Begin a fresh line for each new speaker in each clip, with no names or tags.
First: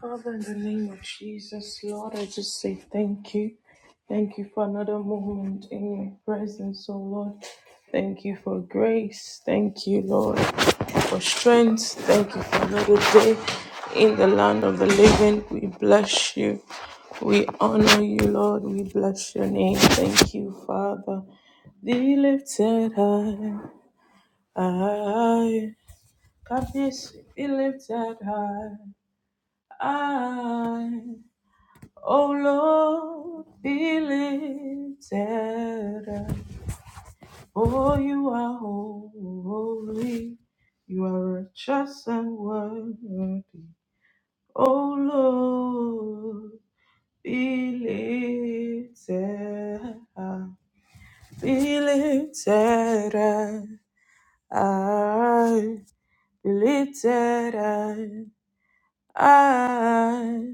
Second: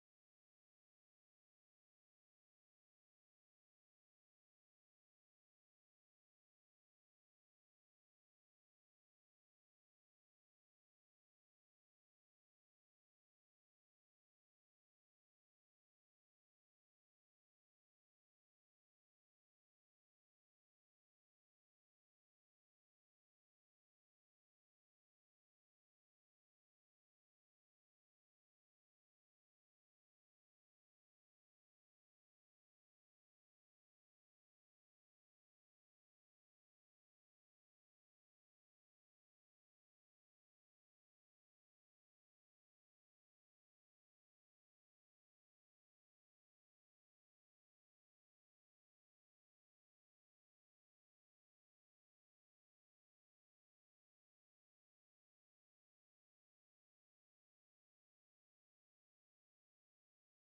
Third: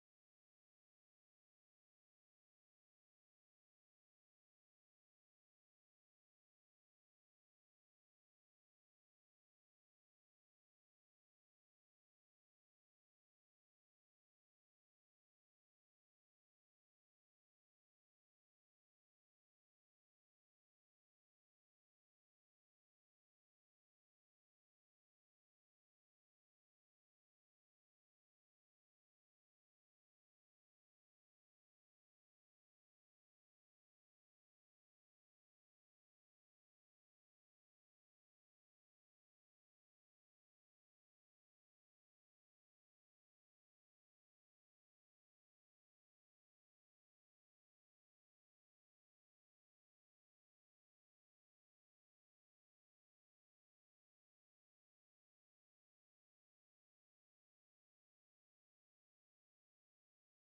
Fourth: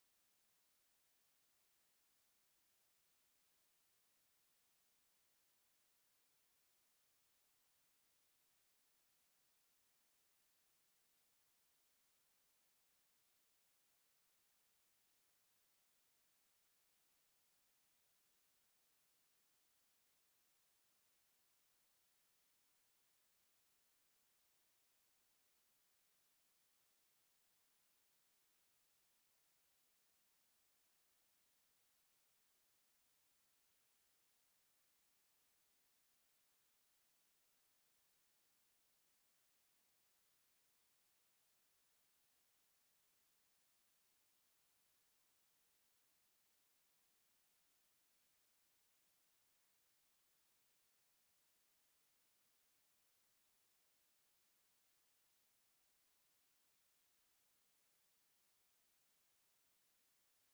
Father, in the name of Jesus, Lord, I just say thank you. Thank you for another moment in your presence, oh Lord. Thank you for grace. Thank you, Lord, for strength. Thank you for another day in the land of the living. We bless you. We honor you, Lord. We bless your name. Thank you, Father. Be lifted high. I, God, be lifted high. I. Oh Lord, be lifted up. For you are holy, you are righteous and worthy. Oh Lord, be lifted up. Be lifted up. I be lifted up. I,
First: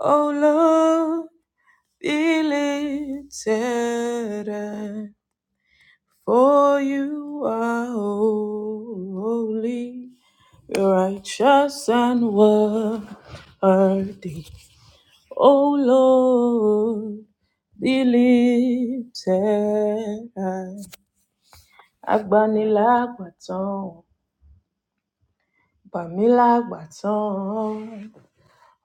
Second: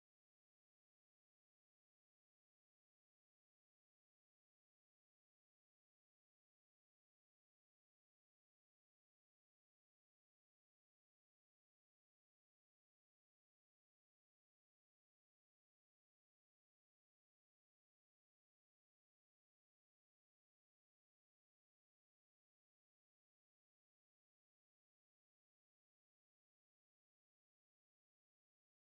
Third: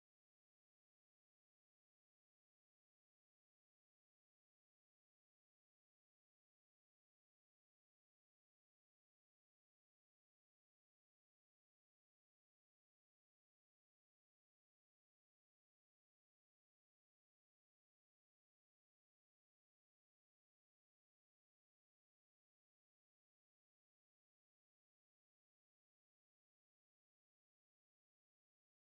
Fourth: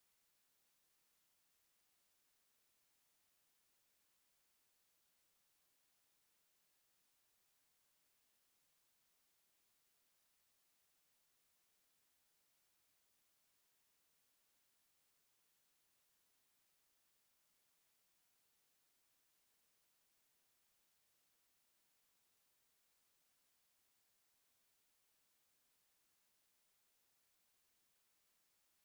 oh Lord. Deleted, for you are holy, righteous, and worthy. O Lord, deleted. Agbanilàgbàtàn, gbà mí lágbàtàn,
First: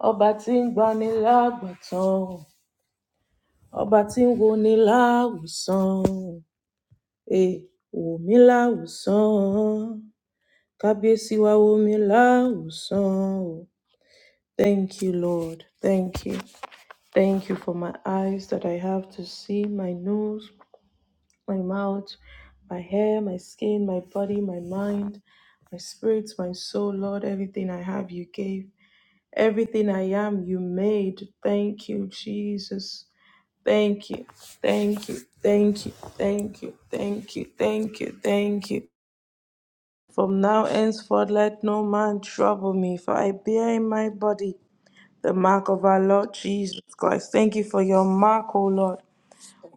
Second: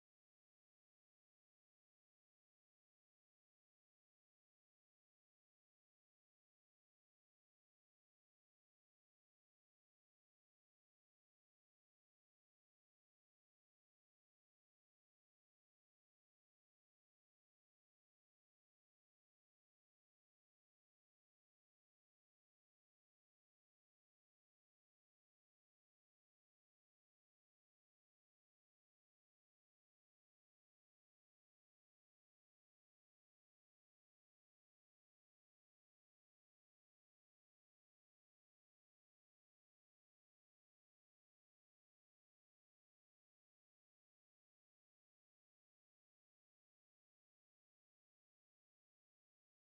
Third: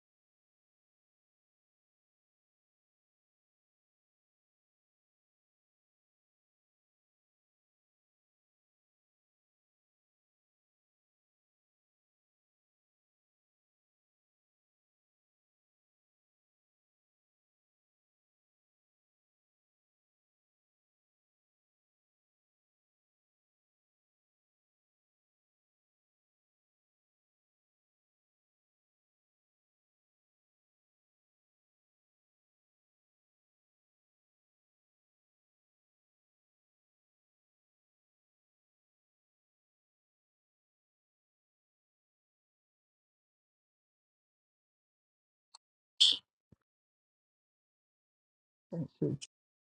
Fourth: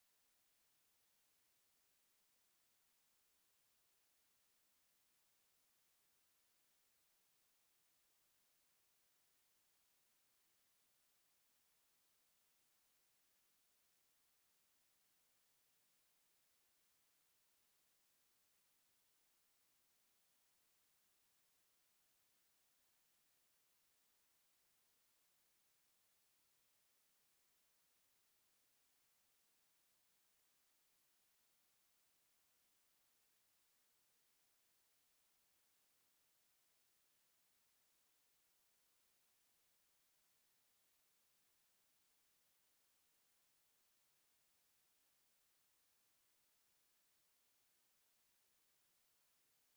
ọba tí ń gbani lágbàtàn, ọba tí ń woni láwùsàn. Eh, wò mí láwùsàn, kábíyèsí wa wò mí láwùsàn o. Thank you, Lord. Thank you. Thank you for my eyes that I have to see, my nose, my mouth, my hair, my skin, my body, my mind, my spirits, my soul, Lord. Everything I have, you gave. Everything I am, you made. Thank you, Jesus. Thank you. Thank you. Thank you. Thank you. Thank you. Thank you. Thank you. From now henceforth let no man trouble me, for I bear in my body the mark of our Lord Jesus Christ. Thank you for your mark, O
Thank
Lord,
you,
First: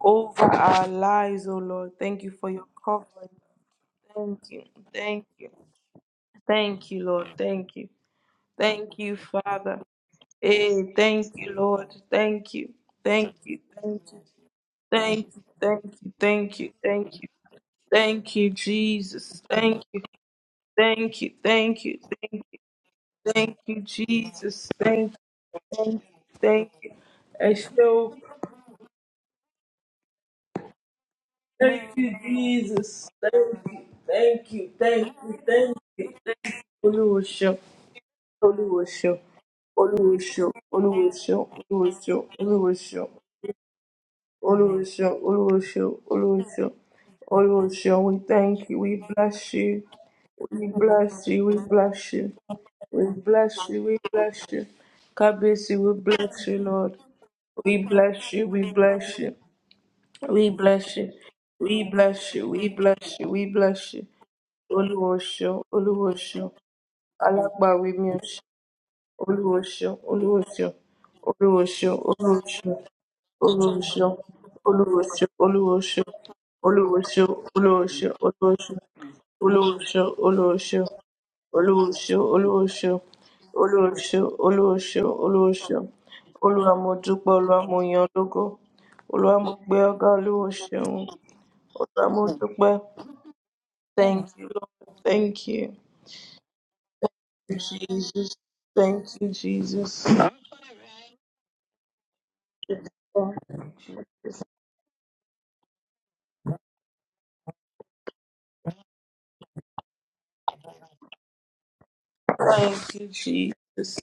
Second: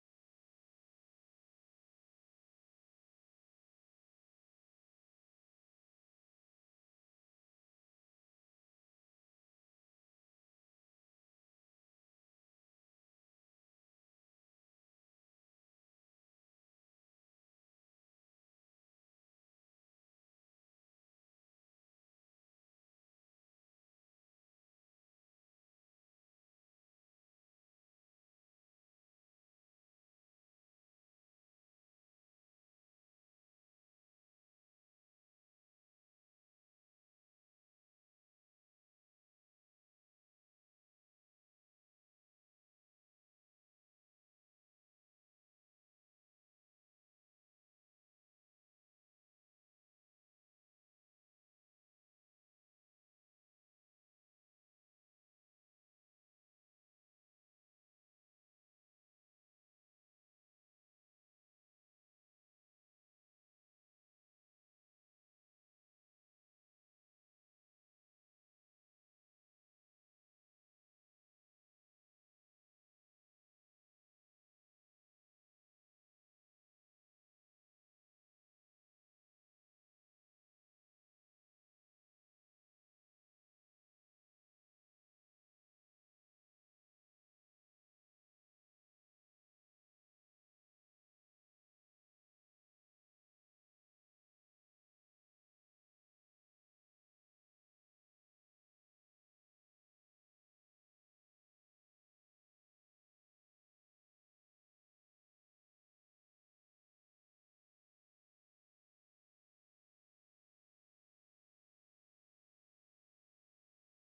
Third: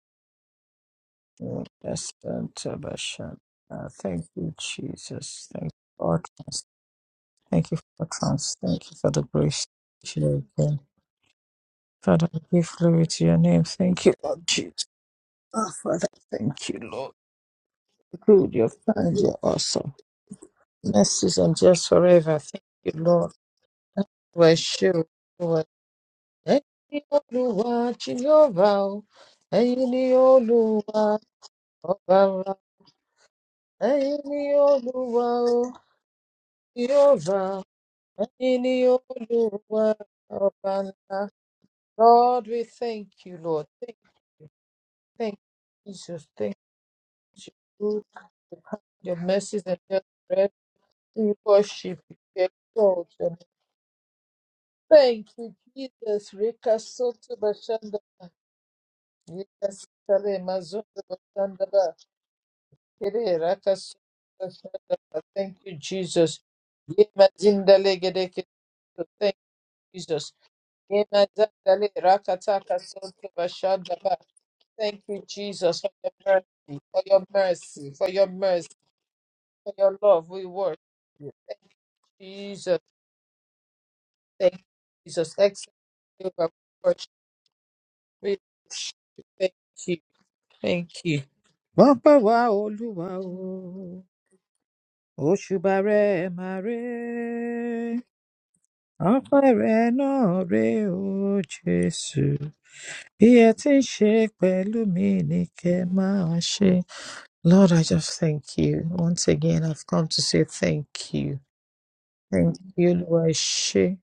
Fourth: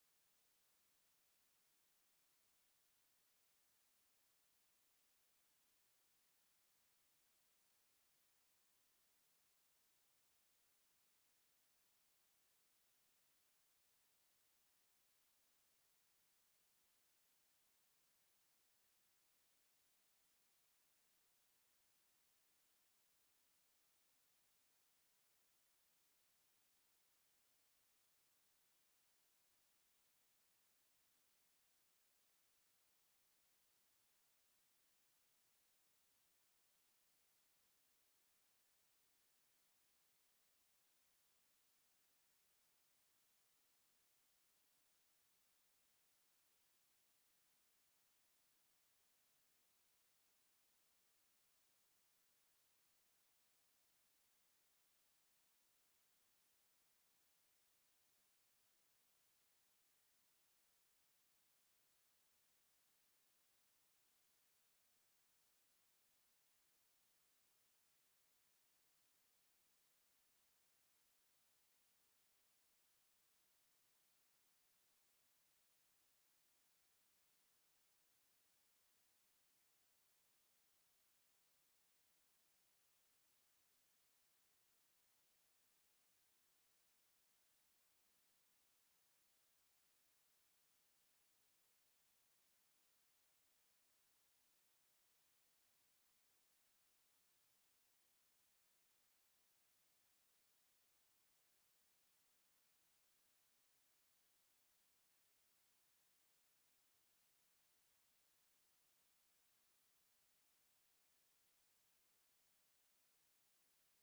over our lives, O
Jesus.
Lord.
Yes,
Thank you for
and
your covering.
Tabasha. Uh, Thank
Thank
you,
you. Thank
Jesus.
you.
Thank you for trans.
Thank you, Lord.
Thank
Thank
you
you.
for trans. Thank you
Thank
for
you,
the grace
Father.
that you have given.
Hey, thank you, Lord.
Father, we
Thank
give
you.
glory to
Thank
your
you.
name.
Thank
Thank you,
you.
Lord Jesus.
Thank you.
Oh,
Thank
Father,
you. Thank
thank
you.
you, Lord.
Thank you. Thank you,
Good, your kind, you're
Jesus. Thank
awesome.
you. Thank you.
Mercies and
Thank
just
you. Thank
forever. Thank you, Lord.
Thank you,
Why
Jesus.
show
Thank you,
Why?
thank you, thank
Ẹ̀yin
you.
ni
I
Olúwa
still
Jèhófà o, ẹ̀yin ni Olúwa
thank you,
ọba wa,
Jesus. Thank you,
ẹ̀yin ni
thank you, thank
Olúwa
you,
o.
thank you. Oluwaseun,
Jehovah, Ẹni
Oluwaseun,
Olúwa,
Oluwaseun,
Ọba ńlá.
Oluwaseun, Oluwaseun,
Lord, we
Oluwaseun,
thank you, Lord. Thank, thank
Oluwaseun,
you, Jesus. Thank
Oluwaseun, Oluwaseun,
you,
Oluwaseun.
Lord.
We thank you. We
Your
bless
mercies and
you.
your breath.
We bless
We
you, we
worship
bless
you.
you,
We
we
exalt your name.
bless you, we bless you.
Thank you,
Kabisi, we
Jesus.
bless you,
Rika
Lord.
soto
We
bashanda.
bless you, we bless you,
Rika sitale
we bless
mazondo
you,
bashanda
we
ba.
bless you, we bless you, we
raka
bless
soto
you.
bashanda Thank
Oluwosho,
you, Jesus.
Oluwosho,
Ye mazinda
Alagba we miosho,
legedeke. Thank
Oluwosho,
you, Jesus.
Oluwosho,
Inadadale rakataka
Oluwosho,
sote
Oluwosho,
bashadaba.
Oluwosho, Oluwosho,
Thank you,
Oluwosho,
Jesus,
Oluwosho, Oluwosho, Oluwosho.
for your mercy, for your mercy, for your mercy, for your
Olóòṣó,
love. We worship
olóòṣó,
you.
olóòṣó
Jesus,
olóòṣó olóòṣó
thank you,
olóòṣó
Jesus. Excellent
olóòṣó
Jehovah,
olúwa mo dúpẹ olúwa mo yan ọ́
we
lógo
worship you.
olúwa mo
Thank
gbé
you,
ọgá olúwo
thank
ṣeun
you. wọ́n
olúwa
pè
mo
wá
dúpẹ
olúwa o
thank you lord thank you
òṣùbà rẹ máa ré
jesus thank you
ọpẹ́ rẹ
jesus
náà ré o jésù
thank
bí ẹ ti ń
you
ṣe
jesus
pẹ̀lú mi ni kẹ́ máa ṣe Lord, I just thank you. Once again, I've come to say thank you. Thank
thank
you, Oluwa Eshe.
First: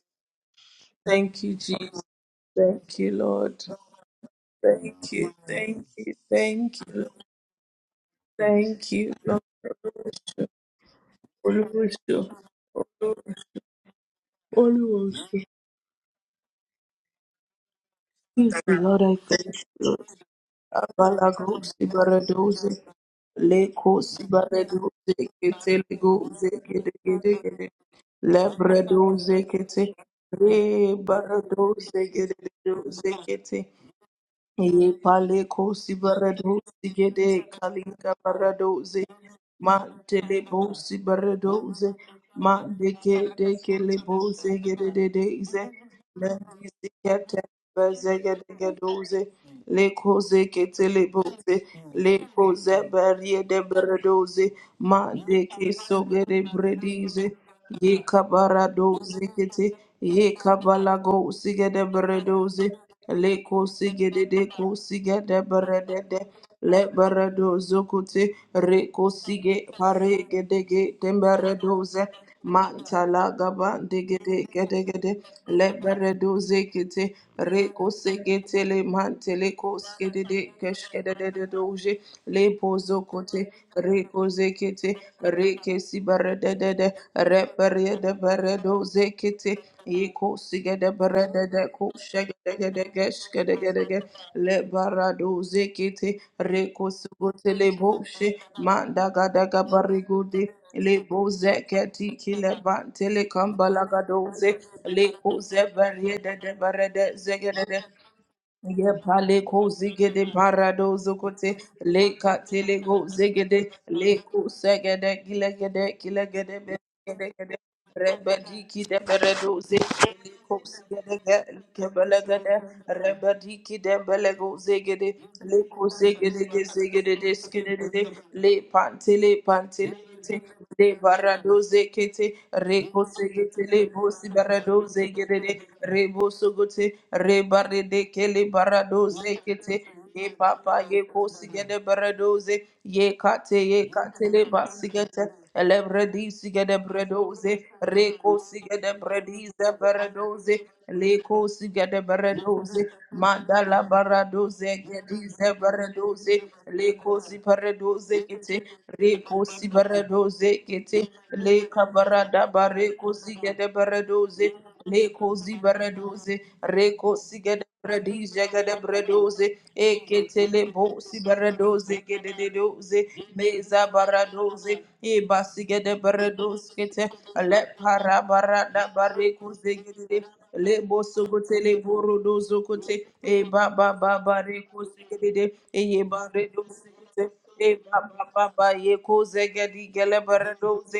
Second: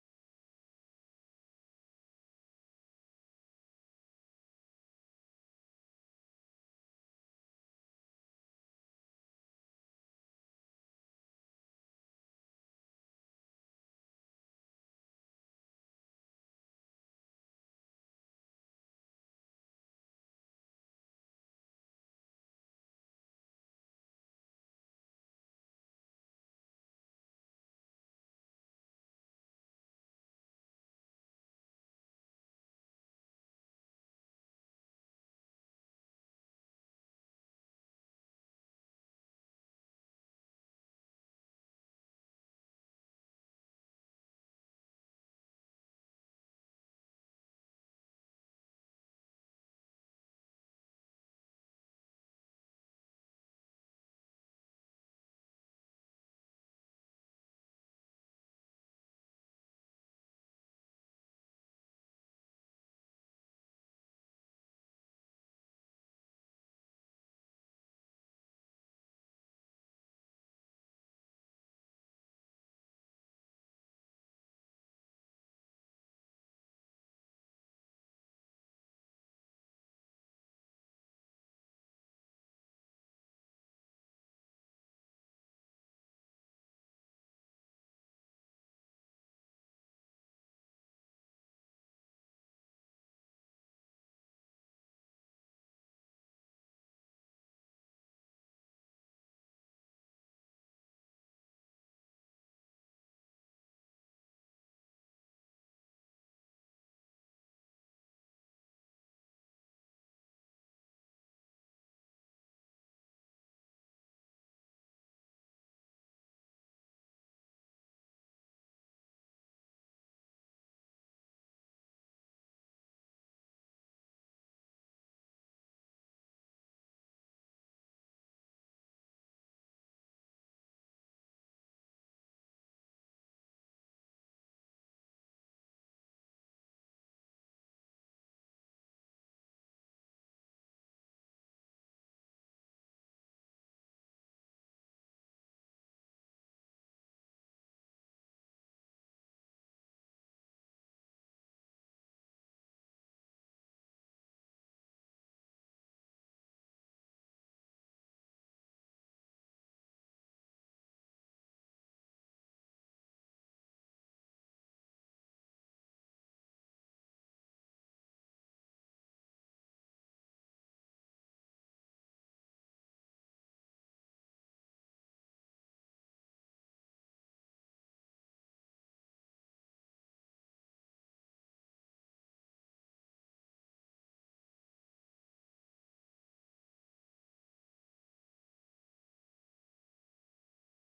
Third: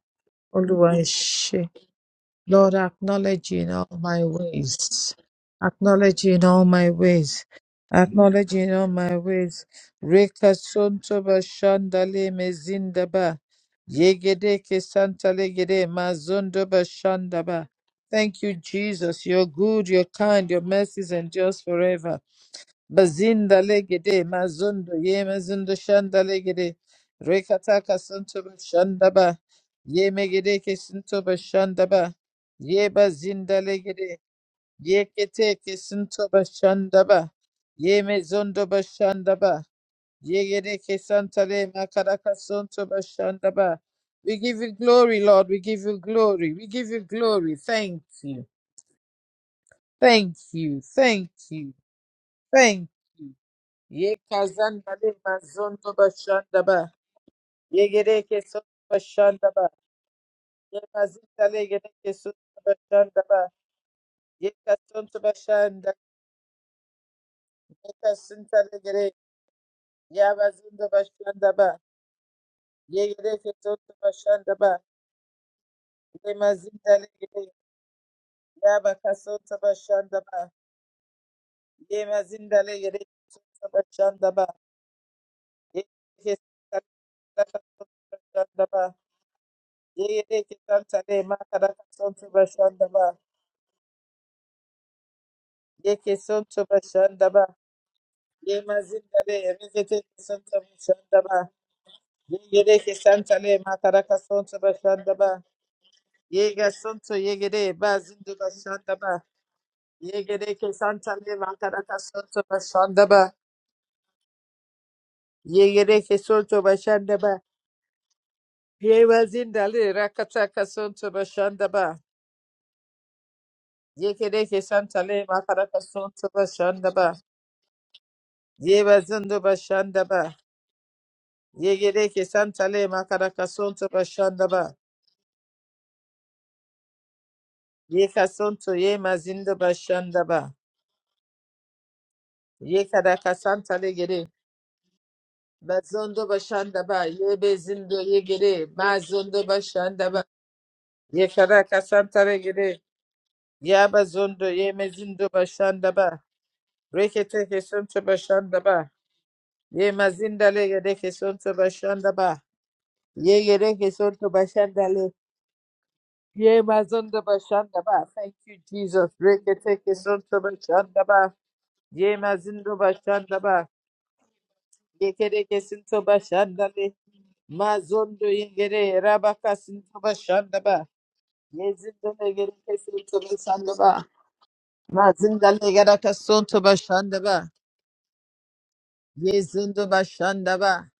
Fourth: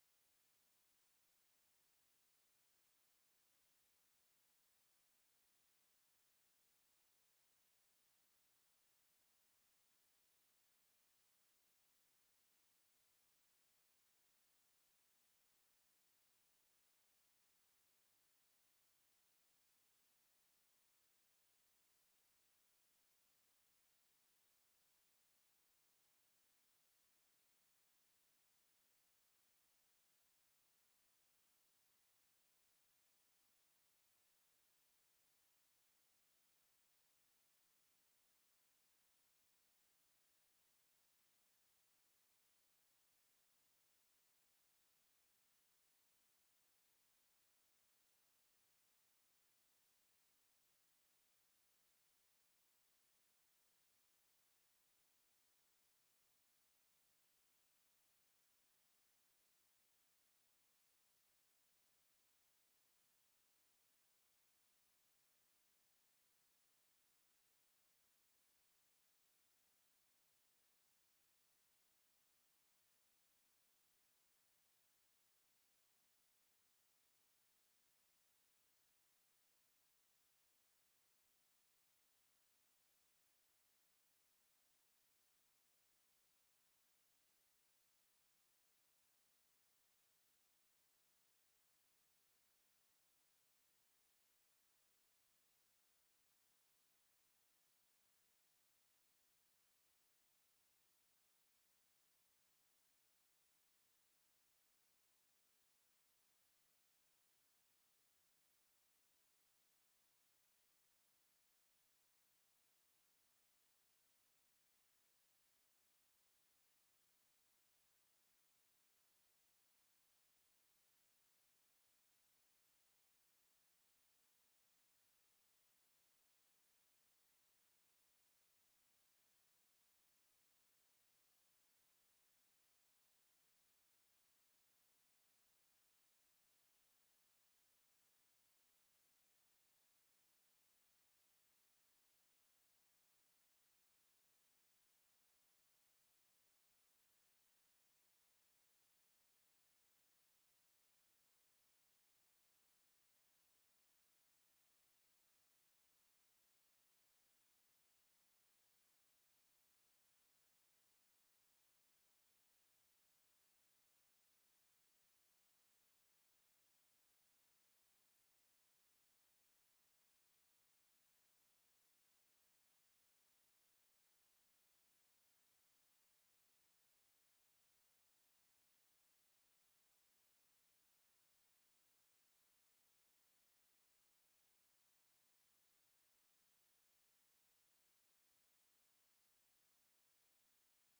Oluwa
you
Eshe.
jesus
Lord, I
thank you
acknowledge
lord
you in all my
thank
ways.
you thank you
Acknowledge you in all
thank
my
you Lord.
ways. Acknowledge you in all
thank you
my
lord
ways. Reka sontoba
olóòṣó
shandale mezindaba. Yegede ke
olóòṣó.
santale gede mazondoba shandaba. Thank
Praise
you,
the Lord, I
Jesus. You're
thank
good,
you.
you're kind, your mercies endures
Abalagosi
forever.
baradosi,
Bazinda
lekosi
legede mazundo ye
baradosi, kete
mazundo shanda
legosi,
legede
kete kete kete,
rekataka santo bashanda
lebradosi kete,
ye megede
re
ke santo bashanda
baradosi kete
ye
legosi
bazinda
kete,
legede
Ye
ye
pale
kete
ko
ke santo
sibarado
bashanda
sigede
ye
kalinga
mezundo
baradoze
bashanda
ma
ye
telebo
gede ke santa
sibaradoze
makaraka
ma
santo
deke
bashanda
deke lebo
we give you
zegede de
glory lord we
deze
give you
le
glory we give you
zikete
glory thank you
bezegede gedoze le ko
thank
zeke
you thank
teleboze
you
le ko
thank you
zeberie de
Ye
baradoze
kazanda
ma
le
deke
mazondo
sogede
bashanda ba.
bredize
Ye
Ye
gere ke sondo
Yekabarado
bashanda
zikete,
ba. Ye
yekabalago
mazinda le
sigede
gere ke sondo
beredoze,
bashanda ba.
leko sigede
Ye
deko
kasondo
sigede
bashanda.
beredede, le beredo
Ye
zokote,
kasinda le gere.
reko sige pare
Ye
gedege
mazondo bashanda ba.
temberedoze,
Ye
mantala
gere ke
gaba
son to
degede
bashanda ba.
gedegede, le beredo
Ye mazin
zekete,
le gere.
reko segete le
Ye ba kason
mantele
to
ko
bashanda
sigede de
ba.
keshkede de doje,
Ye
le
mazin
po
le gere ke son
zokote
to
reko
bashanda ba.
zekete reke
Ye ke son tale
sibaredede
gere ke sondo
reperede
bashanda ba.
beredo zekete
Ye
eko
gere ke
sigede
sondo le
berede de
makara
ko
kasondo
shegede de
bashanda
shegedegede
ba.
geshgedegedege le barado
Yeke
zekete
soto
reko
bashandaba.
sugote le boshe
Ye mazindale
mandagadaga
evezete
barigode
santa
le
bashandaba.
bozeketi
Ye
kile
gede ke
bantele
santa le makaraka
kambalagadose
soto
le
bashandaba.
koze berede de
Ye ga
berede
soto ye gede
zegedede
bazindu
Ye
bashandaba.
pale ko
Ye
zigede
gede ke
parado
santa le
zokote
makaraka
le
soto
katele go
bashandaba.
zigede le ko segede
Ye
gilegede
gede ke
gilegede
soto
begede
bashandaba.
gede rebedi kide
Ye
beredo ze
mazindale
le ko
rakataka soto
segede ge ke
bashandaba.
belegede rebedi kide
Ye gede
belego
ke santa
zigede
le
le
makaraka
ko
soto
segede ge
bashandaba.
zigede deskede de le
Ye
pantele
bazindu
pantele
bashandaba.
le baradoze
Yegereke
kete
santale
rekose gete le
makarakasunto
bosi
bashandaba.
baradoze gerede reboso gote rebarede kele
Yekasunto ye
baradoze
mazindo
kete ye
bashandaba.
papa ye kosi gede baradoze ye kate ye
Yekarakasantale
kate
gere.
le basi gete
Bazondo
Elebredisi gede
bashandaba. Ye
bredoze,
bezindo ye
rekosi
gere.
gede
Mazondo
bredize
bashandaba.
beredoze, lekosi gede
Yekarakasantale gere.
beredoze, madala
Ya bazondo ye
baradoze
mezindo
gedize
bashandaba.
beredoze, lekosi
Reketeke sunto
beredoze kete,
bashandaba.
rekosi
Ye
beredoze
mazindale
kete,
gereke sunto
leka
bashandaba.
barada barekosi
Ye
gede
sonto sunto
beredoze,
bashandale.
lekosi beredoze,
Ye mazunda
rekosi gede
bashanda ba. Thank
Bradija
you,
gada
Jesus.
bradoze,
Reketeke sunto
eketele
bashanda
bosi
ba.
baradoze
Ye
gede
mazindo
dedoze,
bashanda ba.
meza baradoze, e
Yekereke
basi gada
sunto
baradoze
bashanda le.
kete, le para
Mazondo
barada
yengere
bare
rabaka
kuze
sunto
gede de,
bashanda
le
ba.
boso kote le
Yezindo
borodozo
legereke
kote,
sunto
e
bashanda
baba
ba.
baba ba bare kuze gede
Mazinda
e ye
legeraka
bare
sunto bashanda ba.
Eba baba ba ye koze gedi
Yezindo
gele
bashanda ba.
beredoze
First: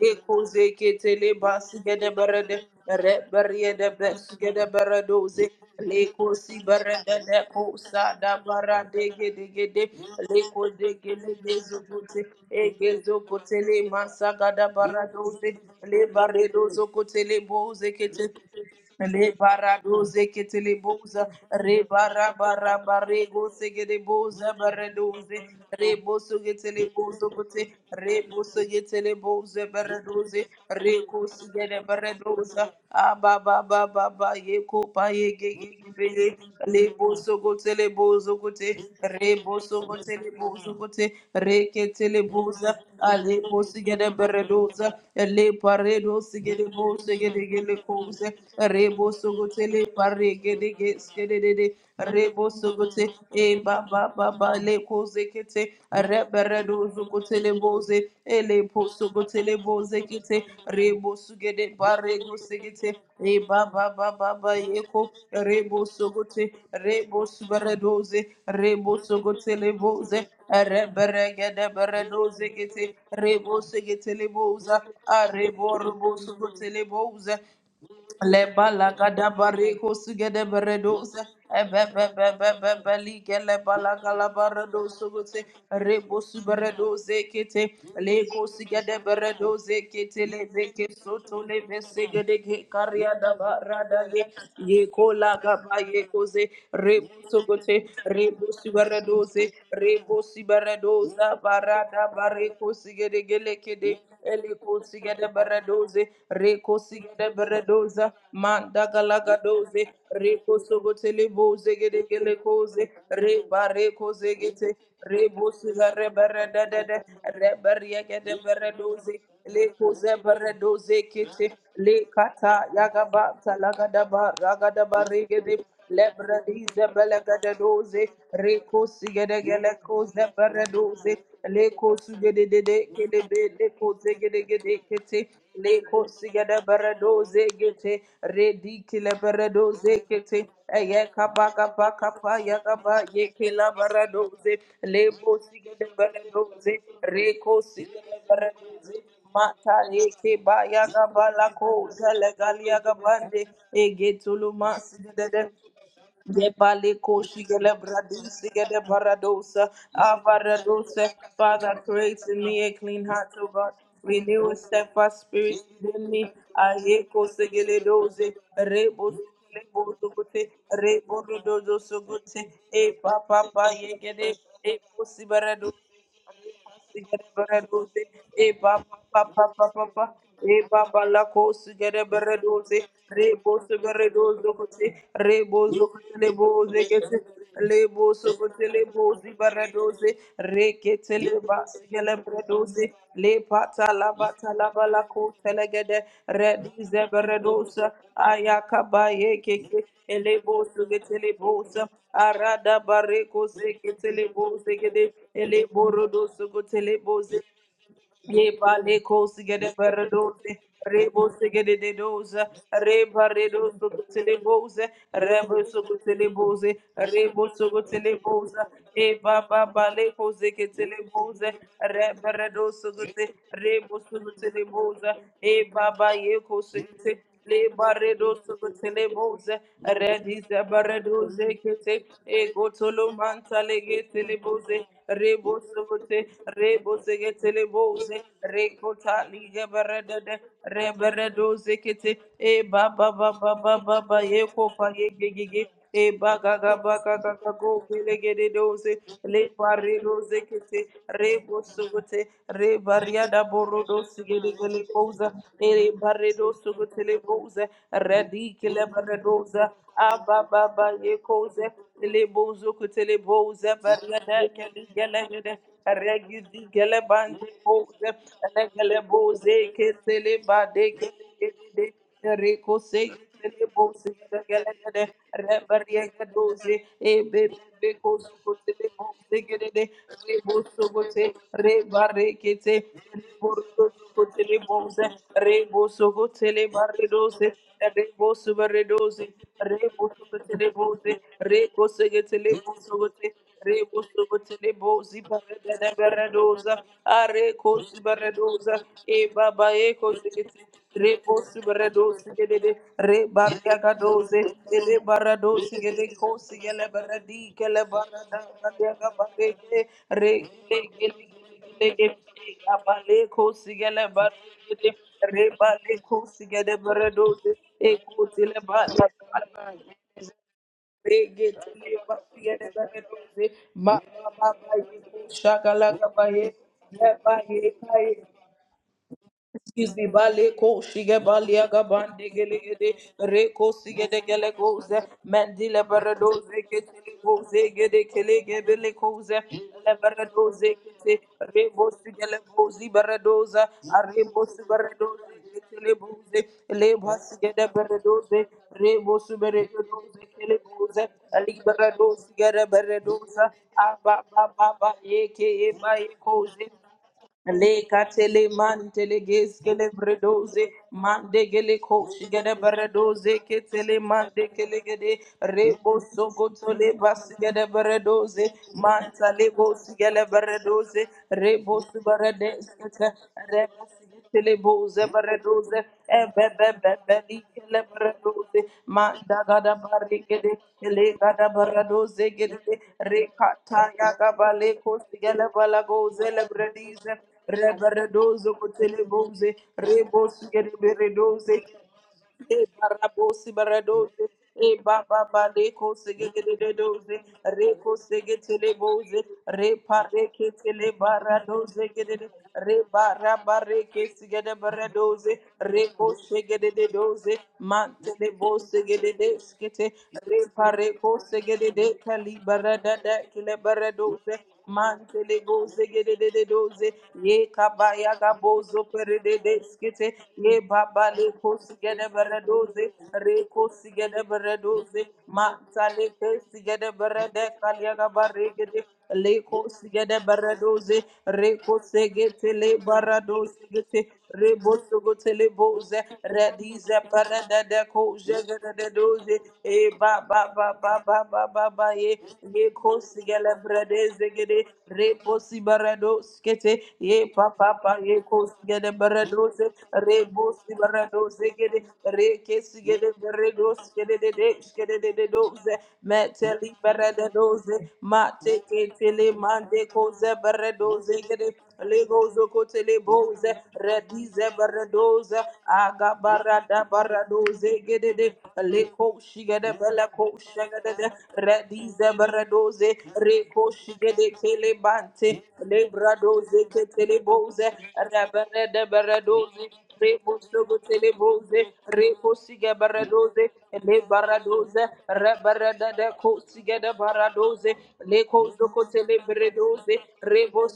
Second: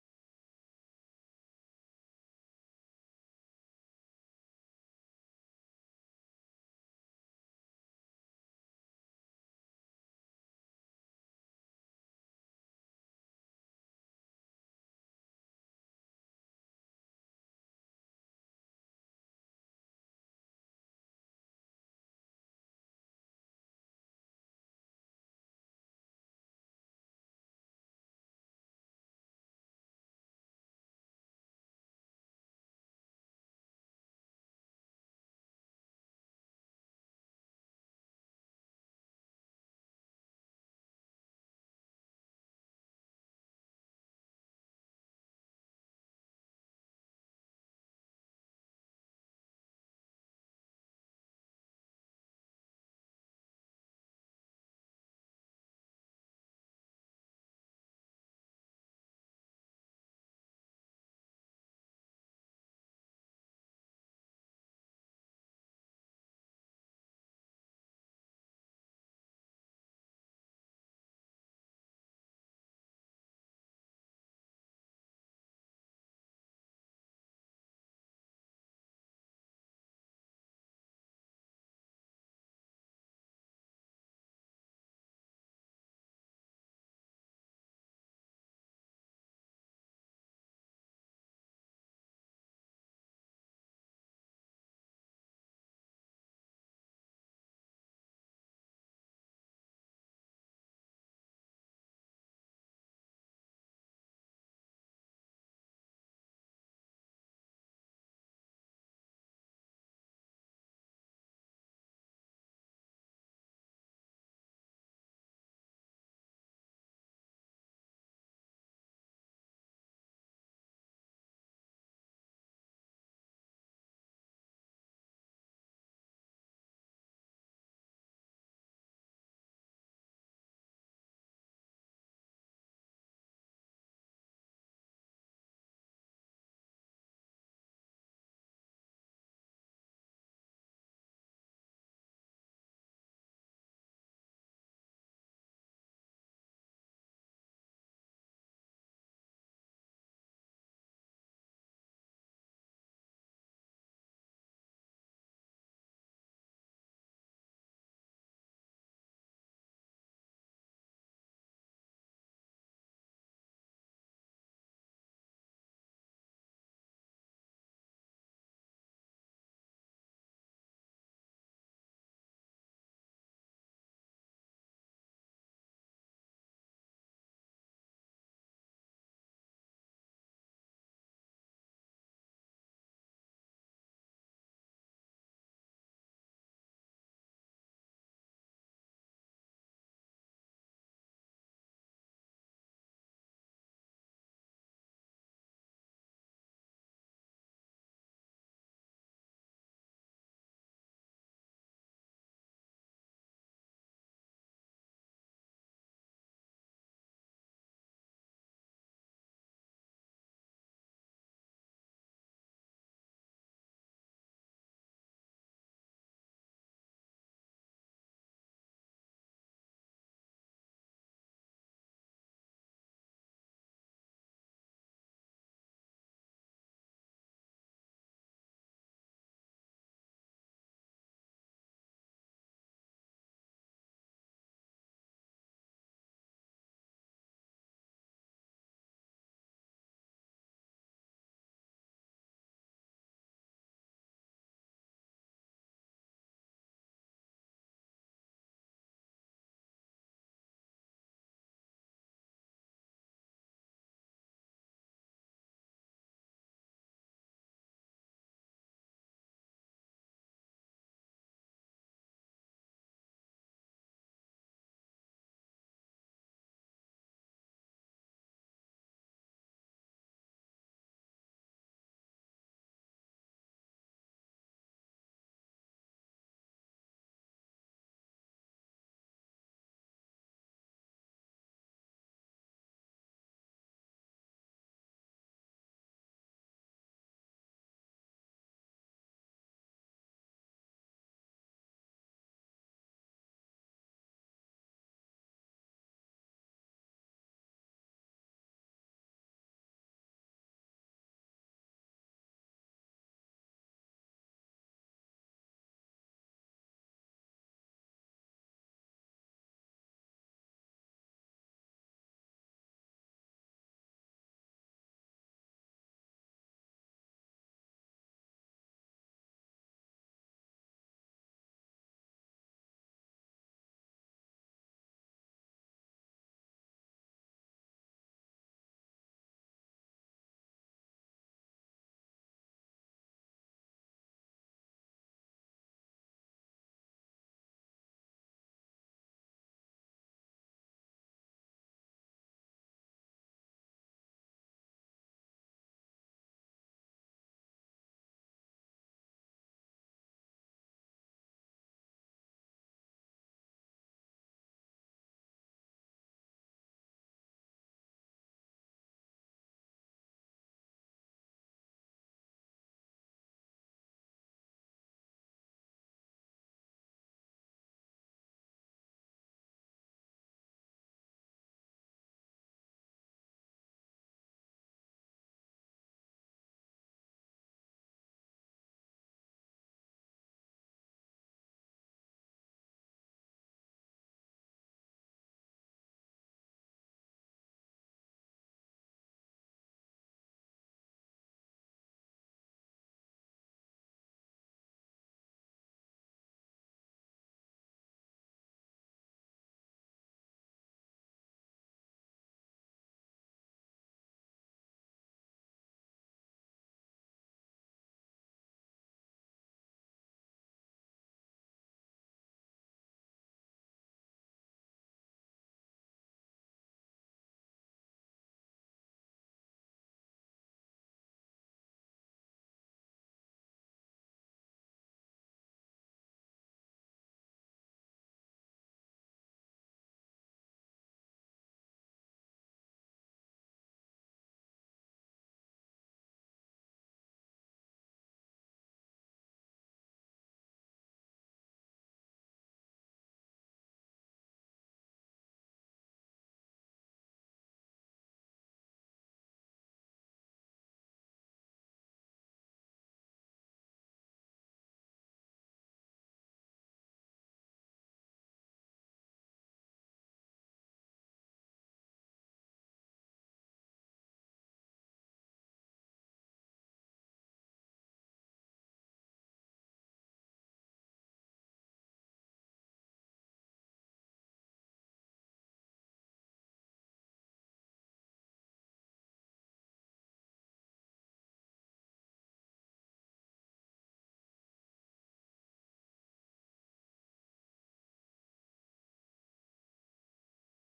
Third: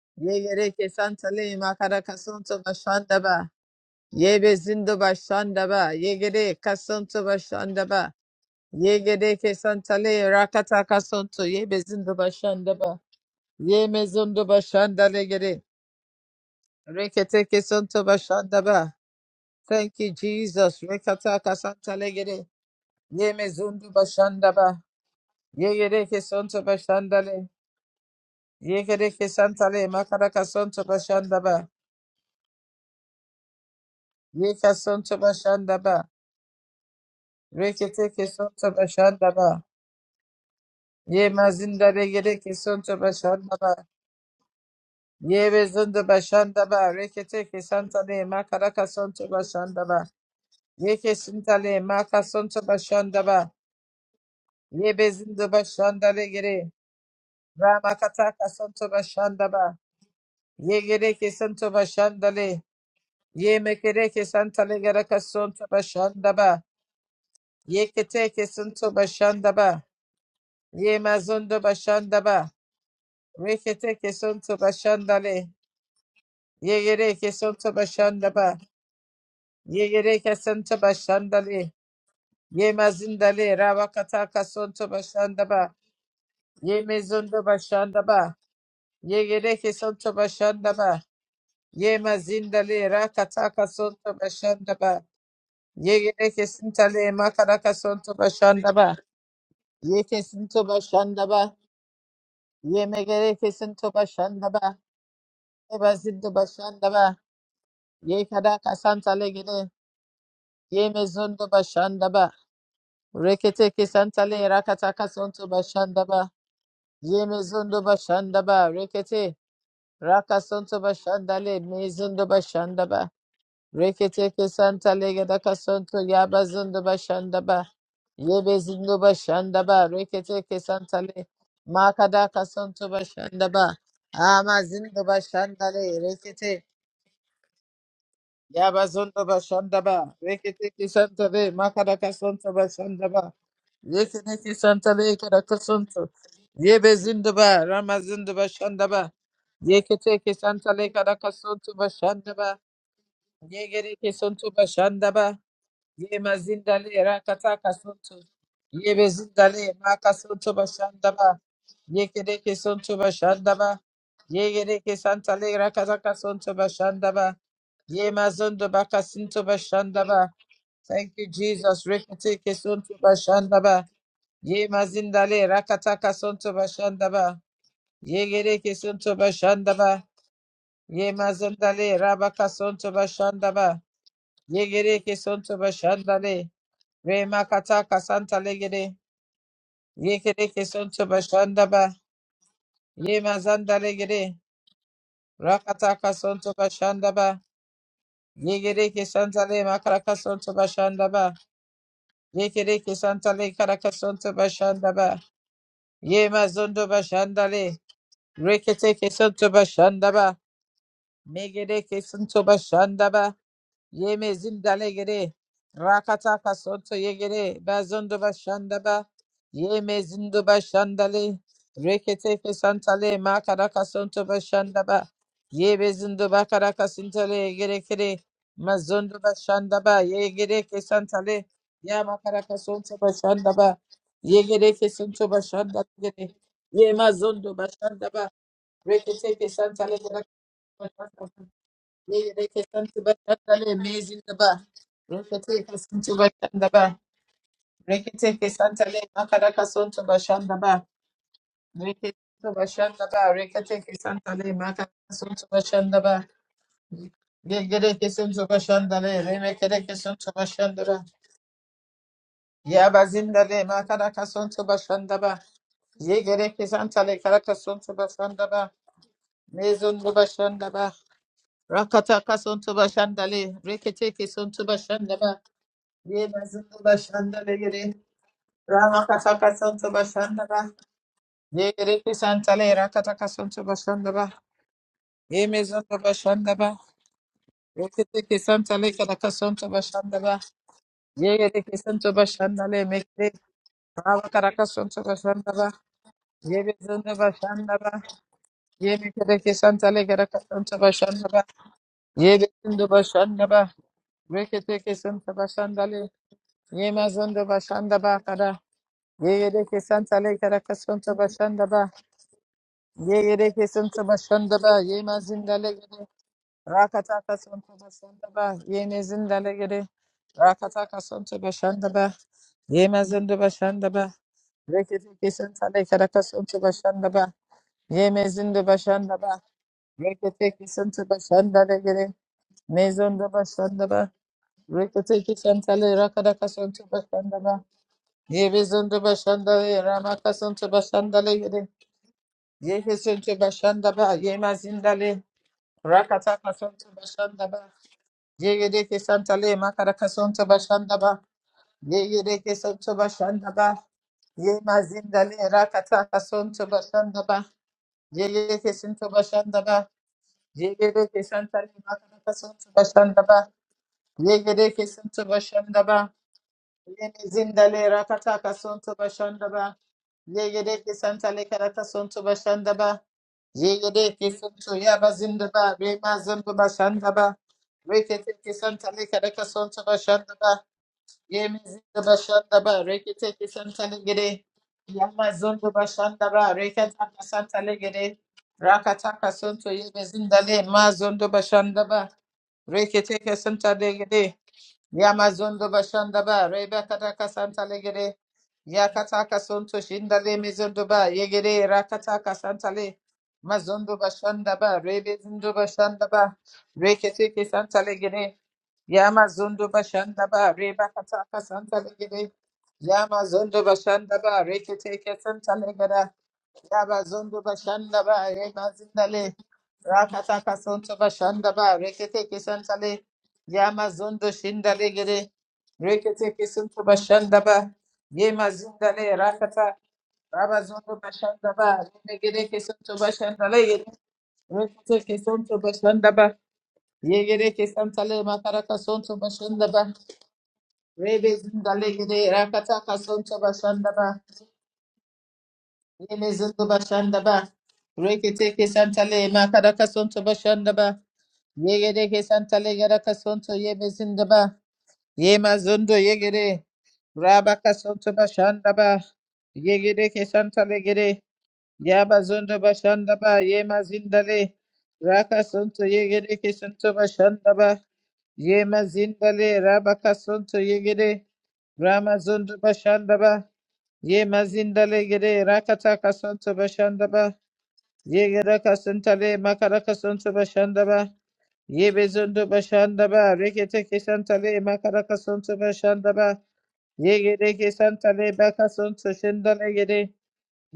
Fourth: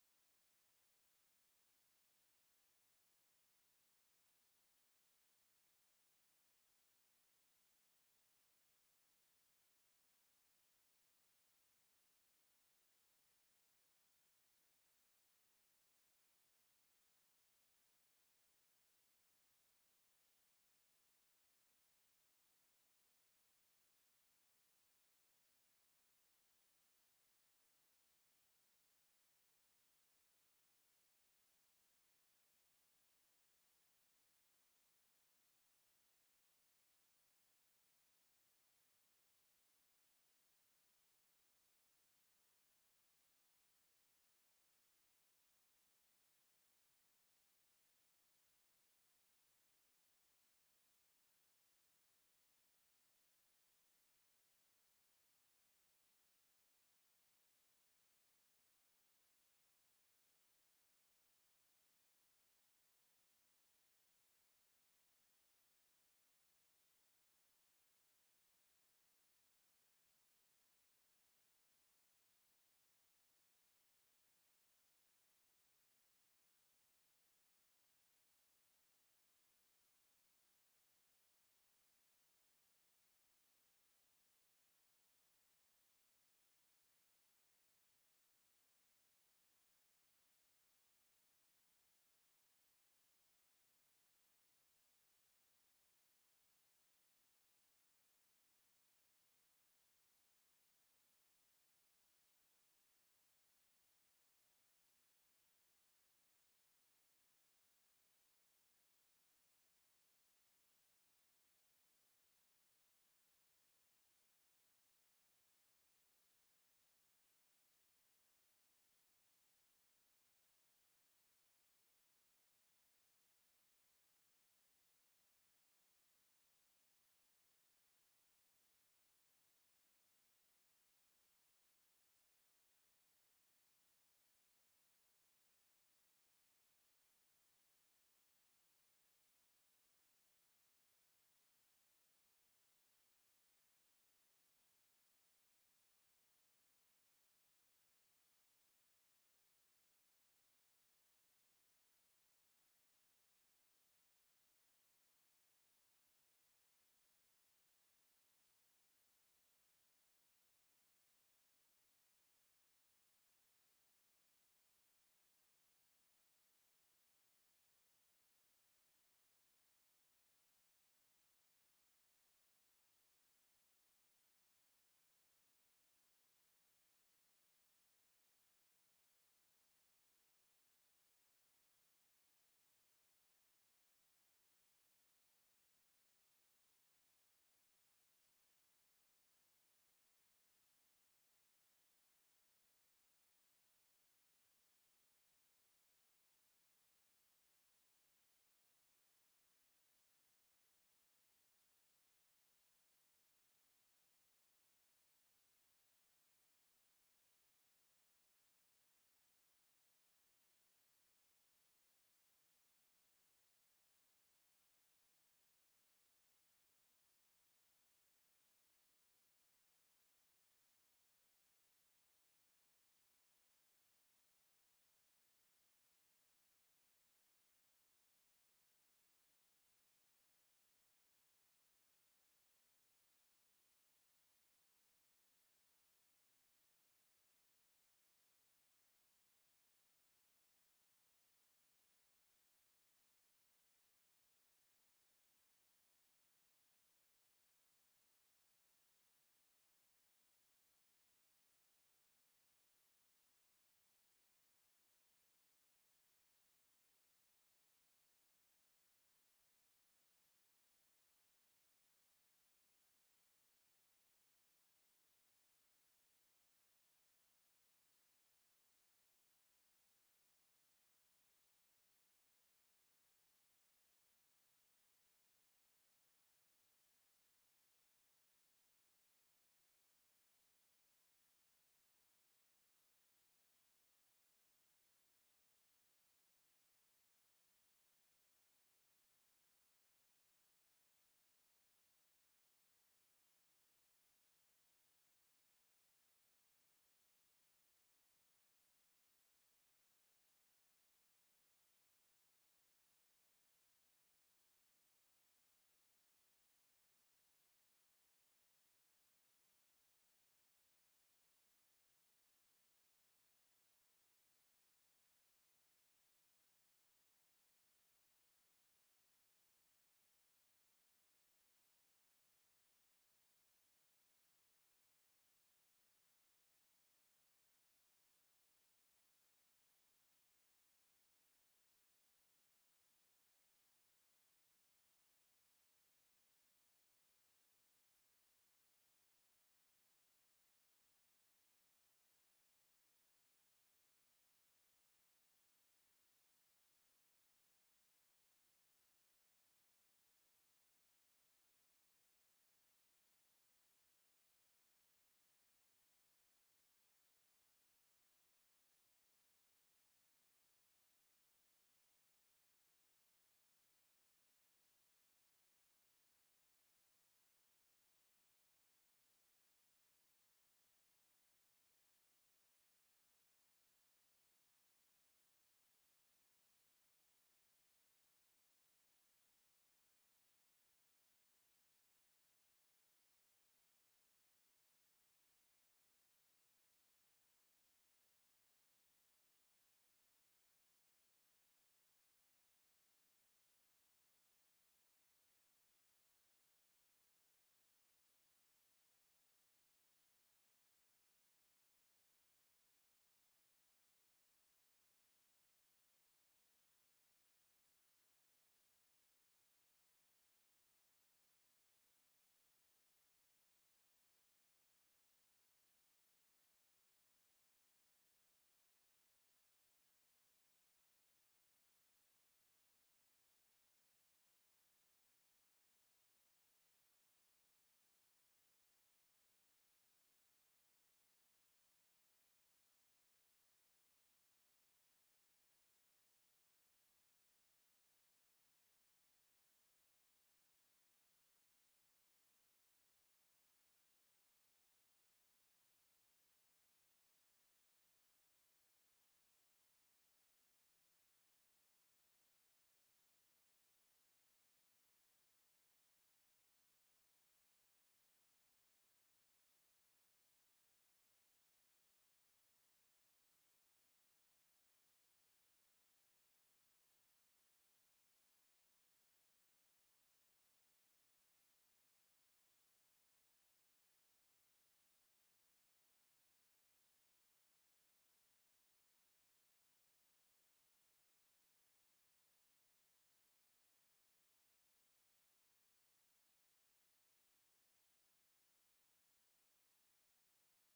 le koze
Yegereke
ketele
santa le
basi gede
makaraka
berede
sunto
re
bashanda ba.
berye de bes
Yebe
gede
zindo
beredoze
bashanda ba.
le
Yegere
kosi berede
kasunto
de
bashanda ba.
kosa da bara de gede
Yegedeke
gede
santale
le koze
rakataka
gele
sonto ye
gezo
bezindo
kote e
bashanda ba
gezo kote le
ye
masa
mezondo
gada
bashanda
baradoze
legede
le baredozo kote le
reketeke
boze
sonto
kete
bashanda ba.
le
Thank you
baradoze ketele
Jesus
boza
rekataka
re
santa
bara
legede
bara bare
ye
goze
mezondo
gede
bashanda
boza
ba
baradoze re
yegedeke
boso
sonto
getele
bashanda
bozo
le
kote re boso getele
yegedeke
boza
santa le
baradoze
makaraka sonto
re
bashanda
kosi
ba
gede baradoza aba ba ba ba ba ye
yeka
ko pa
sonto
ye ge ge
bashanda
ge be
ba
ye le boso gotele
reketeke
bozo kote
sonto bashanda
re
ba
boso gotele bozo kote
ye
re
mazinda
ketele
legedeke
boza
sonto
ale
bashanda ba
bosi gede baradoza le
Yebe zunda
paredo sigede
bashandaba,
bozo
reketeke santale,
sogote
makaraka
rebo
sonto
sogote le
bashandaba,
pare gede gede
yeke
gede
sintale, maka
rebo
sonto
sogote
bashandaba,
e ba ba ba ba le
yebe
koze
zunda
kete
bashandale
rebe
gere,
redo sogote le boze e
ramakataka
le
sonto
po le
bashandaba,
boze kete rebo
yegereke sonto
sugede pare go
bashandale,
segete e ba ba ba
yemekereke
ba ba
santale
yeko
garaka sonto
rebo sogote
bashandaba,
rebo subredoze
yeketeke sonto
rebo sogote le
bashandaba,
boze
yema zunda
Reberegede
bashandaba,
beredoze gete rebo
reketeke
segete le
sonto
boza a
bashandale,
rebo rebo sogote
yegereke sonto bashandaba,
Leba laga da
Ye
bariko suge
yereke
de
santa
beredoze.
bashandale.
Ebe be be be be
Ye
be lige
mazindale
leba laga
rabakata
la
kasonto
baredoze gote.
bashandaba.
Rebo su
Ye
beredoze
mezondo
kete.
bashandaba.
Lego suge de
Ye yereke
beredoze
santo
kete lebe ke
bashandaba.
soto lebe
Ye
suge de ke
mazindale
karia da
rakata
barada
kasonto
ye. Ye
bashandaba.
ko laga ba
Ye
ye
yereke
koze. Rebo
sintale
su
makaraka
gote.
sonto
Rebo su
bashandaba.
beredoze.
Ye
Rebo su
kesinto
beredoza
bashandaba.
barada bariko
Ye
suge de
megereke
gele
santo
kede.
bashandaba.
Elikosi gede
Ye
beredoze,
bazindo
rekosi
bashandaba.
gede beredoza,
Ye karaka santale
mandagalaga
gede.
doze, rekoso
Ye
gotele
mezondo
boze gede
bashandaba.
gele koze, reba
Rekete
rekoze
kesantale
gete,
rakataka sonto
rebosi gare
bashandaba.
beredede,
Ye mezundo
reberia gede
bashandaba. Rekete
Elikosiga de Baradoze, Rekosiga de Baradoza, Mandagalagadose, Rekosogotelebose, Gedegelecose, Rebarecosegete, Rebosiga Reberedede, Reberiaga de Baradoze, Lekose
rakasonto
Baradoze Kete,
bashandale mezundo
Lekata,
bashandaba.
Yagabata,
Rekete
Lagadaba, Ragadaba
kesantale gadaka
Regede,
sonto yabazundo
Lebradize
bashandaba.
Belagadadoze,
Ye bezundo
gede de
bashandaba.
Gelecoze,
Rekete kesantale
Baradoze, Le
makadaka
kosigedede
sonto
kedebe
bashandaba.
le
Ama
kosigedegede
zindo
kete le
bashandale. Rekete
kosigede berado zegete redi kile
Yabazondo
berado
Bashandaba,
zekete
Rekitiki
eye kaba
Santale,
kaba
Makaraka
kaba
Santa
ya kaba ye
Bashandaba,
kila berado
Yekiniki
ze le
Santale,
kosigede
Karakasunto,
berado ze re
Yebezindaba,
kosigede
Ramazinda
berado ze
Bashandaba,
mata eke
Yekitiki
ba ya
Santale,
kaba la ko
Karakasunto
zele
Bashandaba,
galia kabande ege
Yegeriki Sunto
tuluma
Bashandaba,
sigedede
Ye mazindale
Yebale koshi gele
rakataka sonto.
bradusi gele
Ye
baradosa
bezindale makasonto
avaradosa.
bashandaba.
Father,
Ye
create in
kereke
me a
sonto
clean heart, O God.
bashandaba. Ye
Renew a
gereke
steadfast
santale
spirit within
rakataka
me.
sonto
Aye
bashandaba.
kose gele
Ye
doze
mazondo
rebo so
bakasinto
gele bozo
bashandaba.
gote
Thank
rebo
you,
dozo
Jesus.
so gote.
Rekateke
E
sonto
papa pa pa pa
bashandaba.
ye gele
Ye
e kosi
mazindale
barado.
rakataka sonto bashandaba.
Sigerebereduzi,
Ye
e
gereke
baba
sonto
baba baba
bashandaba.
ba, e baba
Ye
la kosi
mazindale rabaka
gerebereduzi,
sonto
rebo
bashandaba.
sigereduzi
Ye
kuti,
gereke sonto
rebo zukuti
bashandale.
lebozi kete,
Rema kataka
lebo
santa
sukuti
legere.
lebozi bereduzi,
Yekereke sonto
rekete leba
bashanda ba.
sigerebereduzi, le
Yema zanda
pata la
legere.
bata la bala kosi legede,
Rakataka sonto
redize
bashanda ba.
bereduzi, ayaka ba
Yegereke santa
yeke
le makaraka sonto
Elebose
bashanda ba.
getelebose arada
Yekereke santa
bareko
le karaka sonto
seketelebose
bashanda
gede
ba.
eleborodo
ye zondo
sokotelebose
bashanda le.
ye
Reketeke
baleko
sonto
sigede
bashanda ba.
beredose rebose gede
Megereke
dedose
sonto bashanda ba.
rebaredo
Yeme
sokotelebose
zindalegere.
rebo
Rakata
sokotelebose
kasoto
rebo
yegere. Bazondo
sokotelebose
bashandaba.
e baba
Yeme
baleko
zindo bashandale.
seketelebose
Rekete
reberedo
kesantale.
sokote
Makaraka
rebo
sonto bashandaba.
sokotelebose e
Yebe
baba
zindo
yeko
bakaraka
sekete
sintale
Le
yegere kere.
barredo sotele
Mazondo
boze,
bashandaba.
redize
Yegere
barredo
kesantale.
zekete,
Ya
e
makaraka sonto
gotolo manta
bashandaba.
legete le
Yegere
boze,
kesonto
rebo
bashandale.
sokote,
gere. Ye
rebo zegete
mazondo
le boze,
bashandaba.
rekota
Rekete
lige
kesantale.
barredede, reberedo kete e
Rekete
ba
santu
ba ba ba
bashandale
ba ba ba
mezinde
ye
ba.
kofa ye gege
Rekete
e
santu
baga
bashanda
ga
ba.
baga ga ga go bele gede
Rekete
doze
santale
le
makaraka
bare
santu
doze
bashanda
kete
ba.
re go
Rekete
sugote
santu
re
bashanda
baria
ba.
da boro
Rekete
doze gede
santale
gele
makaraka
koza
santu
e re
bashanda ba.
bare doze gote le boze
Gegere
re
santu
di kele bare
bashandale
doze
remekere santu
aba
bashanda
baba
ba.
ye koze le bozo
Ya
kote le
bazindale
boze baria
makaraka
da
santu
kele
bashanda
gele
ba.
gede regi di
Yegere
gele
santale
bande
karaka santu
boze
bashanda
le
ba.
gele boze
Mezundu
kete le
bashanda
bade
ba.
kele gede
Rakataka santu
Rekose Rebosso
bashandale. Rekete santu bashanda ba. Ye Yemazundo bashanda legere. Rama kataka santo bashanda ba. Ye reki Yegere kisantale rakataka santo bashanda ba. Yemezundo bashanda ba. Rekete ke Yekete kisantale kataka santo bashanda ba. Ye Yegere kisanto bashanda le mekere. Rama karaka santo bashanda ba. Yemezundo bashanda ba. Ye mekre ke Yemekere kisantale karaka santo bashanda ba.
Reposu beredosu gedede
Yemezundo
re
bashanda ba.
barya gadoze
Rekete
ele
kisanto
baradosu
bashanda
gede
le.
kosi gele beredi
Yemazundo
gele
bashanda ba
barada
kada.
barya
Ye
gabade gede
yedeke santa
re
le karaka
gele
sonta
gele
bashanda ba.
gele gele abale
Ye yedeke
kosi
sonta
gele
bashanda ba.
barede
Ye
re
mazinda le
bale
gede.
kosi gede
Rakataka
beredoze
sonta
e
bashanda
kosi
ba.
le
Ye
bala
nezinda le gede. Rakataka
re
sonta
gete
bashanda
le
ba.
basi gede
Ye mazinda
beredoze
bashanda
ma
ba.
ma ma ma ye
Reketeke santa le
shakala
karaka sonta bashanda ba. Ye
gabaye
mezinda bashanda ba.
Excuse me, bale
Reketeke
ko
sonta
shige bale
bashanda le
aga
gede.
bande gele gede
Mezonda
re ko
bashanda
shige
ba.
de gele ko ze
Reketeke
mendi
santa
le
le
barado
rakadaka
ze ke
sonta
tele ko
bashanda
ze
ba.
gede kele
Ye
gebele
bezonda
ko ze
bashanda le
le
ramaka
barado
sonta bashanda le gede.
re bo le ko
Ye
zi
kesente bashanda ba
re
ye
bo shi barado
mazindale
ze
rakata kasonto
le ba
bashanda
shige de
ba ye yede
re bo shi
kesantale
barado
makara
ze
kasonto
kele ko
bashanda
ze
ba
ali
ye
barado
yede kesonto bashanda ba
ba ba
ye
ba ba ye
mazindale
ke ye ba
rakata
ye
kasonto bashanda ba
Le
ye
katele
yede kesonto
mantele
bashanda
gezgele
ba
bredoze
ye yede
mande
kesantale
gele
makara
koshi gele
kasonto bashanda
bredoze
ba
ketele
ye
mande
yede
kele gede
kesonto bashanda
rebo
ba
sogo tole
ye
bas gele
rakata
bredoze
kasonto
mantale
bashanda ba
bos gele
ye yede
bredoze
kesantale
rebo
karaka sonto
subarede
bashanda ba
skete
Yegedeke Santo
Telebose
Yaba Zindaba,
Beredoze,
Rema Zindaba Shandaba,
Ebebebebeli
Reketeke
Kelebredoze,
Santa Lekadeka
Mandagada
Santaba
Barricade,
Shandaba,
Elegada
Yemi Zindaba
Baradoze Gede,
Shandaba, Reketeke Santa
Recata
Legede,
Yagabale
Yama
Cosigele
Zindaba
Balagoze
Shandaba,
Lebredize,
Reketaka Santa Legede,
Reberedozo
Rakataka
Telebose,
Santo Yebe
Rebos
Zindale, Ma Zindaba
Gede
Shandaba,
e
Reketeke
barabosi
Santa
baradoze
gede.
e baba
Yamazondo
baleko
bashanda ba reba
segededoze
kataka Santa
reko
Legere,
segeteleboze
Yakataka
re
Sonto Shindale
pareke
mizondo
tele
ba Yegere,
baradoze gedede
Rakataka santa
re
Santale, Mazondo
barabareke segede
Bashandaba,
baradoze
Rebezindo
reko
Bashandaba,
segededoze
Reketeke Santa
mantele
Legere,
bose gedede
Yamazondo
skete
bashanda
re
ba reba
pareko
kataka Santa
segedede
Legere,
kali baradada kile
Yamazondo
baradoze
Bashandaba, Reketeke
Mantele
Santa
boze
Legere,
gedede de de doze ye
Yabazondo bashanda
kabaya
ba
gabozo perede
remazindale
deskete ye
rakataka sonto
baba le
bashanda
kosi
ba
gede
rekete
bere doze
kesantale
re kosi gede
yamazondo
bere
shindale
doze
gere
mantale
rekete
kosi
kesonto
gede bere
bashanda
de
ba
kalya gabare gede
yemazindale
le
rakata
kosi gede bere
rabazondo
doze
bashanda
re
ba
kosi
remegere
gete le
kesonto
bara
bashanda le
doze
gere
gete
rekete
Reboso gotele
kesonto
boze,
bashanda ba
redize
yegere
parada de
kesantale
koje
makaraka
de
sonto
doze,
bashanda ba
e ba ba ba ba ba
rebe
ba ba
zindale
ba ye,
gere
ye
rakata
kosi
kasonto
gele
bashanda ba.
bredeze gede, reposi barado
Yemezungu
skete, ye pa
başandaba.
pa pa ye kosi
Reketeke
gele
santale
baradoze,
makaraka sonto
rebosi
başandaba.
barado segede,
Yegedeke
re
santale
kesi gele
yaraka sonto
baradoze gede de de
yemezindaba.
doze,
Yemazundu yegere.
meteli berede
Rabaka
doze,
sonto
mate
başandaba.
ketele mande
Yegedeke
koze
santale gere.
beredoze gede, legozo
Yabazundu
kotele
başandaba.
boze, redize
Yemazindale.
beredoze,
Raka sonto
aga
santo
barada
sonto başandaba.
baradoze gede de, leko
Yemazindale.
shigede bele
Rabaka
ko
sonto
shigede de,
yegere.
redize
Ramazundu
beredoze,
başandaba.
reko shigede kele
Yemazindale
bante,
gere. Rakataka sonto
lebradoze ketele
başandaba.
boze,
Yegara
reberede
kasantale Yegerakasantale
beredoze,
makarakasanto bashandaba.
Rebosogoteleboze,
Yebezondo bashandaba.
Rekosigebaradoze,
Reketeke santale
Lebaradoze,
makarakasanto
Rebarada
bashandaba. Yegereke
Kosigedabaradoze,
santale bakasanto shandale
Lekozokotelebredoze,
gede.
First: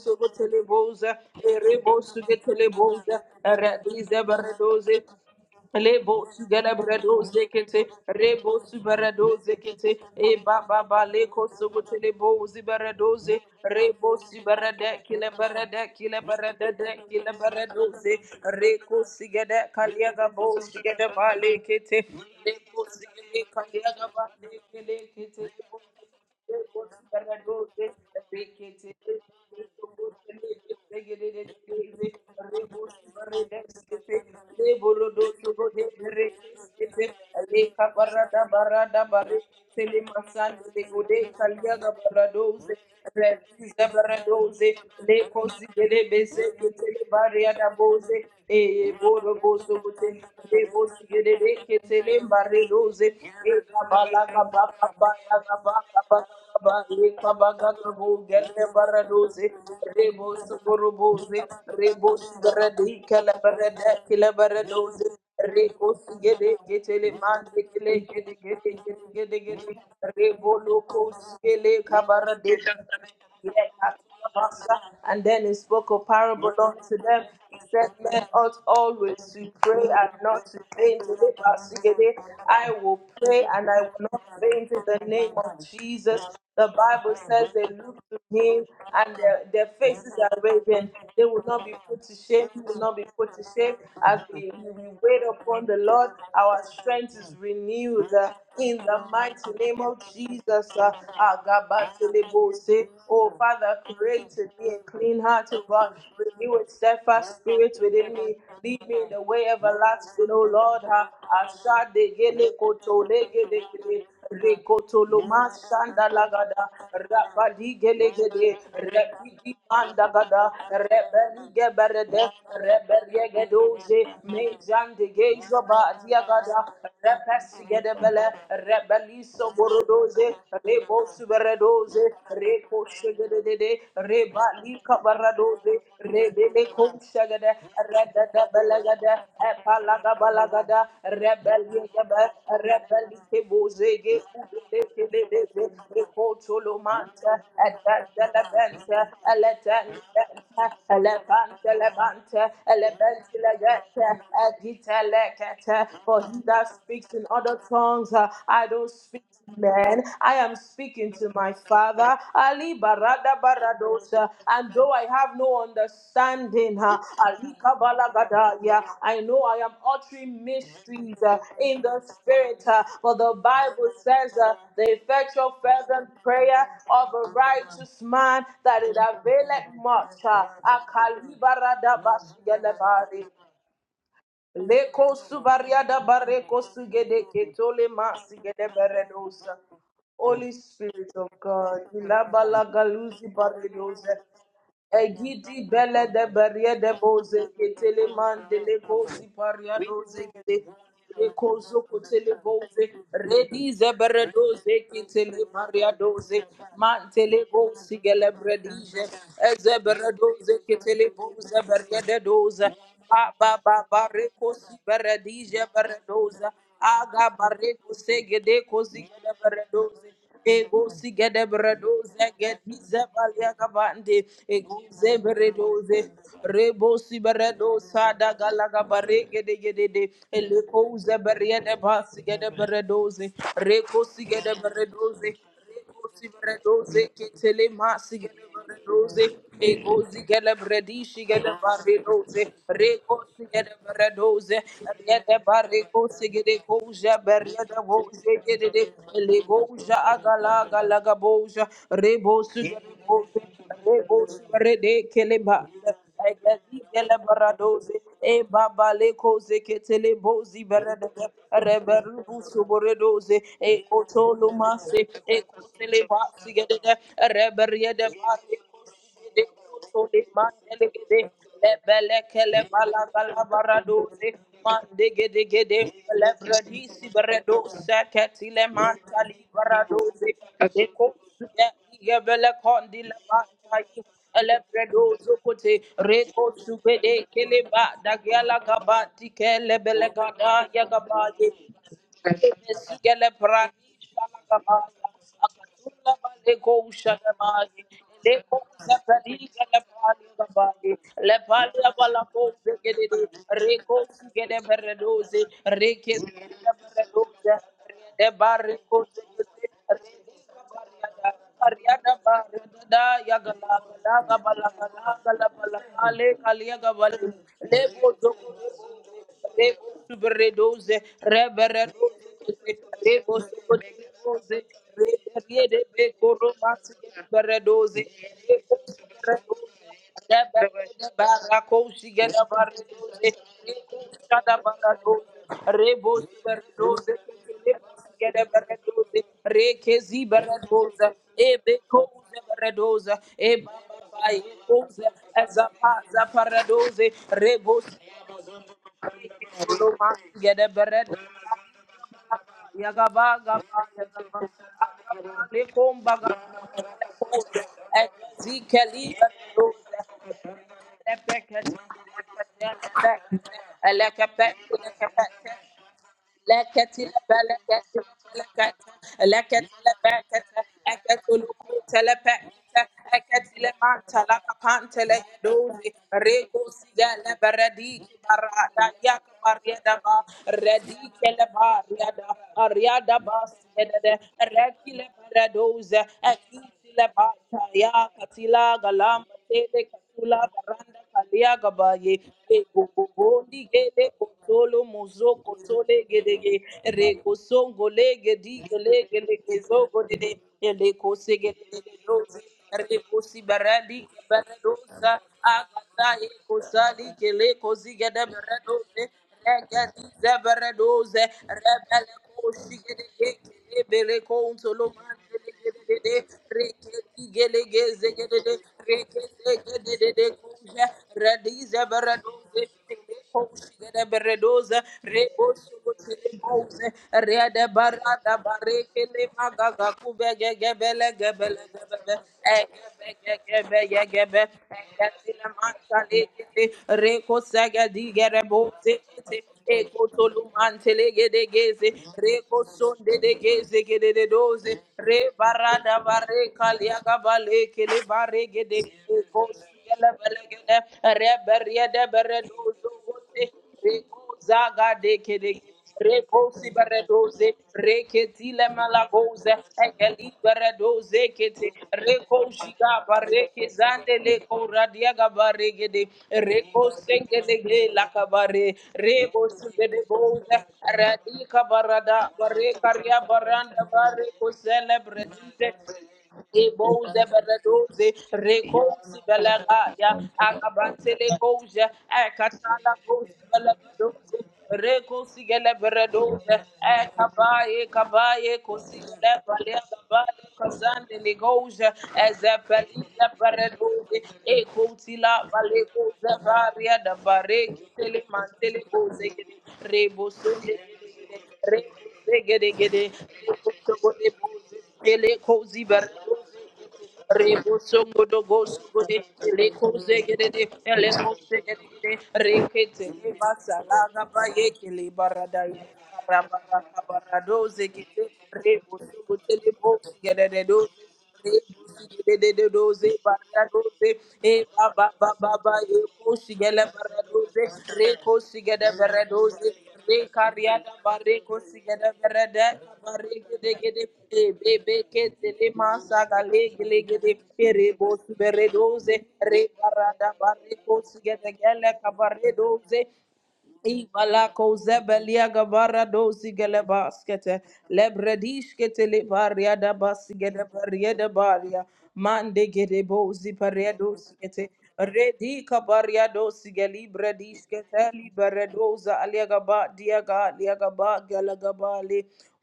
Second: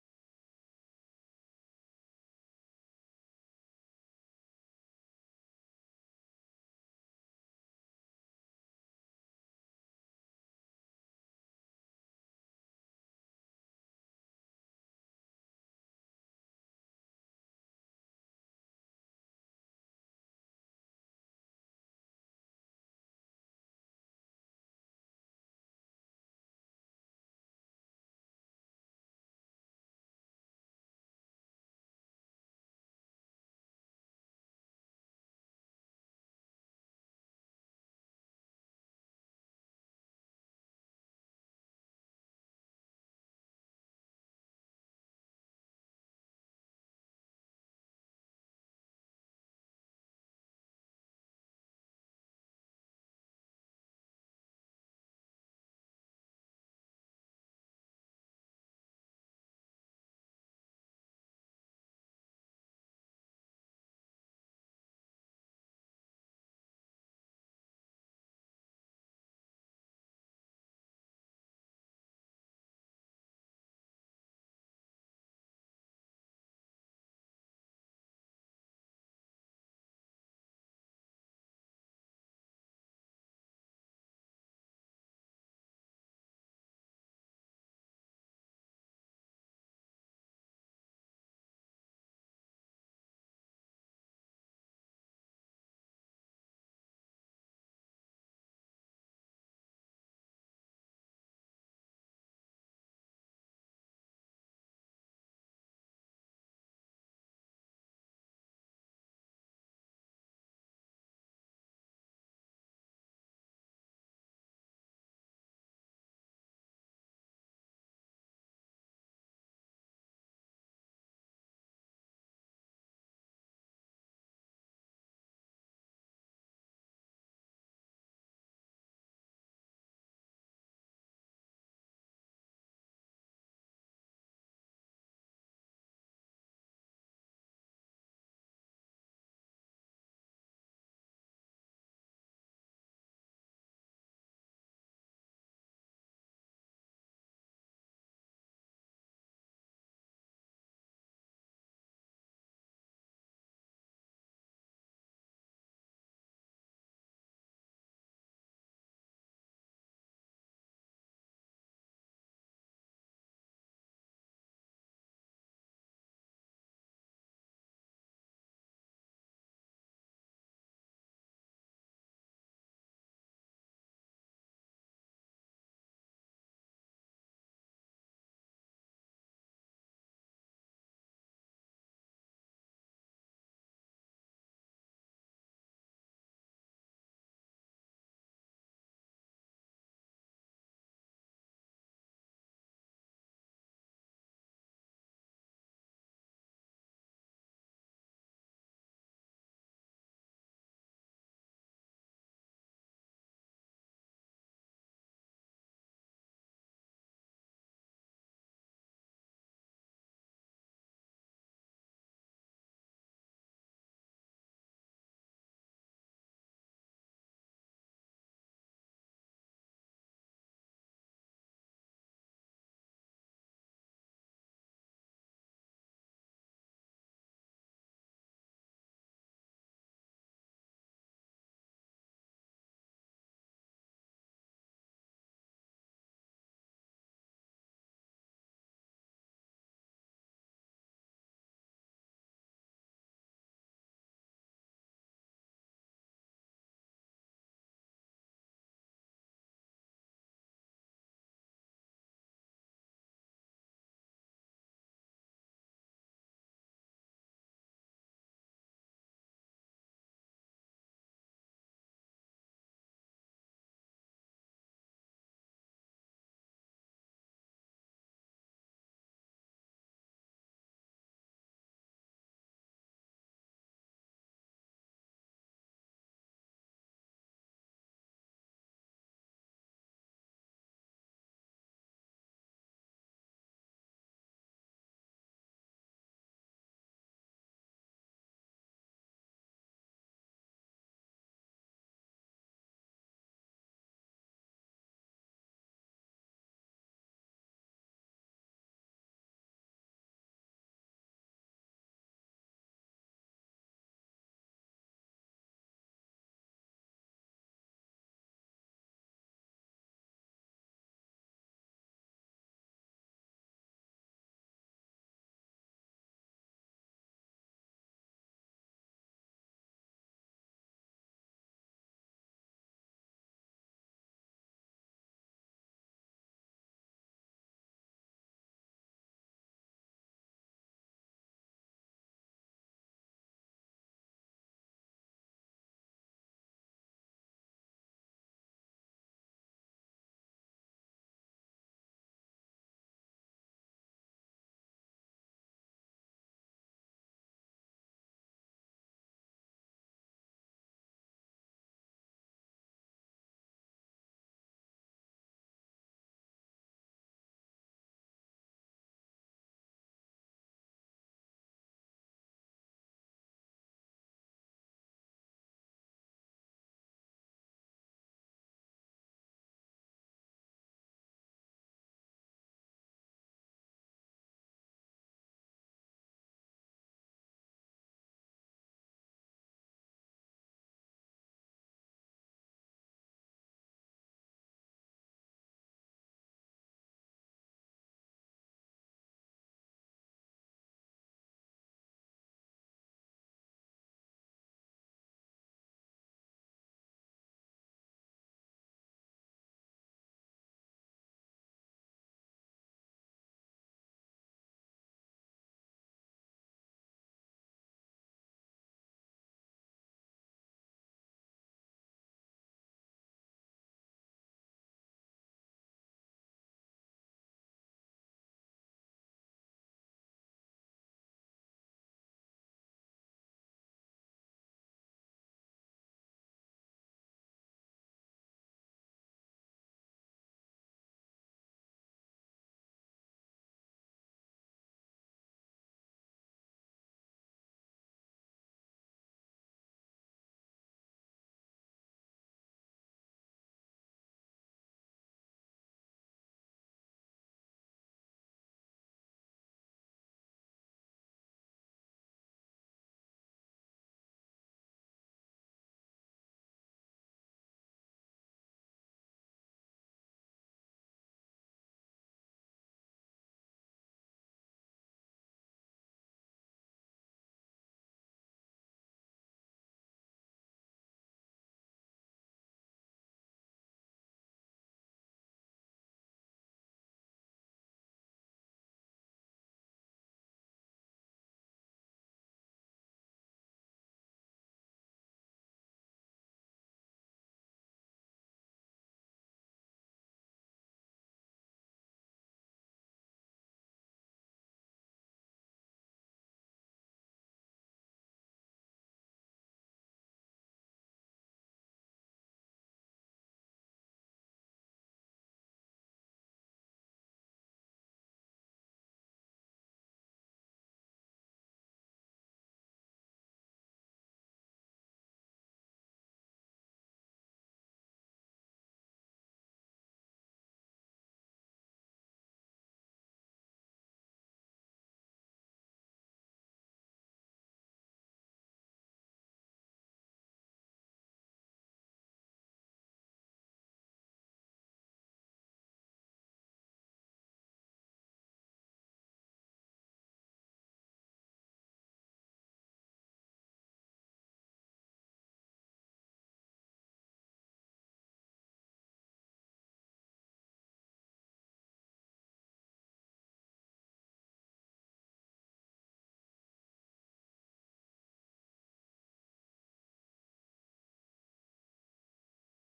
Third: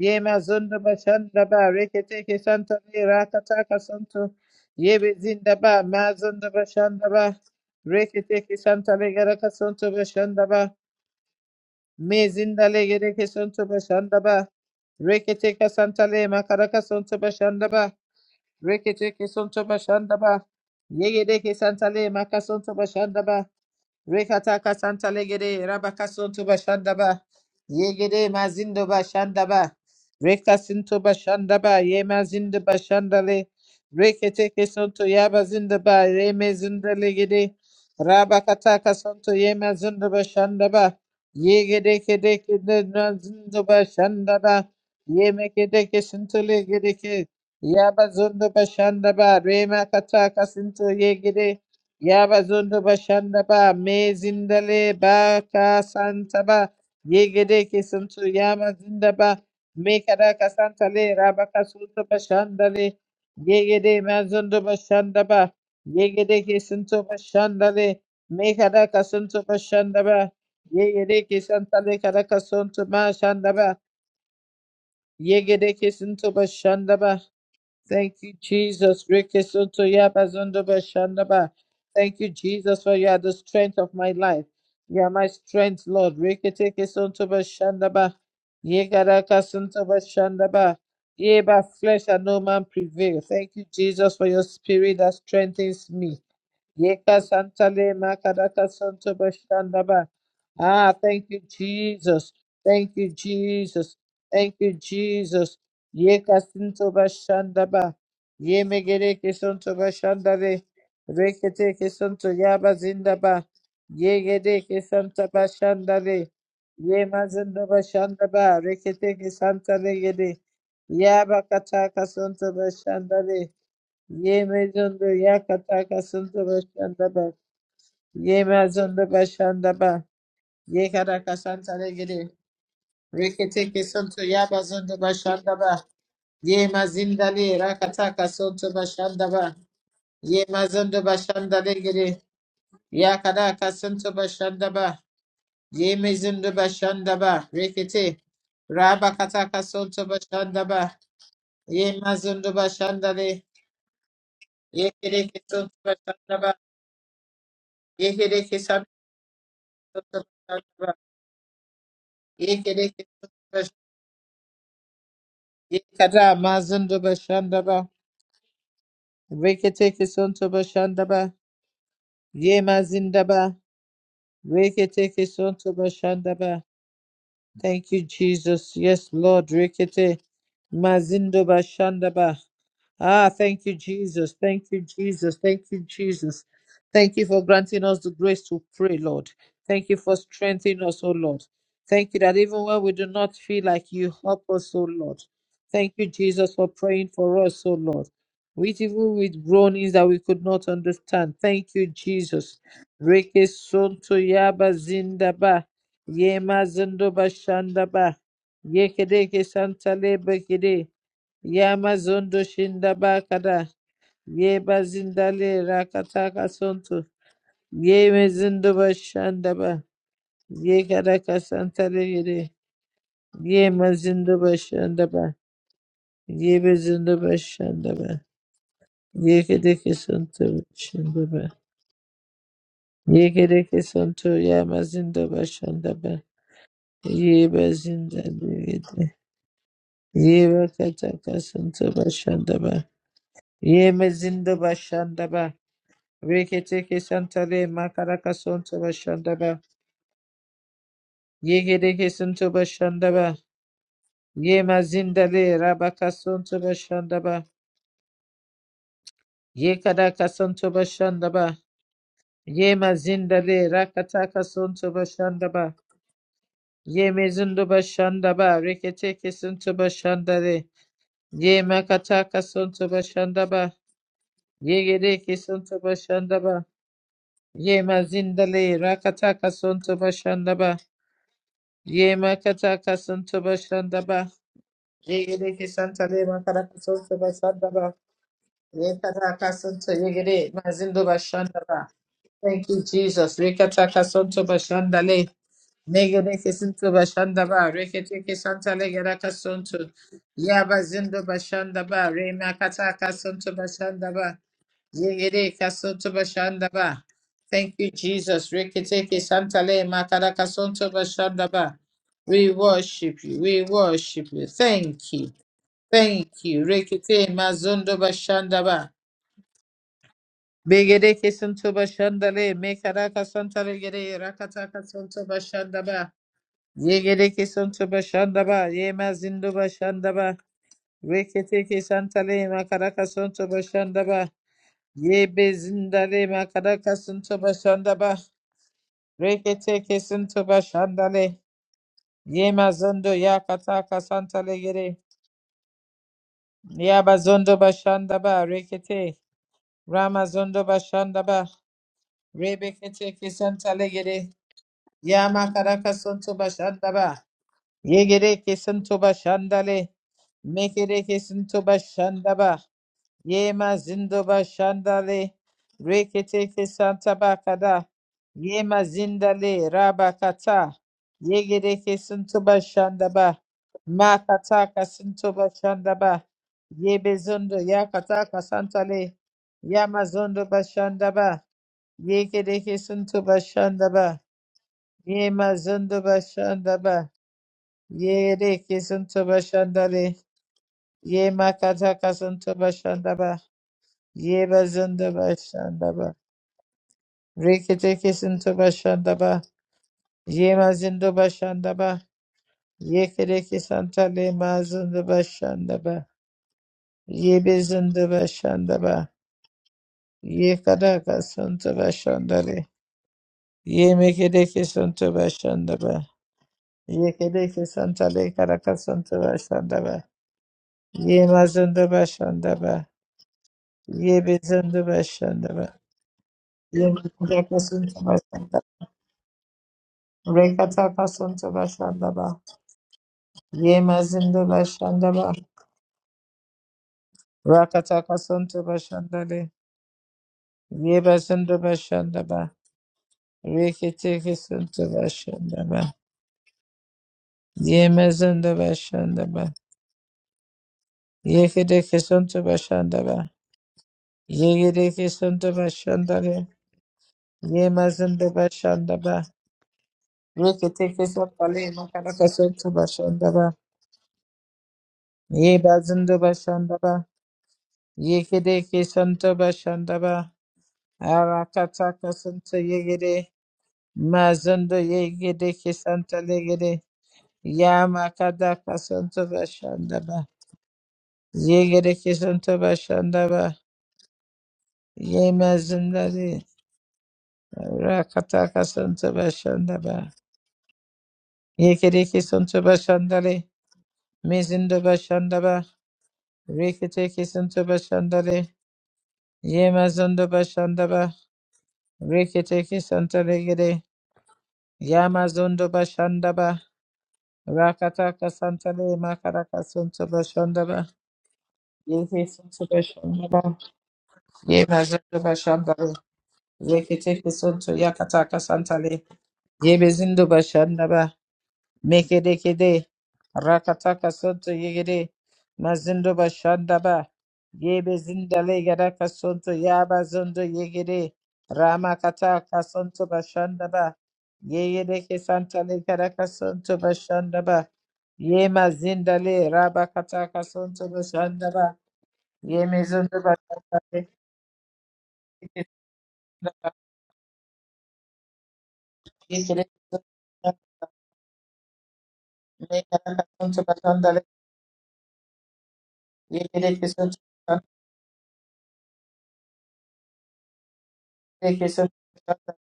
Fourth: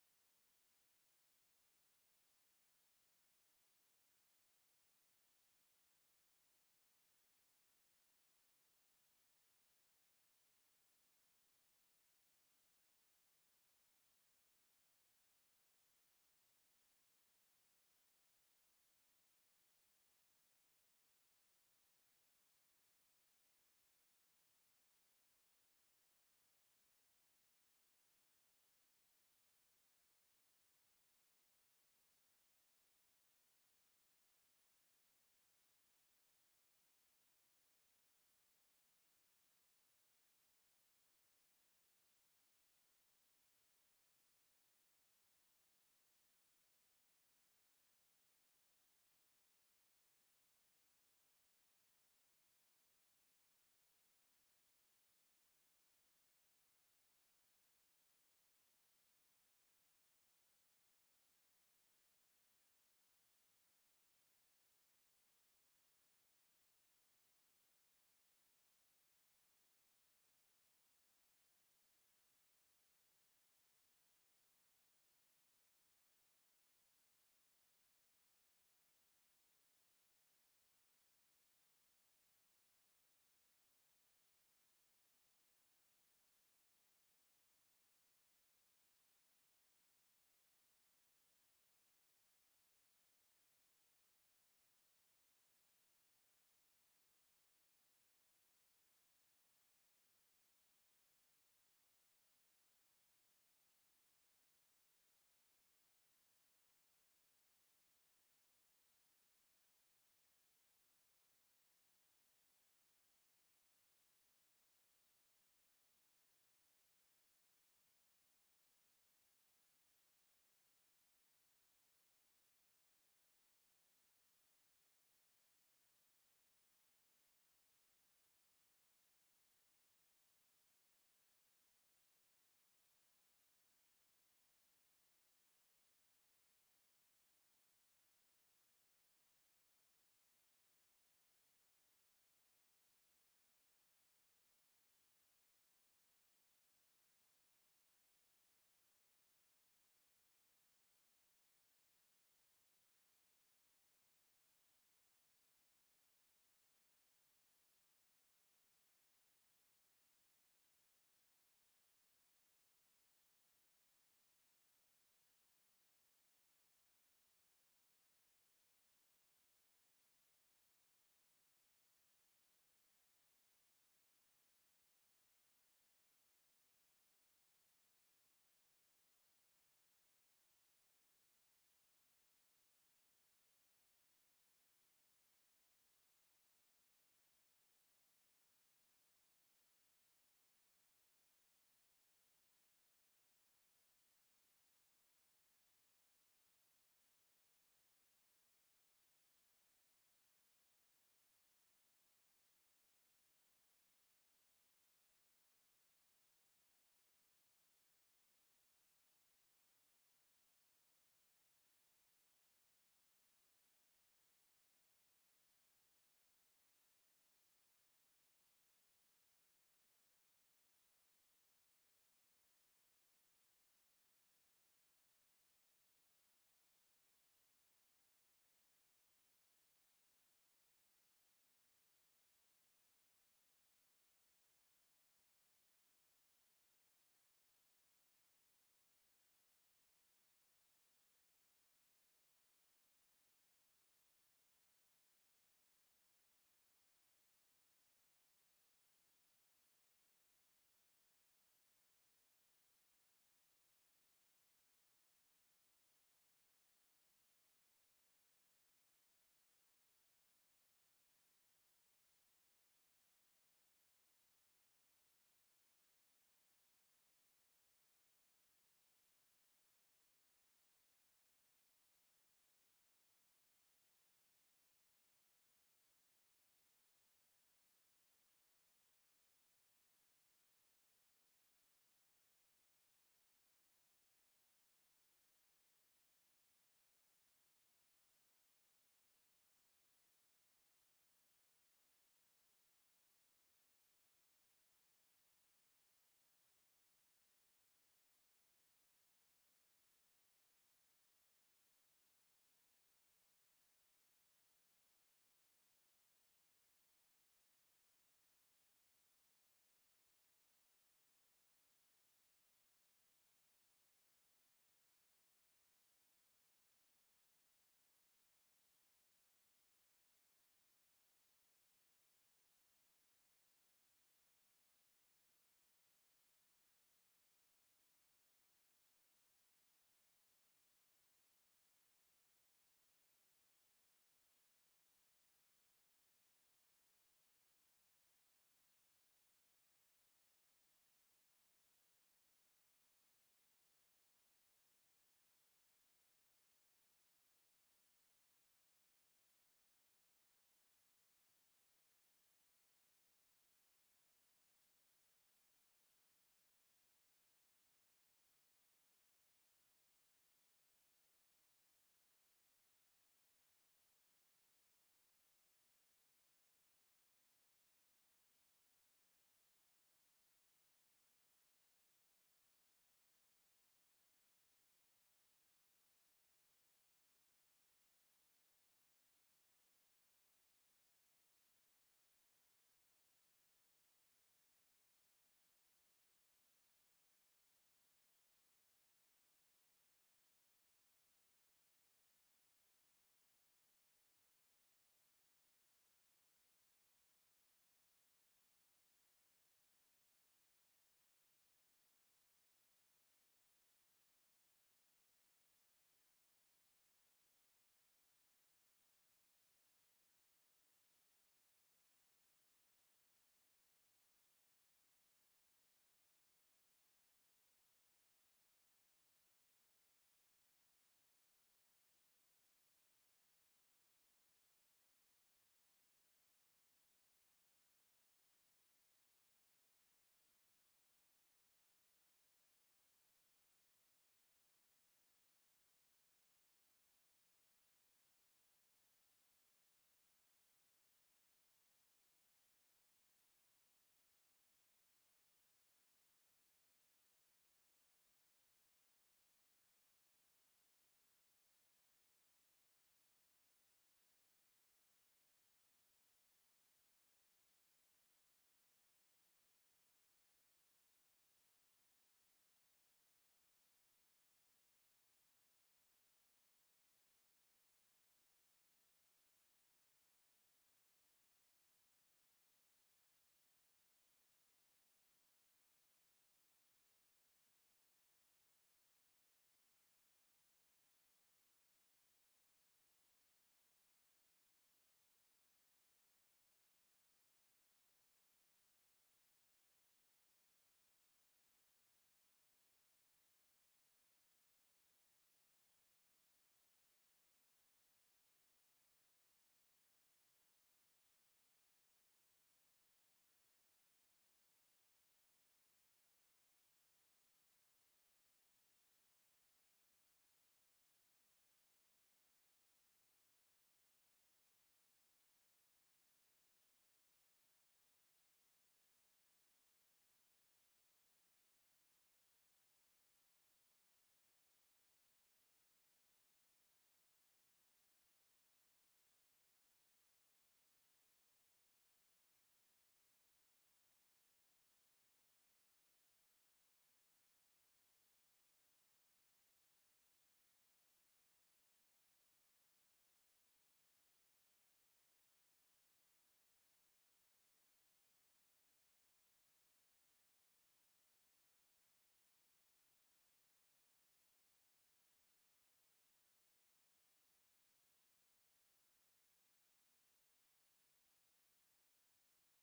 Yemazondo bashandaba. Reketeke santale
Rebosugeteleboze,
rakatakasanto.
Radizebaradoze,
Yebezindaba
Lebo
mazondo
sugarabredo
bashandaba.
zekete,
Reketeke
rebo
santale
subarado
garakasanto
zekete, e
bashandaba.
baba ba leko sogote lebo
Mezindale gereke
zibaradoze,
santo
rebo
bashandaba.
subarade
Reketeke
kilebarade
santale
kilebarade
makarakasanto bashandaba.
kilebaradoze, reko
Rekete ke
sigede
sonto bashanda
kaliaga
ba.
bo sigede
Yege
ba
deke
lekete,
santale maka sonto
leko
bashanda ba.
sigede kaliaga ba
Rekataka
leke
Santa
lekete,
Legede, Rabakasunto
lebo
Bashandaba,
subarado
Yegede Mazindo
zekete,
Bashandaba, Rekasinto
Thank
Bashandaba, Yemazindo Bashandale, Reketeke Santo Yabazindaba, Remezinda Legede, Rabakataka Santo Yemazindo Bashandaba, Yegede Kedeke Nazindo Bashandaba, Yemekedeke Santo Legedeke, Yabazundo Bashandaba, Remakataka Santo Yegede, Yabazundo bashanda ba mezindale ba ka
you.
santa ba
Rebus
yegede ke santu yamazinda ba mekada ka santa le raba ka sunto bashanda le yegede mazundo bashanda ba yegede ke santu bashanda le mekada ka sunto bashanda ba yegede ke santa le kada ka sunto ma shanda ba
and then he
yegede
spoke
ke
a
santu
parable
bashanda
unto
ba
them. He said,
Thank
Men
you,
ought
Jesus.
always to pray and
Rekesotoya
not to
bazondo
faint.
bashandaba.
Elebasigede.
Thank you,
I
Jesus, for
will
you are the
pray and
strength
I
of
will
my
not
life.
faint in the
You are my
name of
strength, Lord.
Jesus. The
Reketeke
Bible
sonto
says they look
bashandaba.
to him and
Yegaraka
their, their
sonto
faces are
bashandaba.
radiant. They
Ye
will
by
not be put
flesh
to
and no
shame. He
man
will not be
prevail.
put to
Thank you,
shame.
Jesus,
As
for your
we, we
spirit that
wait upon the
strengthens
Lord,
me.
our strength
Yeka
is
santale
renewed uh,
makaraka
in the
santo
mighty name of
bashandaba.
Jesus.
Ah, thank
Uh,
you, Jesus. Thank you,
Oh, Father,
Jesus.
create in
Thank you,
me a clean heart,
Jesus.
O God.
Yeka
Renew a
santo
steadfast spirit
bashandaba.
within me.
Ye
Lead me in the
megereke
way
santo
everlasting, O
bashandare.
Lord. Ha-
Reketeke
Ashade
santo
gele
yaba
koto
zindaba.
lege de gede.
Ye gereke
Rekoto
santa
shanda
bashandare.
lagada.
Ye mazindo
Rapadi gele
bashandaba. Reketeke
Repidi
santa
manda
legede. Yaba
Rebeli
kataka
geberede.
santo
Rebeli
bashandare.
gedoze.
Ye mezondo
Mejande
ya
gejoba
kataka santo
diagada.
bashanda ba.
Repesi
Ye
gedebele
mazondo
rebeliso
bashanda ba.
borodoze
Ye
rebo
karaka santa
suberedoze
regede.
reko shegedede
Reketeke santo ya bazondo
rebalika
bashanda
baradoze
ba.
rebele
Ye
koshagede
mazindale rakataka
redada
santo
belagada
bashanda ba.
epalaga
Ye
balagada
mazondo bashanda
rebelye
regede.
gebe
Ya
rebelike
karaka santo
bozege
bashanda ba.
udedekedede
Ye
reko
mezondo bashanda
cholomanta
ba. Rekete.
edadada bente
Raba kataka santo
eletente
bashanda ba.
elefante
Ye
levante
mazondo bashanda
elebente
le.
legete
Ye
agite
kereke santo
lekete for he
bashanda
that speaks in other tongues, uh, I
ba.
don't speak to men. I am speaking to my Father. Ali barada baradosa. And though I have no
Ye kada
understanding,
mazindo
uh, Ali
bashandaba,
kabala gadaya, I know I am
reketeke
uttering
sonto bashandaba,
mysteries uh, in the
ye
spirit. uh, For the
mazindaba,
Bible says uh, the
reketeke
effectual
sonto
fervent
bashandaba,
prayer of a
Thank
righteous
you,
man
Jesus.
that it
Yes, Lord.
availeth much.
Rikete
uh, Akali
mazindo
barada
bashandaba.
bashigele
Ah,
bari.
thank you, Jesus. Thank you,
Leko
Jesus. Thank you,
subariada
Jesus.
bareko
Thank
sugede
you for granting
ketole
us
ma
the grace to
sigede
pray, Lord.
beredosa.
Thank you for
Holy
strengthening us, O
Spirit of
Lord.
God,
Thank you that
ilabala
even when we do
galuzi
not feel like
baredosa.
you, help us, O Lord.
Egidi
Thank
bele
you,
de
Jesus, for
berie de
praying
boze
for us, O
ketele
Lord.
man de le
With even
bozi
with
paria
groanings that we
doze
could
kete
not understand. Thank
rekozo
you,
kotele
Jesus.
boze
Reke
redi
sonto
zebere
yaba
doze ketele
zindaba.
paria doze
Ye
man
mazundo
tele bozi
bashandaba.
gele
Ye
bredije
kede ke
ezebere
santale
doze
bekede.
ketele boze
Ya
berie de
mazundo
doze
shindaba
ba ba
kada.
ba ba
Ye
rekosi beredije
bazindale
beredoze
rakataka sonto.
aga bareko
Ye
segede
mazundo
kozi gele
bashandaba.
beredoze Ego
Ye kada
sigede
kasantale
bredoze
yede.
gedize balia
Ye
kabande
mazundo
eguze
bashandaba.
bredoze
Ye
rebo
mazundo
siberedo
bashandaba.
sada galaga bare
Ye
gede
kede
gede
ke
de
sonto
eleko uze
bashandaba.
beriede bas gede bredoze
Ye kede ke
reko
sonto
sigede
ya mazundo
bredoze
bashandaba.
doze
Ye
Kitele, Masi,
bazindale yede.
doze Lekozivaredoze ketelemasikenevaredoze, ekozikelebredisikelevaredoze,
Yevakatakasantavashandaba.
rekosikelevaredoze,
Yemezindabashandaba.
riedebarekosikelekoja,
Reketekesantale
beriedebozekedede,
makarakasuntavashandaba.
legoja agalagalaga boja,
Yegerekesantavashandaba.
rebosikelekoja, Rebos Rede Keleba,
Yemazindale
Egadi
rabakasuntavashandaba.
Elebarados, E Baba Leko Zeketele Bozi Berede,
Yekarakasuntavashandaba.
Reberu Suboredos,
Yemazindale
E Otolumase, E
rakatakasuntavashandaba.
Kotele Basi Gedede, Reberiede
Yemezindabashandaba.
Basi le le
Reketekesantavashandale.
mandele gede le bele kele bala bala
Yemakatakasuntavashandaba.
baradoze mande gede de, le
Yegerekesantavashandaba.
bredi si bredo
Yema
seketi le
zindale
mantali
rakataka sonto
baradoze
bashandaba.
de ko le kote
Yema
gebele
kataka
kondi le
sonto
bantai
bashandaba.
ele bredo
Yegere
zokote
kesantale
reko
makaraka
subede
sonto
kele ba
bashandaba.
dagela gabati
Yekataka
kele
sonto
bele
yegere
gada ya
mazindo
gabade
bashandaba. Thank you,
Mesigele
Jesus. Rekataka
pranisha la
sonto
kabaya.
bashandale.
Akatula
Negere
balego
kesinto bashandaba.
ushadamani.
Rekete
Leko
kesantale geraka
uzapaliga la
sonto.
pali
Yaba
kabaya.
zindo
Le pali la
bashandaba.
balako
Rema kataka
zegedede.
sonto
Reko
bashandaba.
sigede beredoze.
Yegere kasonto
Reke sigede
bashanda ba.
beredoze.
Thank you,
Rede
Jesus.
bareko
Reketeke santale makara
zegede.
kasonto bashanda ba.
Ariada
We
barada
worship you. We
yagala gala
worship you.
gabala gala
Thank you.
gala gala ale
Thank you.
kalia gabale
Rekete mazondo
lebo doko
bashanda ba.
lebo subere doze
Begere kesonto
rebere
bashanda le
doze
mekara kasanta gere
doze
rakata kasonto
rebere de
bashanda
be
ba.
koro masi
Yegere
bere
kesonto
doze
bashanda ba.
lebo
Ye
subere
mazindo
Rebosa,
bashanda ba. Reketeke kesanta makara kasonto bashanda ba. Ye bezindale makaraka sunto bashandaba. Rekete kesunto bashandale. Ye mazondo ya kataka santale gere. Ya bazondo bashandaba rekete. Ramazondo bashandaba. Rebekete
Yagaba gaba
kesantale gere.
yagaba
Ya
agaba
makaraka
lekomba
sunto
gaba
bashandaba.
lekomba
Ye gere kesunto
ekzikeli
bashandale.
lekomba
Mekere kesunto
lepekete
bashandaba.
lepekete
Ye
lepekete
mazindo
lekepete
bashandale,
Rekile Barada,
reketeke
Yakatila
santa bakada, ye
Galamba,
mazindale rabakata, yegedeke sunto bashandaba, makataka sunto bashandaba, ye bezundo yakataka santale, ya mazondo bashandaba, yegedeke sunto bashandaba, ye mazondo bashandaba, yegedeke sunto
Tele
bashandale,
Katula Baranda
ye
kalia gaba ye,
makataka
paliagabaye
sunto bashandaba.
egogogondi gede
Ye Ye
kotolo mozo kotole
ba
gedege rekosongo
Reketeke
lege
santo bashanda
digelege
ba
legezogo dede
Ye mazindo bashanda ba.
elekosegedeledozi
Ye Rekiteke Santa Bashandaba. Yemazinda Bashandaba. Yekereke
rekosibaradi
Santa Lemazinda
baradosa
Bashandaba.
agata ekosali
Yebezinda
kelekozigede baradoze
Bashandaba.
regedize
Yekaraka
baradoze regedi zeberedoze
Santa
rebele
Bashandale.
koshigedege kelebele
Yemekereke
kontolo
Santa Bashandaba.
Rekosega
Yekereke Santa Lekaraka Santa Bashandaba. Yemazinda Bashandaba. Yebezinda Bashandaba. Yemazinda Santa Bashandaba. Rekataka Santa ba. Ye mazindo bashandaba.
di
Rakataka santo
gerebo
bashandale.
Eko
Ye
tolumantele gede
bazindo
geze.
bashandaba.
Reko sonde de geze gede de
Reketeke
doze.
santo
Re
bashandaba.
barada bare
Ye
kele bare
mazindo
gede. Eko
bashandaba.
siyele bele Re
Ye
berye
kedeke
de
santo
dozo
bashandaba.
Reko
Ye
zaga
gedeke
de
santo
kede.
bashandale.
Reposi Beredoze,
Ye mazindo
Reketile
bashandaba.
Malagoze, Ekeli
Reketeke
Beredoze
santo
Kete,
le makaraka
Reko
santo
Shiga
bashandaba.
Bareke Zande Leko Radiaga
Ye
Baregede,
bazindo
Reko
bashandaba.
Sengede
Ye
Lakabare,
kedeke santo
Rebo Sigede
bashandaba.
Boze, Radika
Arakataka
Barada,
santo yegede.
Barekaria Baranda Bareko
Mazondo yegede
Celebrate.
kesanta legede
Ebouze
yama
beredoze,
kada
rekouze
kasanto
belegaya,
bashandaba
akabantele kouze,
yegede kesanto
ekatala kouze
bashandaba
belegedoze, Reko
yema
sigele
zindale
beredose, e kabaye
rakata
kabaye
kasanto
kosigele bale
bashandaba
kabaye kazande ligoje,
yegede
e
kesanto
zepeline
bashandale
beredose, e
mezindo
kotila
bashandaba
bale koze varia
rekete
da
kesanto
bare kitele
bashandale
mantele koze gede,
yema
rebo
zondo
sonde
bashandaba
gede gede, rebo
rekete
segede gede,
kesanta legede
rebo segede boze,
yama
ele
zondo
kozi
bashandaba rakata
Rebosongo do
kasantale
bosco de
makara
Eleco
kasanto
zegede de
bashandaba
Eleco zegede de Rekete
Yebezindo
Lebasa Laga Bayeke Libaradaya
Bashandaba,
Rabaka
Zeketeke
Barado
Sonto
zegede
Yakataka Santale,
Rebosongo telebo
Yebezindo
zegede do
Bashandaba, Mekedekede,
Rebusigedededose,
Rakataka
baradose,
Sonto
eh, ba-
Yegede,
ba- ba- ba- ba, eh,
Mazindo
kosigele
Bashandaba,
baradose,
Yebezindale
rekosigede
Gadaka Sonto
baradose,
Yabazondo
Rekariada
Yegede,
bareko sigada
Ramakataka
berede
Sonto
bareke
Bashandaba,
degede e bebe
Yegedeke
ke
Santale
telema
Gadaka
saga
Sonto
lege lege de
Bashandaba,
pere bos beredoze
Yemazindale
re barada
Rabakataka Sonto
bareko sigada
Bashandaba,
gele kabaredoze
Yemezindo Bashandaba,
Ibalako zebelia
Thank
gabara dosi gele baskete lebredish kete le baria da basi gele baria da baria mande gede bozi paria dosi kete redi kabaria dosi geli bredish kete li beredoza alia gaba dia ga alia gaba gala gaba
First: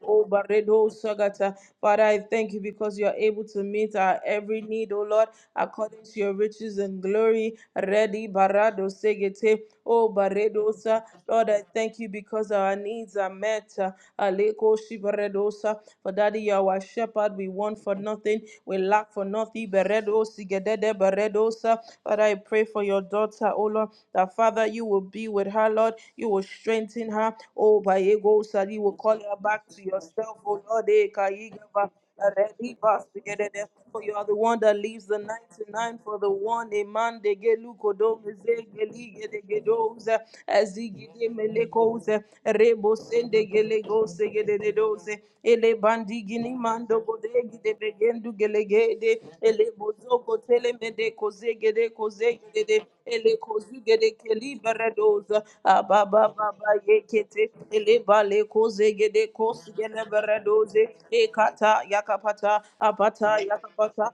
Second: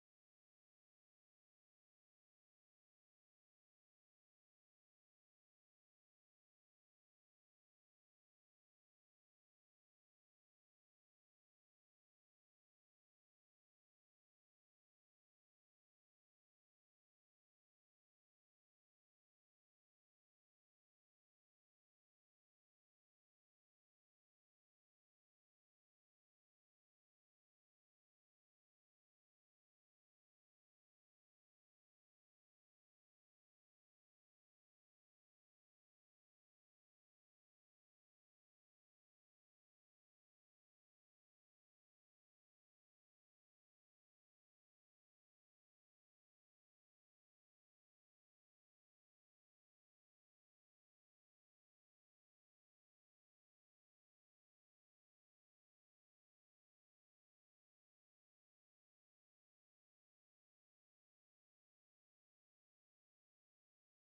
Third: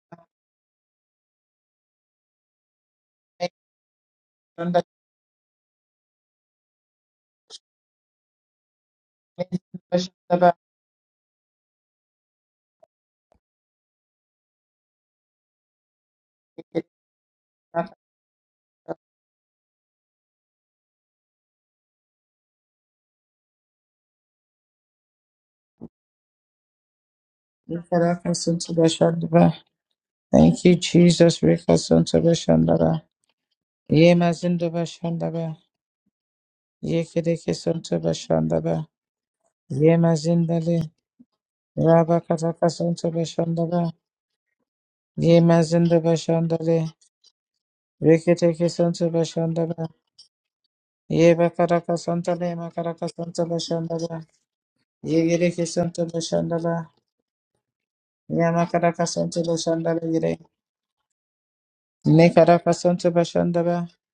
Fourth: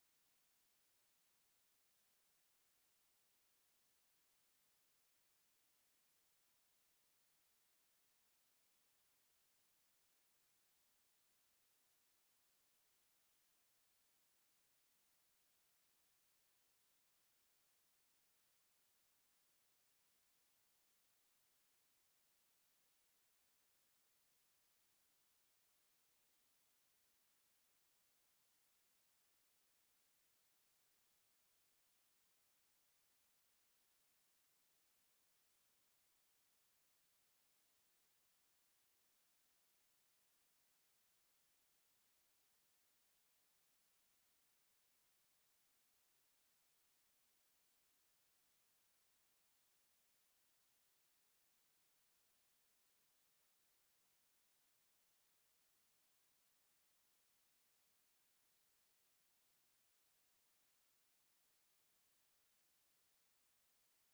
Oh, Baredo Shagata. Father, I thank you because you are able to meet our every need, oh Lord, according to your riches and glory. Ready, Barado Segete. Oh, Baredosa. Lord, I thank you because our needs are met. Aleko Shibaredosa. For Daddy, you are our shepherd. We want for nothing. We lack for nothing. Beredo Sigedede Baredosa. Father, I pray for your daughter, oh Lord, that Father, you will be with her, Lord. You will strengthen her. Oh, Bayego host, and you will call her back to yourself, O
you,
Lord. Eh,
Jesus.
Kayigaba,
Rekasunto Bashandaba.
Rediba, Sigedede. For you
Ye
are the one
Mazindo
that leaves the
Bashandaba.
99 for the one.
Ye
Amen. De gelu
Kedekisunto
kodo meze
Bashandaba.
geli gede
Ye
gedoze.
Mazindale.
Ezigide melekoze. Rebo
Rabakatakasunto
sende
Bashandaba.
gelego segedede doze.
Ye
Ele
Mazindo
bandi gini
Bashandale.
mando gode gide begendu
Reketekisunto
gelegede. Ele
Bashandaba.
bozo kotele mede
Ye
koze gede
bakaraka
koze
santale
gede.
makaraka
Ele
santale
kozu gede
shandala.
keli
Ye
beredoze.
gire ki
Ababa
santale
baba
shandala.
yekete eleba
Ye
le koze
makaraka
gede
santale
kosi
shandala
gele
gire.
beredoze ekata
Ne
yakapata
karaka santale
apata
shandala.
yakapata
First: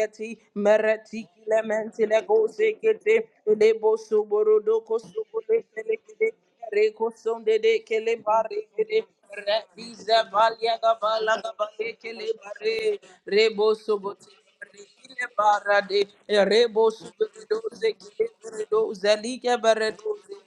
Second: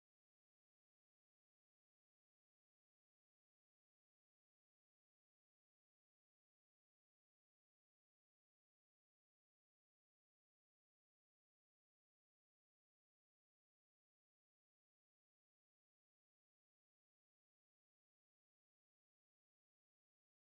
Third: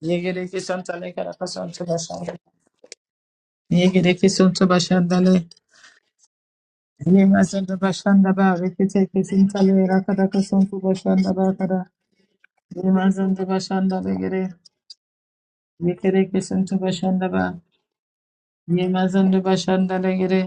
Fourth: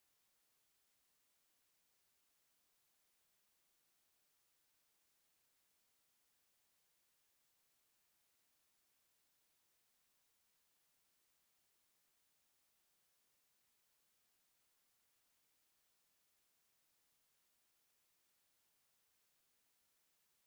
Ye gire ki santale
mereti
karaka santale
kilementi le
shandala.
goze gede
Ye
elebo
gire ki
soborodo
santale shandala.
kosokole kelekede reko
Ye
sonde de
mazanda
kele
shandala.
bare gede
Rekete ki santale
rebize
rakaraka
balya
santale
gabala
shandala
gabale
kara.
kele
Ye
bare
mazanda
rebo
shandala
soboti
gire.
Rekile
Ye
barade,
gire ki
rebo
santale shandala.
subedoze, kile
Ye
beredoze,
mazanda
like
shandala
beredoze,
gire.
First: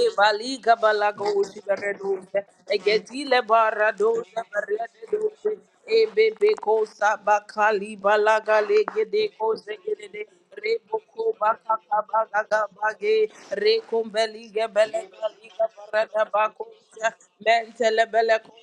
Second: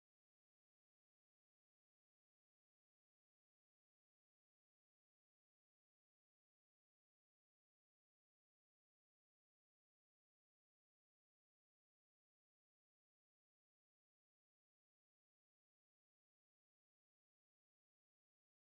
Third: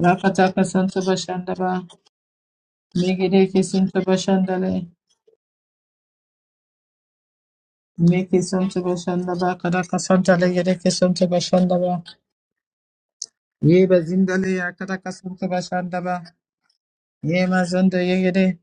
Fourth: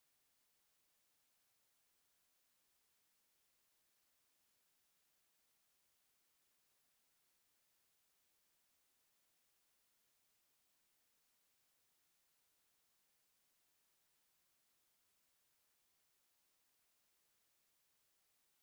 Evali
santale
gabalago
shandala.
shibaredoze. Egedile
Megere kesinti
baradoze
başındale.
baredoze. Ebebe kosa bakali
Me
balaga
kesinti
legede
başında ba
koze
kada
gedede.
kasantale gere
Reboko
kesinti
baka
başında ba.
kabaga gabage.
Ye
Rekombeli
bezindale ya
gebele
kada kasıntı
galiga
başında ba.
barada bako.
Ye mazında
Mentele
ye
bele
gere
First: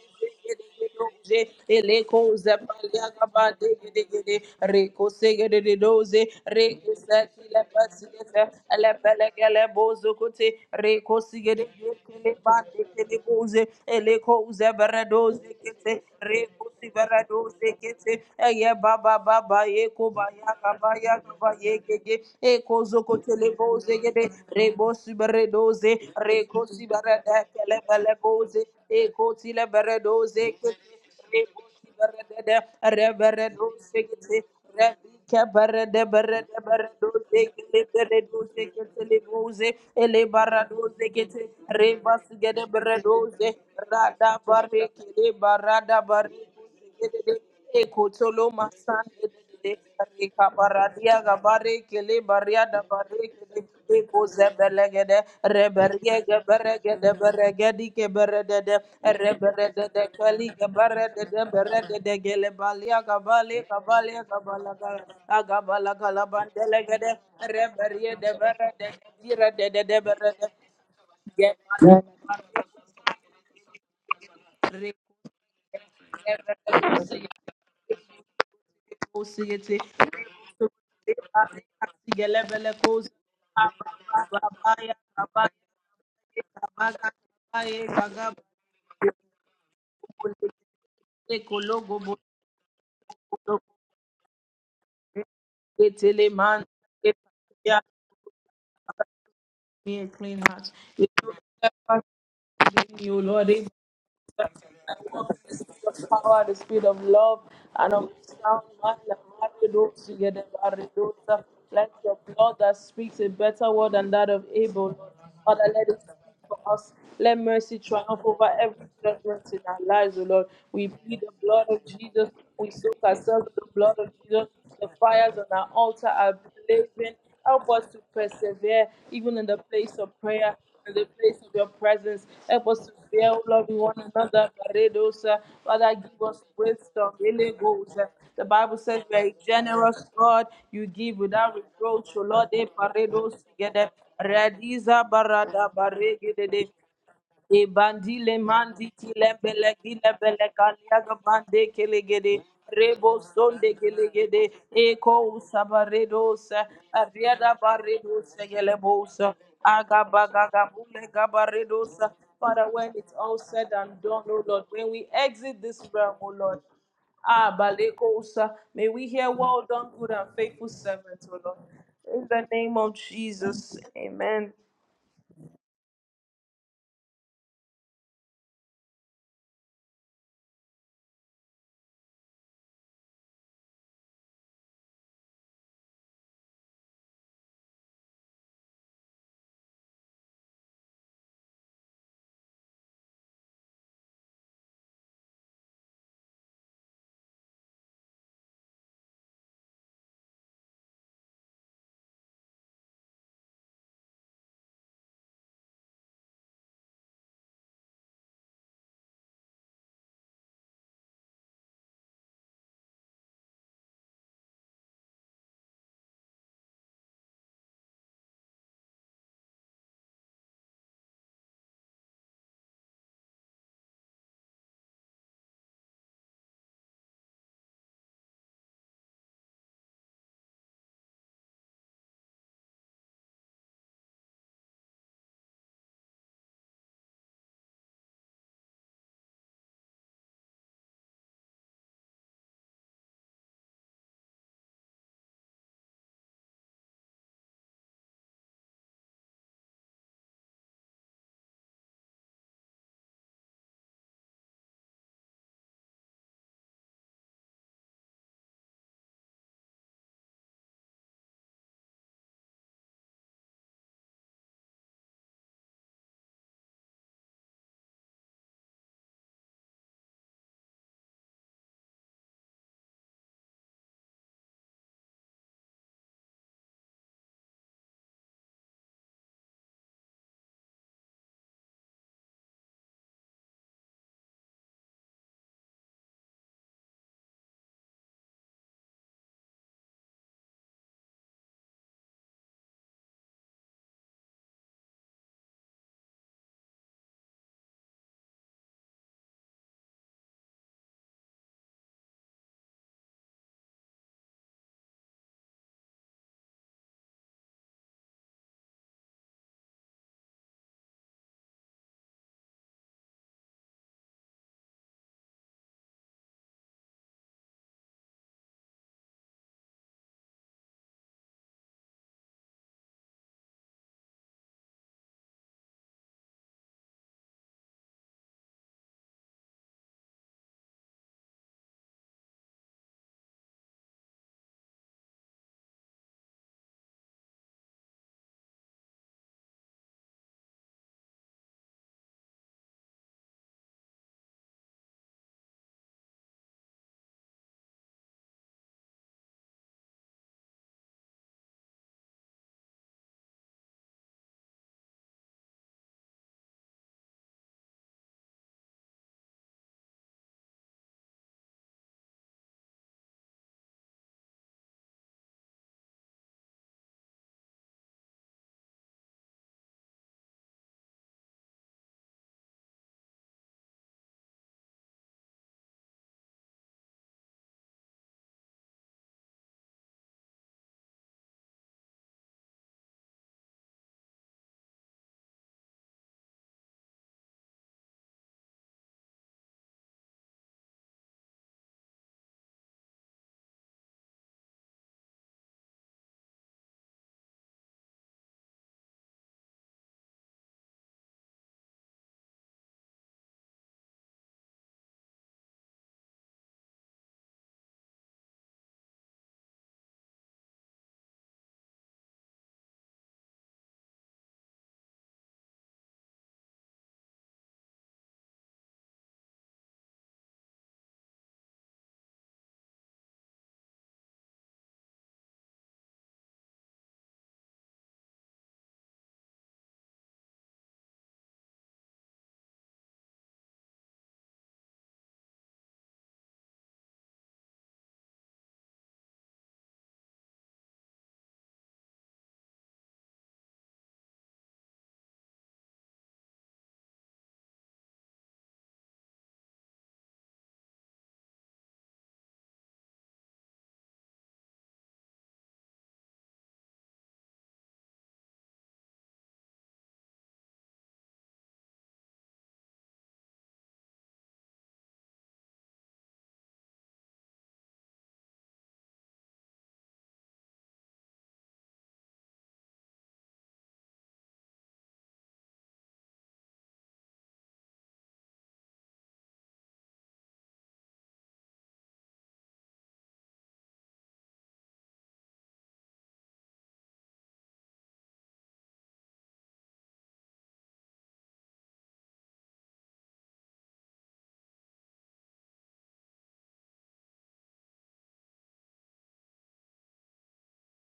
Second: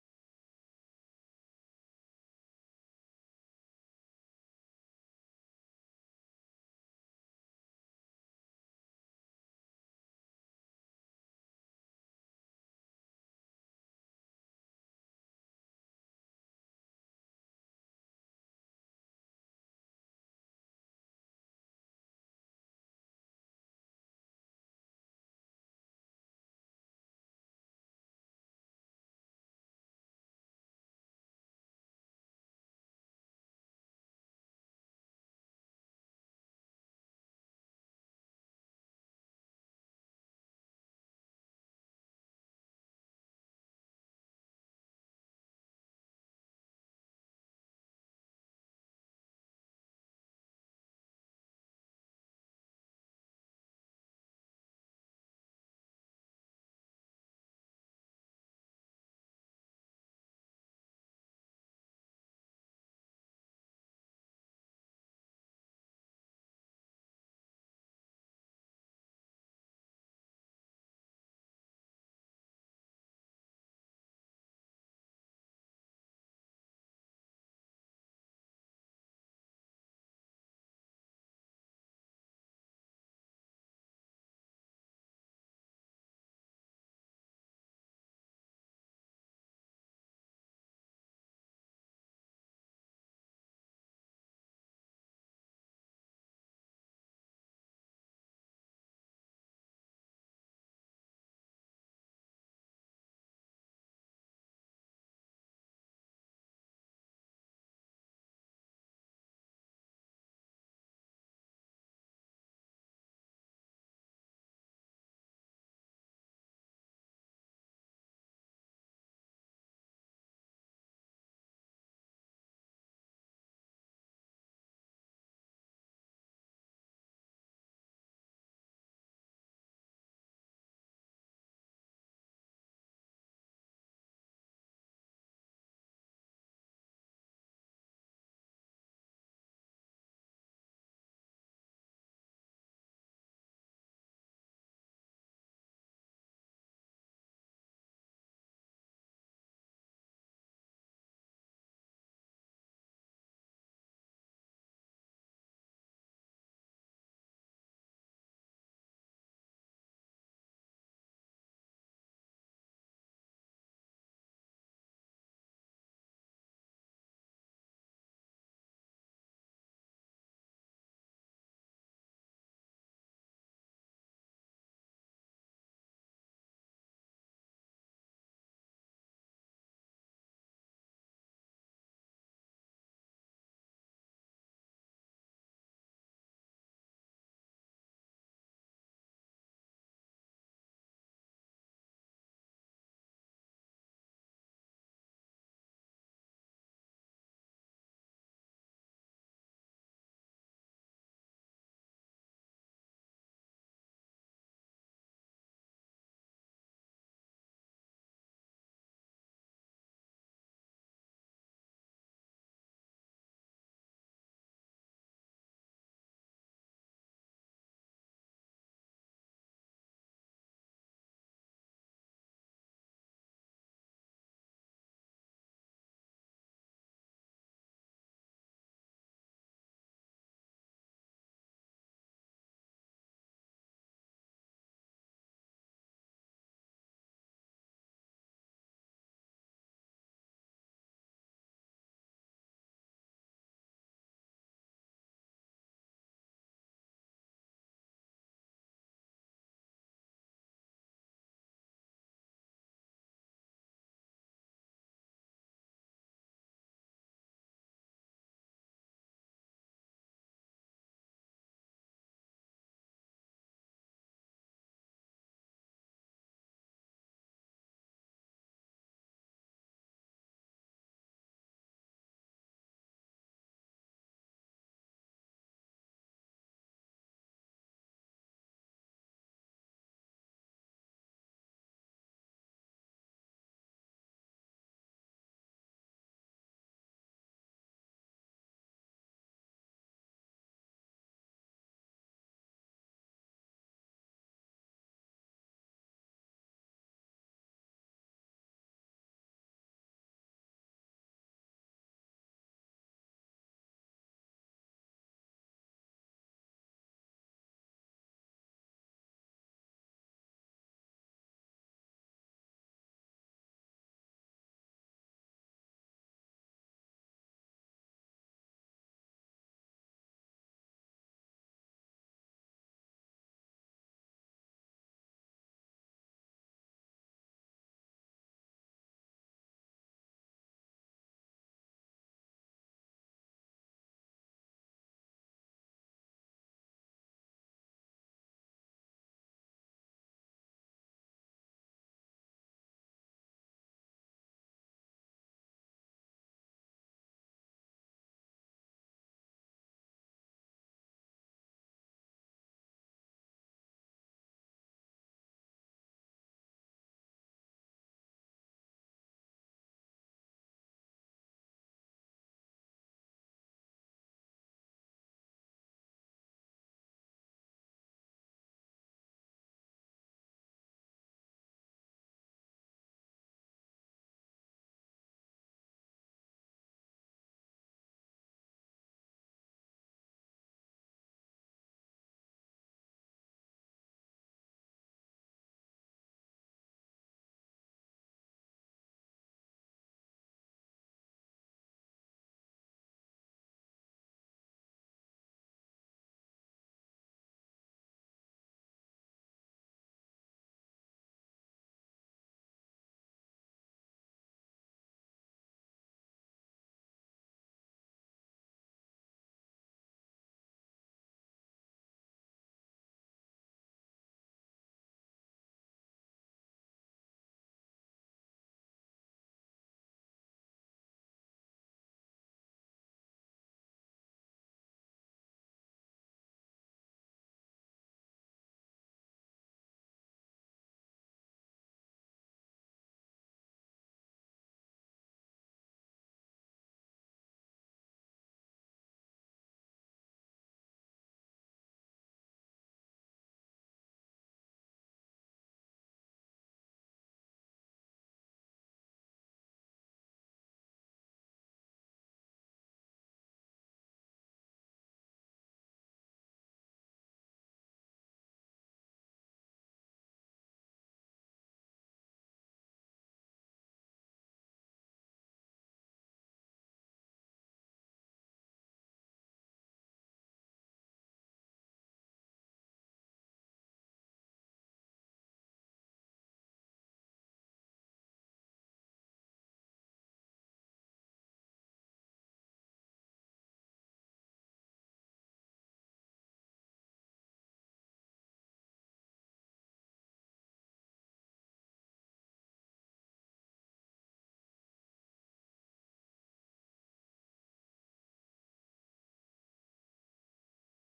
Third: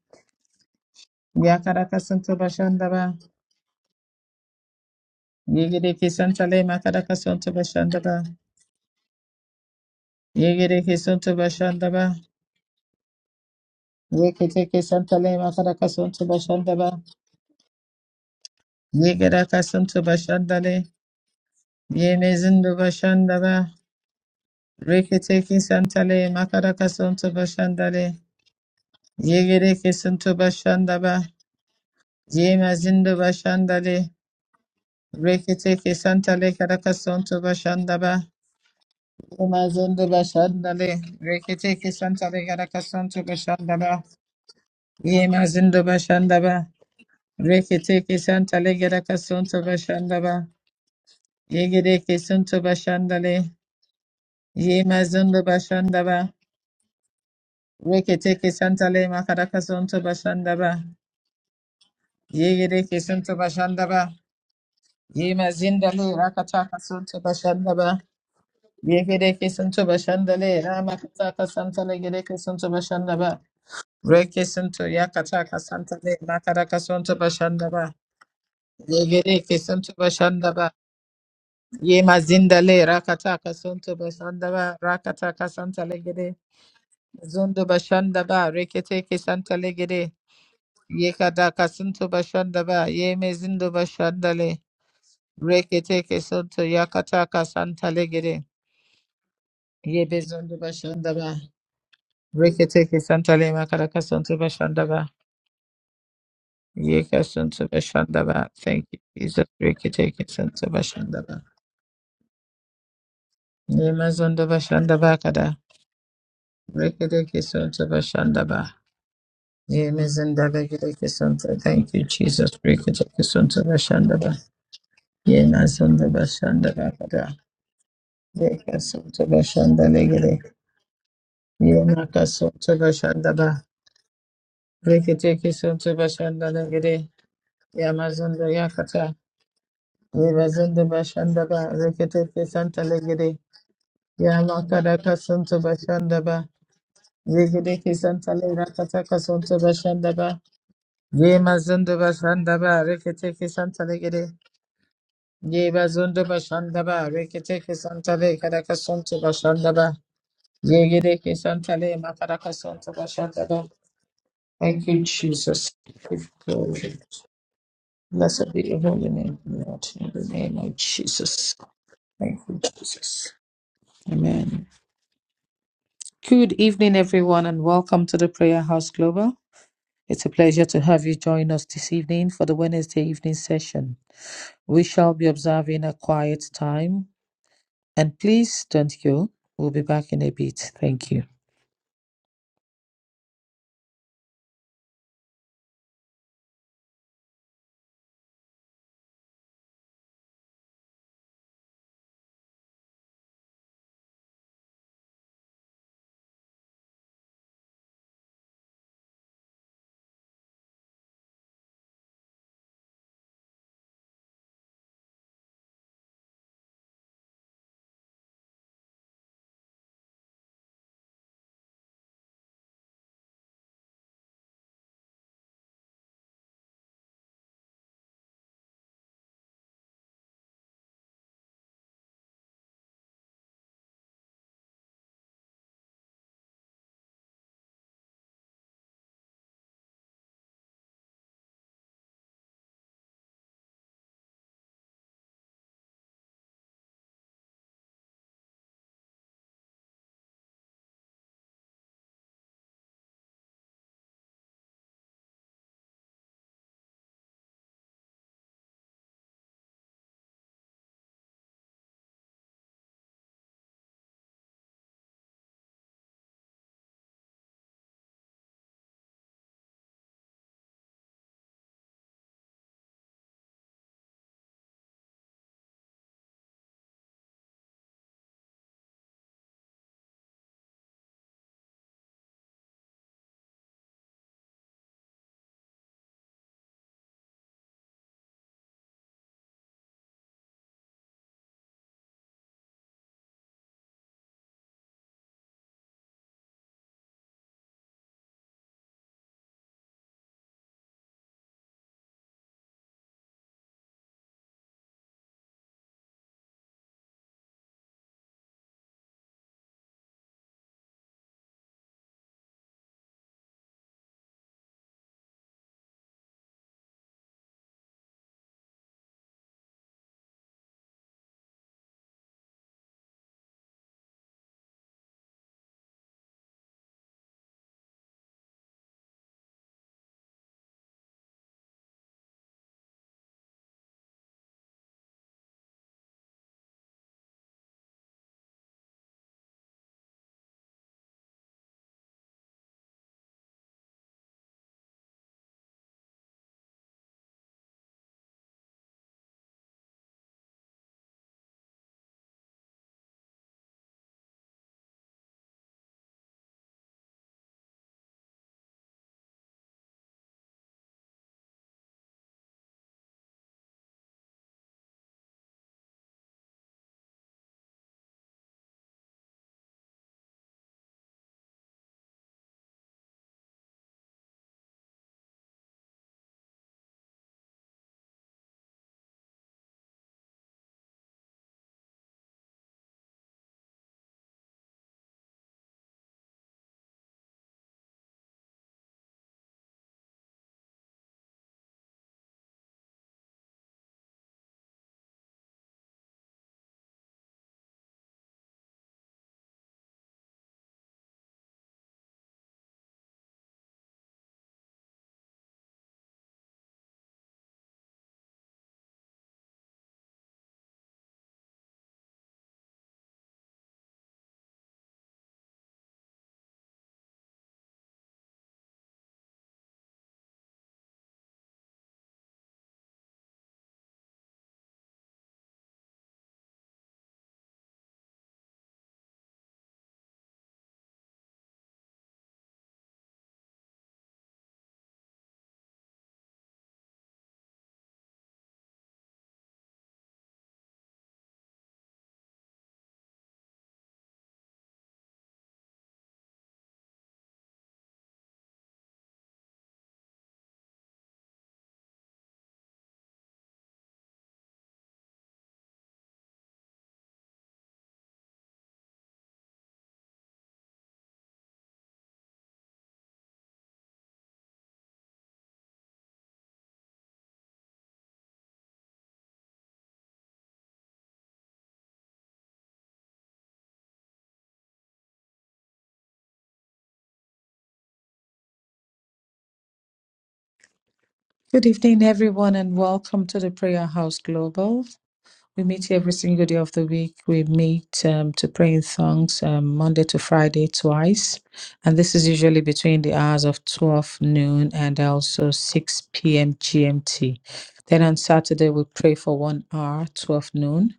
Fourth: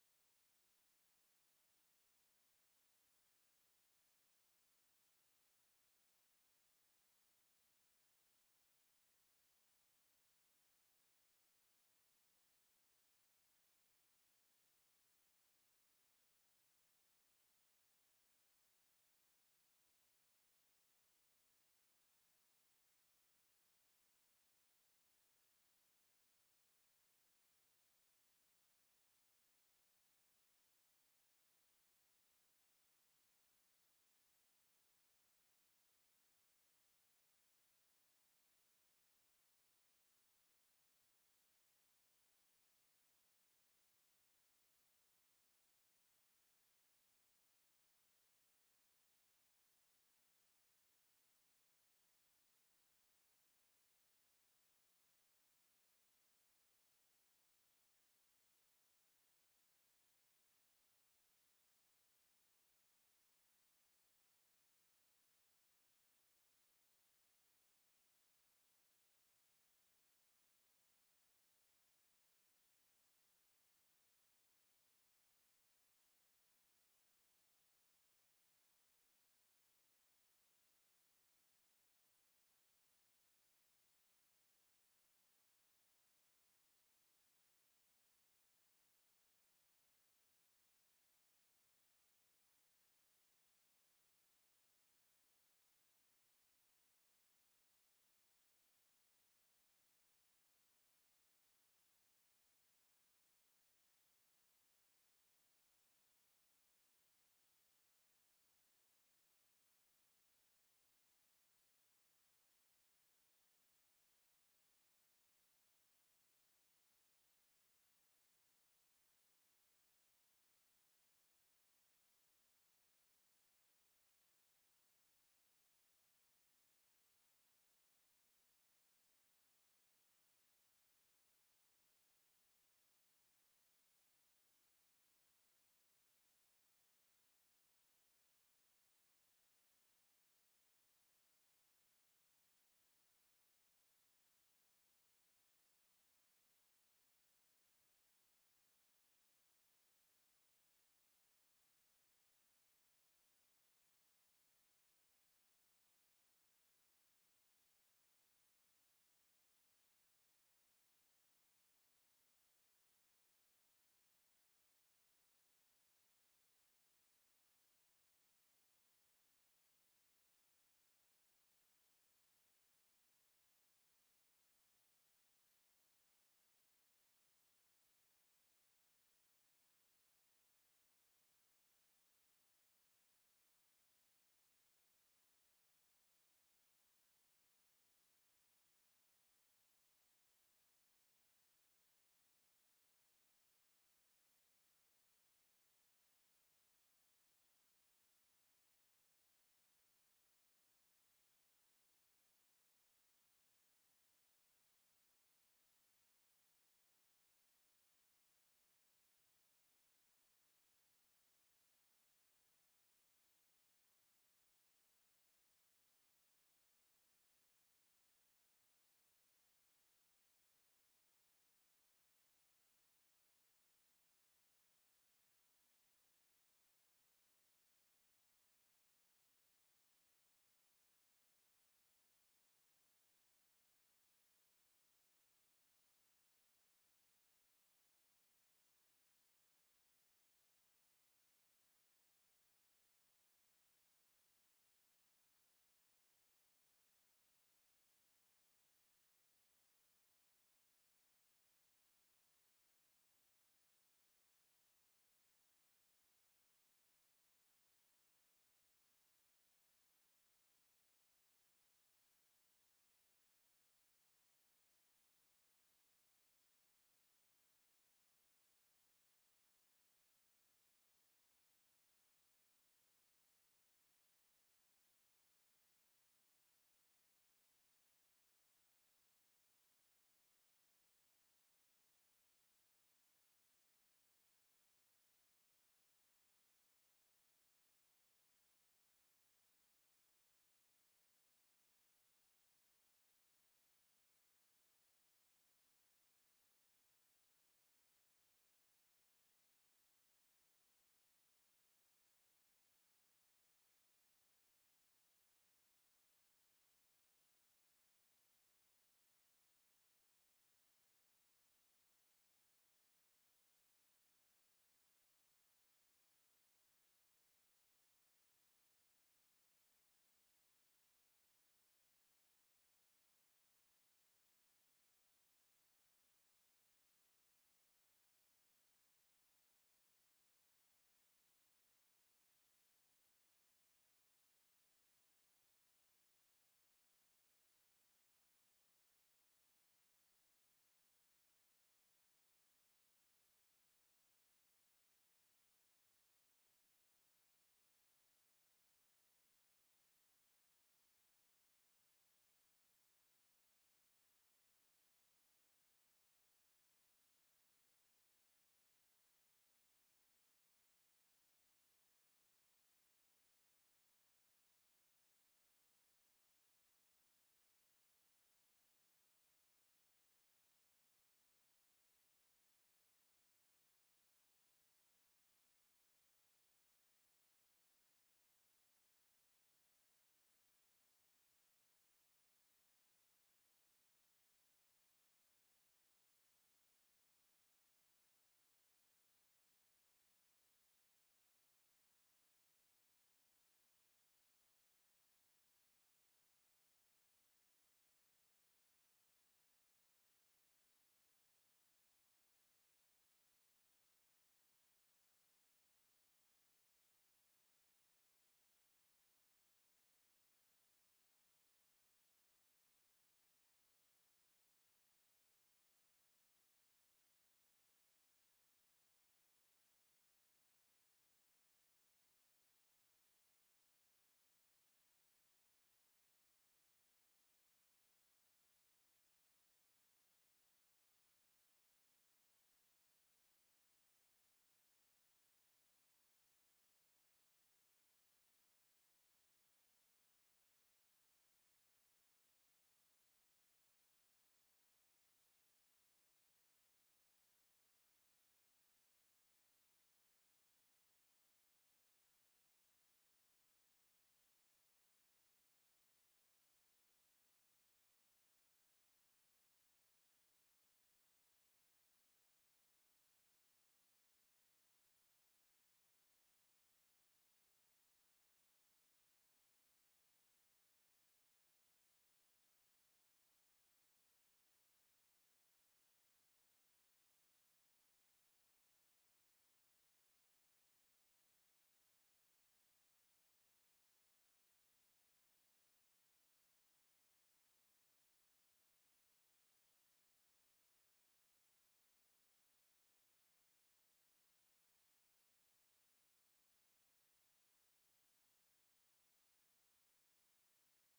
doze
ya kada
eleko
kasıntı başında
zapalia
ba.
kaba dege dege de reko sege de
Ye
de
gere
doze
kesintale ma
reko
kada
saki
kasıntı
la
başında
pasi
ba.
de sa la pele kele bozo kote
Ye gere
reko
kesinti
sige de de
başında ba.
kele ba de kele boze
Ye
eleko
kete
zebra
kesintale
doze
ma kada
kete
kasıntı
reko
başında ba.
sibera doze kete eye
Ye
baba
gere
baba ye ko
kasıntı
ba ya
başındale.
kaba ya kaba ye gege
Ye
eko
mezindu
zoko
başında
tele
ba.
doze gede rebo sibere
Rekete
doze
kesintale ma
reko
kada
sibere
kasıntı
dekele
başındale.
bele eko sile
Yegere kesinto
doze gede
başanda ba.
rebo sibere dede
Yemazindo
rebere
başanda
doze
le.
gede rebi
Rekete
kebere de
kesanta
bere
le
de bere doze
karakasonto
gede
başanda ba.
doze
Yemazindo
ele bara
başanda le.
doze gede
Rekete
reba
kesanta le
sigede
karakasonto
doze
başanda ba.
rada bare kele
Yemazindo
barada
başanda
bare
ba. Rekete
Ekotolo
kesanta le
masan
karakasonto
de
başanda
Rika
ba.
baradia gabare
Yegere
kele baria
kesinto
da
başanda
bare
le.
kele eko zebelegede
Yemazindo başanda
reberie
ba.
geberegede beregedi
Rekete
keberedede
kesanta le
reberedede
makarakasanto
kali
başanda ba.
geberedede beredede gele
Yegere
balia
kesinto
gabale
başanda ba.
gabale gabala
Yema
gabala
zindale
gala
rakataka
bandelegede
sunto bashanda ba.
reberie de berede dire
Yegereke
de
sunto
de
bashandale ramakataka santale gereke sunto bashanda ba. Reke sunto yakataka santale makaraka sunto
berede
bashanda ba. Yegereke
Osiyete,
sunto bashanda ba.
Ebale,
Yema
Asigelebele,
zindale
Kosi,
rakataka sunto
Ababa,
bashanda ba.
Babaya,
Rakataka santale gere.
Babaya, Kabaga,
Zundo
Kabaye,
bashanda
Kagaba,
ba. Reketeke santale gere.
Kolekele,
Yekadaka
Kologo,
sunto bashanda ba. Yeme zindo
Bologo,
bashandale. Reketeke
Etele, Man,
sunto
Epa,
yakataka
Ya,
santale gere.
me
Ye
a clean
bezondo
heart.
bashandaba. Reketeke
Renew, O
santale
Lord,
makaraka santo
I
bashandaba.
walk in the spirit of power, the speed of
Ye
love,
kasanto
and of
bashandaba.
sound
Thank you,
mind. and
Jesus.
marry those
Reketeke
together,
santo
marry those.
bashandaba.
uh, Let your blood that speaks a better
Ye
word than that of
mazondo
Abel, Lord.
bashandaba kada.
Father, let it speak for us. Let
Reketeke
mercy
santo
triumph over
bashandaba.
every judgment in our
Ye
lives, O Lord.
mezinda
We
reketeke
plead the
santo.
blood of
Thank you,
Jesus.
Jesus.
We soak
Reketeke
ourselves in
santo
the blood of
bashandaba.
Jesus. The fires
Ye
on our altar
mazondo
are
bashandaba
blazing.
kada.
Help us to
Ye
persevere
kasanto
even in the place
bashandale
of
gede.
prayer, in the place of your
Ye
presence. Help
makasanto
us to bear
bashandaba.
loving one another. Paredosa.
Reketeke santo
Father, give us
bashandale gede.
wisdom. Really goes. The
Yamazonda
Bible says
yakata
you are a generous God. You
Irazende
give without
Bashandaba,
reproach. O
Reketeke
Lord, eh,
Santa Legede,
paredos together.
Yalaka
Radiza
Raka Santo
barada
Bashandaba,
baregede.
Yegedeke Santa
Ebandile mandi
Lerakataka Santo
kilebele
Bashandaba,
kilebele kaliaga
Yema
bande
Zundo
kelegede
Bashandaba,
rebo
Reketeke
sonde
Santa Legede,
kelegede eko
Yeba Zundo
sabaredosa
Bashandaba,
ariada
Reketeke Santa Le
baredosa
Karaka Santo
gelebosa
Bashandaba,
agabaga bule
Yegedeke Santa Le
gabaredosa
Makaraka
Father,
Santo
when it's all
Bashandaba.
said and done, oh Lord,
Thank
when
you,
we exit
Jesus.
this realm,
Give
oh Lord,
glory.
Ah,
Blessed
Balekosa.
be your
May we
holy
hear
name,
well
Lord,
done,
in
good
the
and
name
faithful
of
servant, Oh
Jesus.
Lord. In
Thank
the
you,
name of
Jesus.
Jesus. Amen.
Amen. Good evening, everyone, and welcome to the Prayer House Global. It's a pleasure to have you join us this evening for the Wednesday evening session. We shall be observing a quiet time, and please don't go. We'll be back in a bit. Thank you. Good evening, everyone, and welcome to the Prayer House Global. We meet here every single day of the week. We meet um, to pray in tongues um, Monday to Friday twice. And this is usually between the hours of 12 noon and also 6 p.m. GMT. Then on Saturday, we pray for one hour, 12 noon.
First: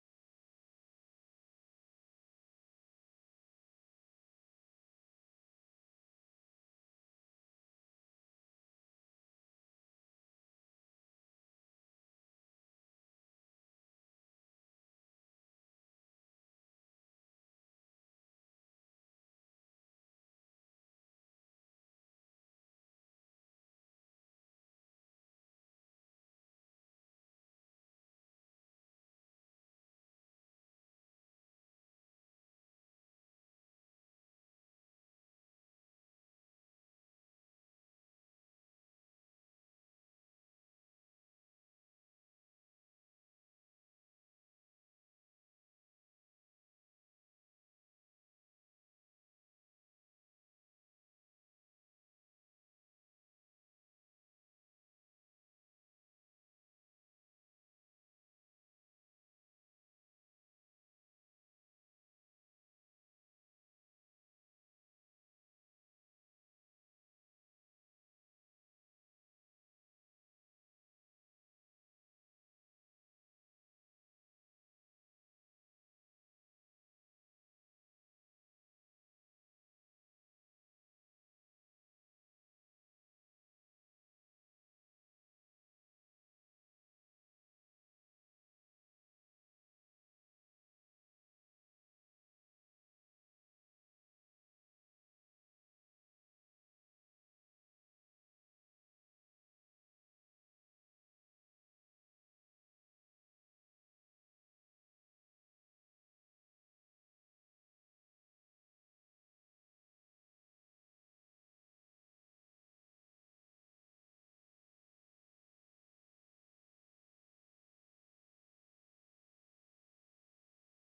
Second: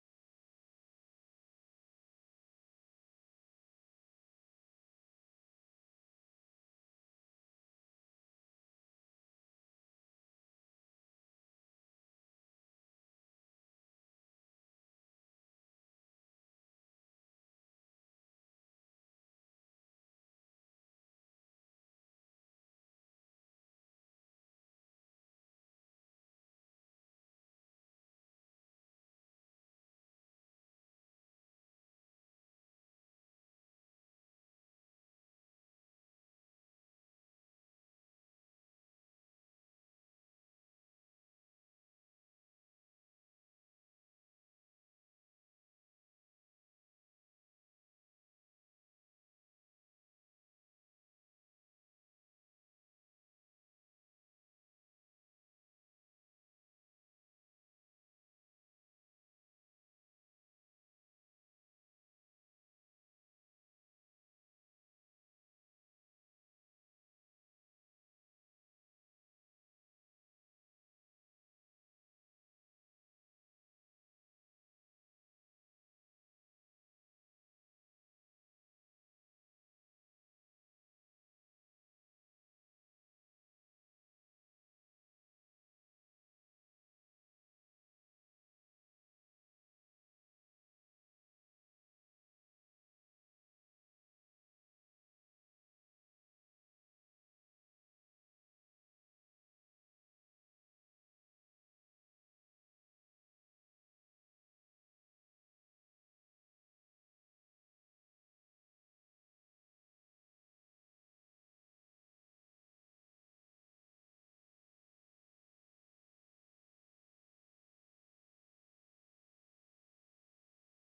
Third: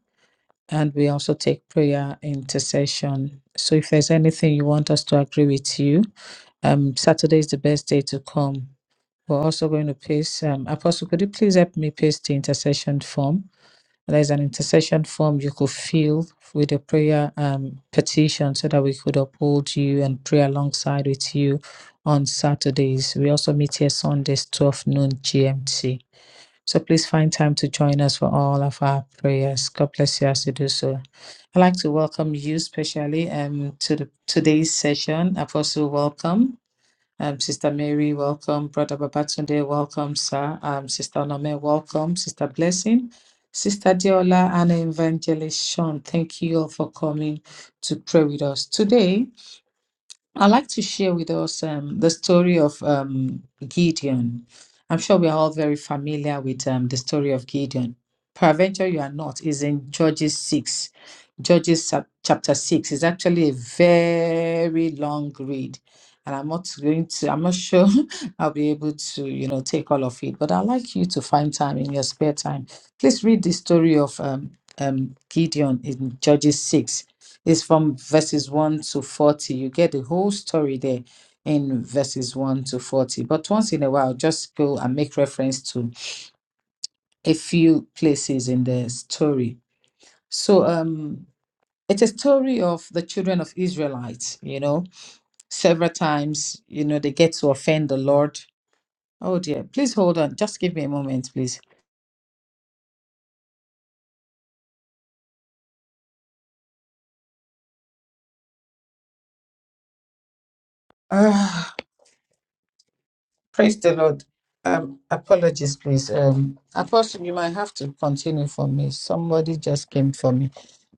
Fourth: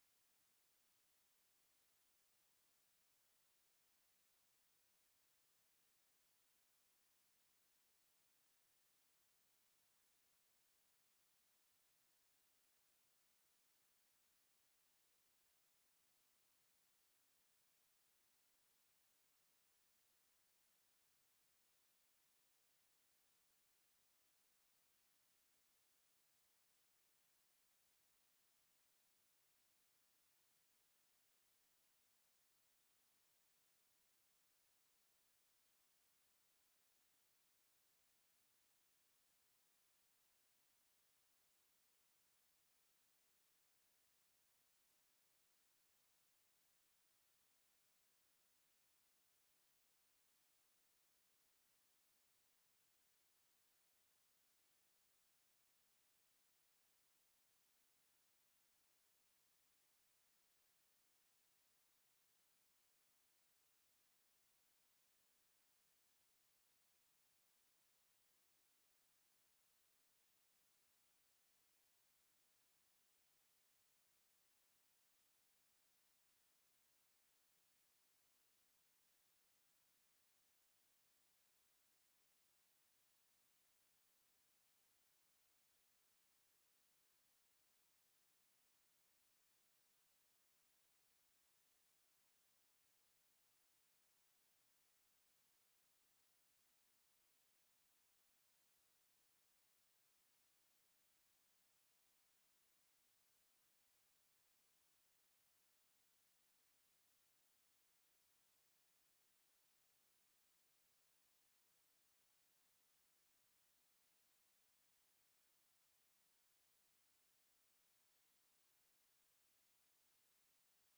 And we also take prayer intercession. So if there's anything you want us to agree with you, um, Saturday is the best day to come. We're also going to paste, um, Apostle, could you please help me paste the intercession form? There's an intercession form you could fill with a prayer um, petition so that we could uphold you and pray alongside with you on Saturdays. We also meet here Sundays, 12 noon GMT. So please find time to join us for all of our prayers. God bless you as you do so. I'd like to welcome you specially um, to the, today's session. Apostle, welcome. Um, Sister Mary, welcome. Brother Babatunde, welcome, sir. Um, Sister Onome, welcome. Sister Blessing, Sister Deola, and Evangelist Sean, thank you all for coming to pray with us. Today, I'd like to share with us um, the story of um, Gideon. I'm sure we are all very familiar with um, the story of Gideon. Peradventure, you are not, is in Judges 6. Judges chap- chapter 6 is actually a very long read. And I'm not going to, I'm not sure I'll be able to, you know, take all of it. But I'd like you to find time in your spare time. Please read the story of um, um, Gideon in Judges 6 it's from verses 1 to 40. You get the whole story there in verses 1 to 40. But once in a while, just go and make reference to a few places in the story. So um it's a story of the children of Israelites, you know. Several times, you know, they get to offend the Lord. Oh dear, please hold on. Just give me a moment, please. Praise the Lord. Um, apologies, please. Um, Apostle, you might have to continue for me. Somebody just came for me.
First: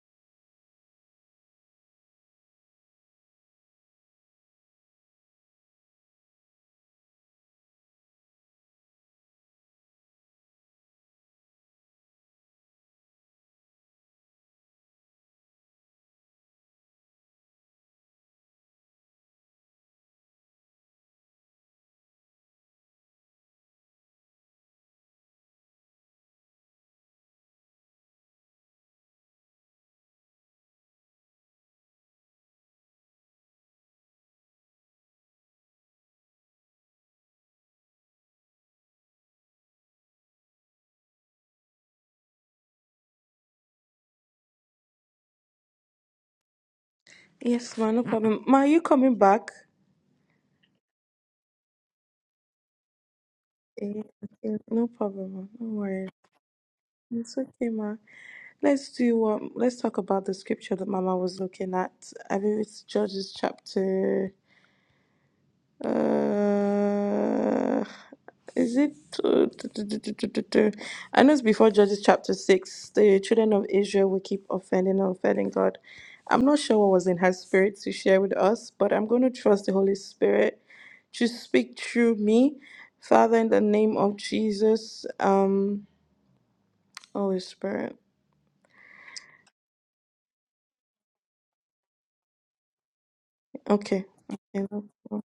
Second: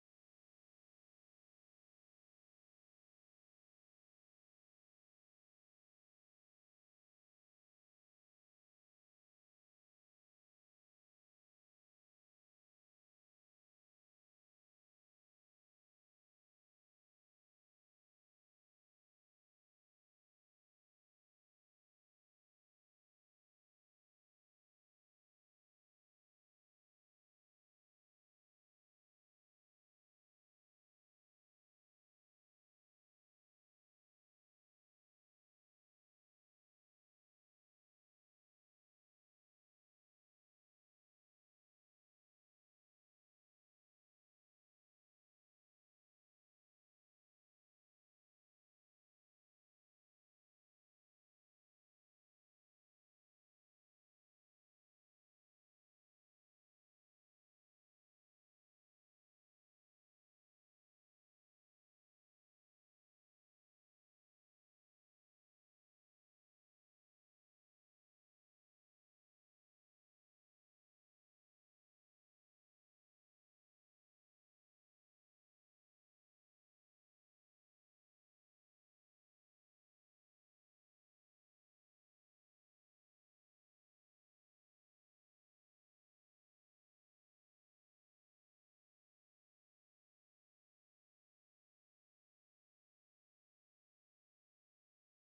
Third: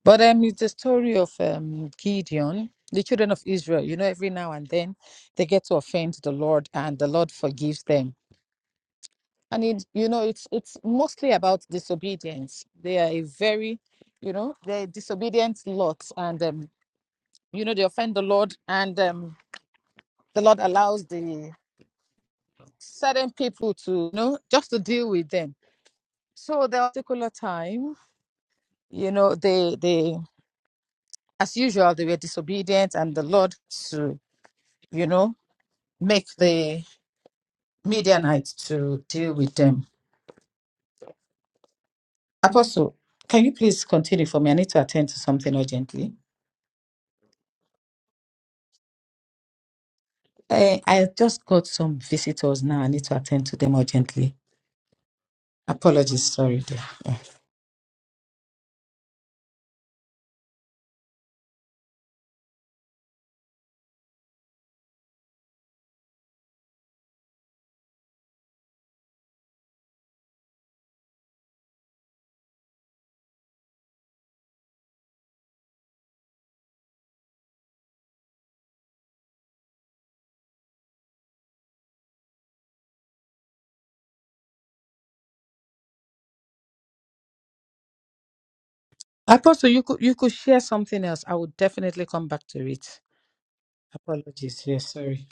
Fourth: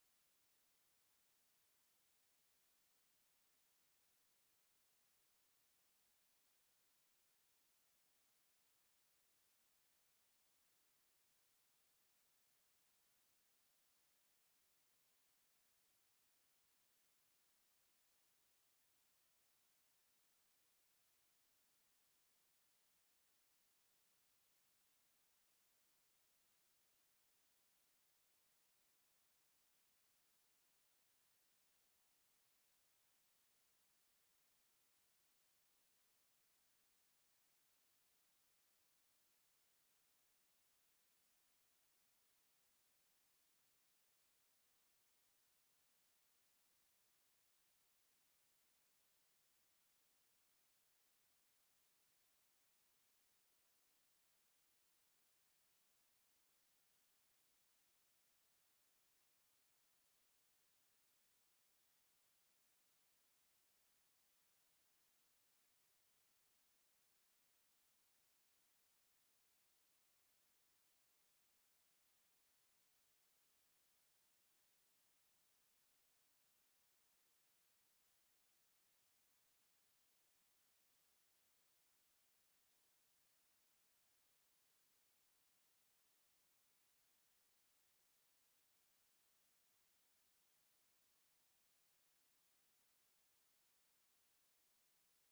But um, it's the story of um, Gideon, the children of Israel. You know, every now and then they get to offend the Lord, and the Lord forgives them. And it, you know, it's it's mostly about disobedience. They are a very, you know, they're disobedient lot, and um, you know, they offend the Lord, and um, the Lord allows the certain people to, you know, just to deal with them So the particular time, you know, they they as usual they were disobedient, and the Lord to you know make the Midianites to deal with them. Apostle, can you please continue for me? I need to attend to something urgently.
Yes, ma, no problem. Ma, are you coming back?
Eh, I just got some visitors now. I need to attend to them
Okay,
urgently.
okay, no problem. ma. No worries.
Apologies, sorry, dear. Eh.
It's okay, ma. Let's do um let's talk about the scripture that Mama was looking at. I believe it's Judges chapter uh is it uh, du- du- du- du- du- du- du. I know it's before Judges chapter six. The children of Israel will keep offending and offending God. I'm not sure what was in her spirit to share with us, but I'm going to trust the Holy Spirit to speak through me. Father, in the name of Jesus, um, Holy Spirit.
Apostle, you could you could share something else. I would definitely come back to it.
Okay.
Apologies,
Okay, no
yes,
problem.
sorry.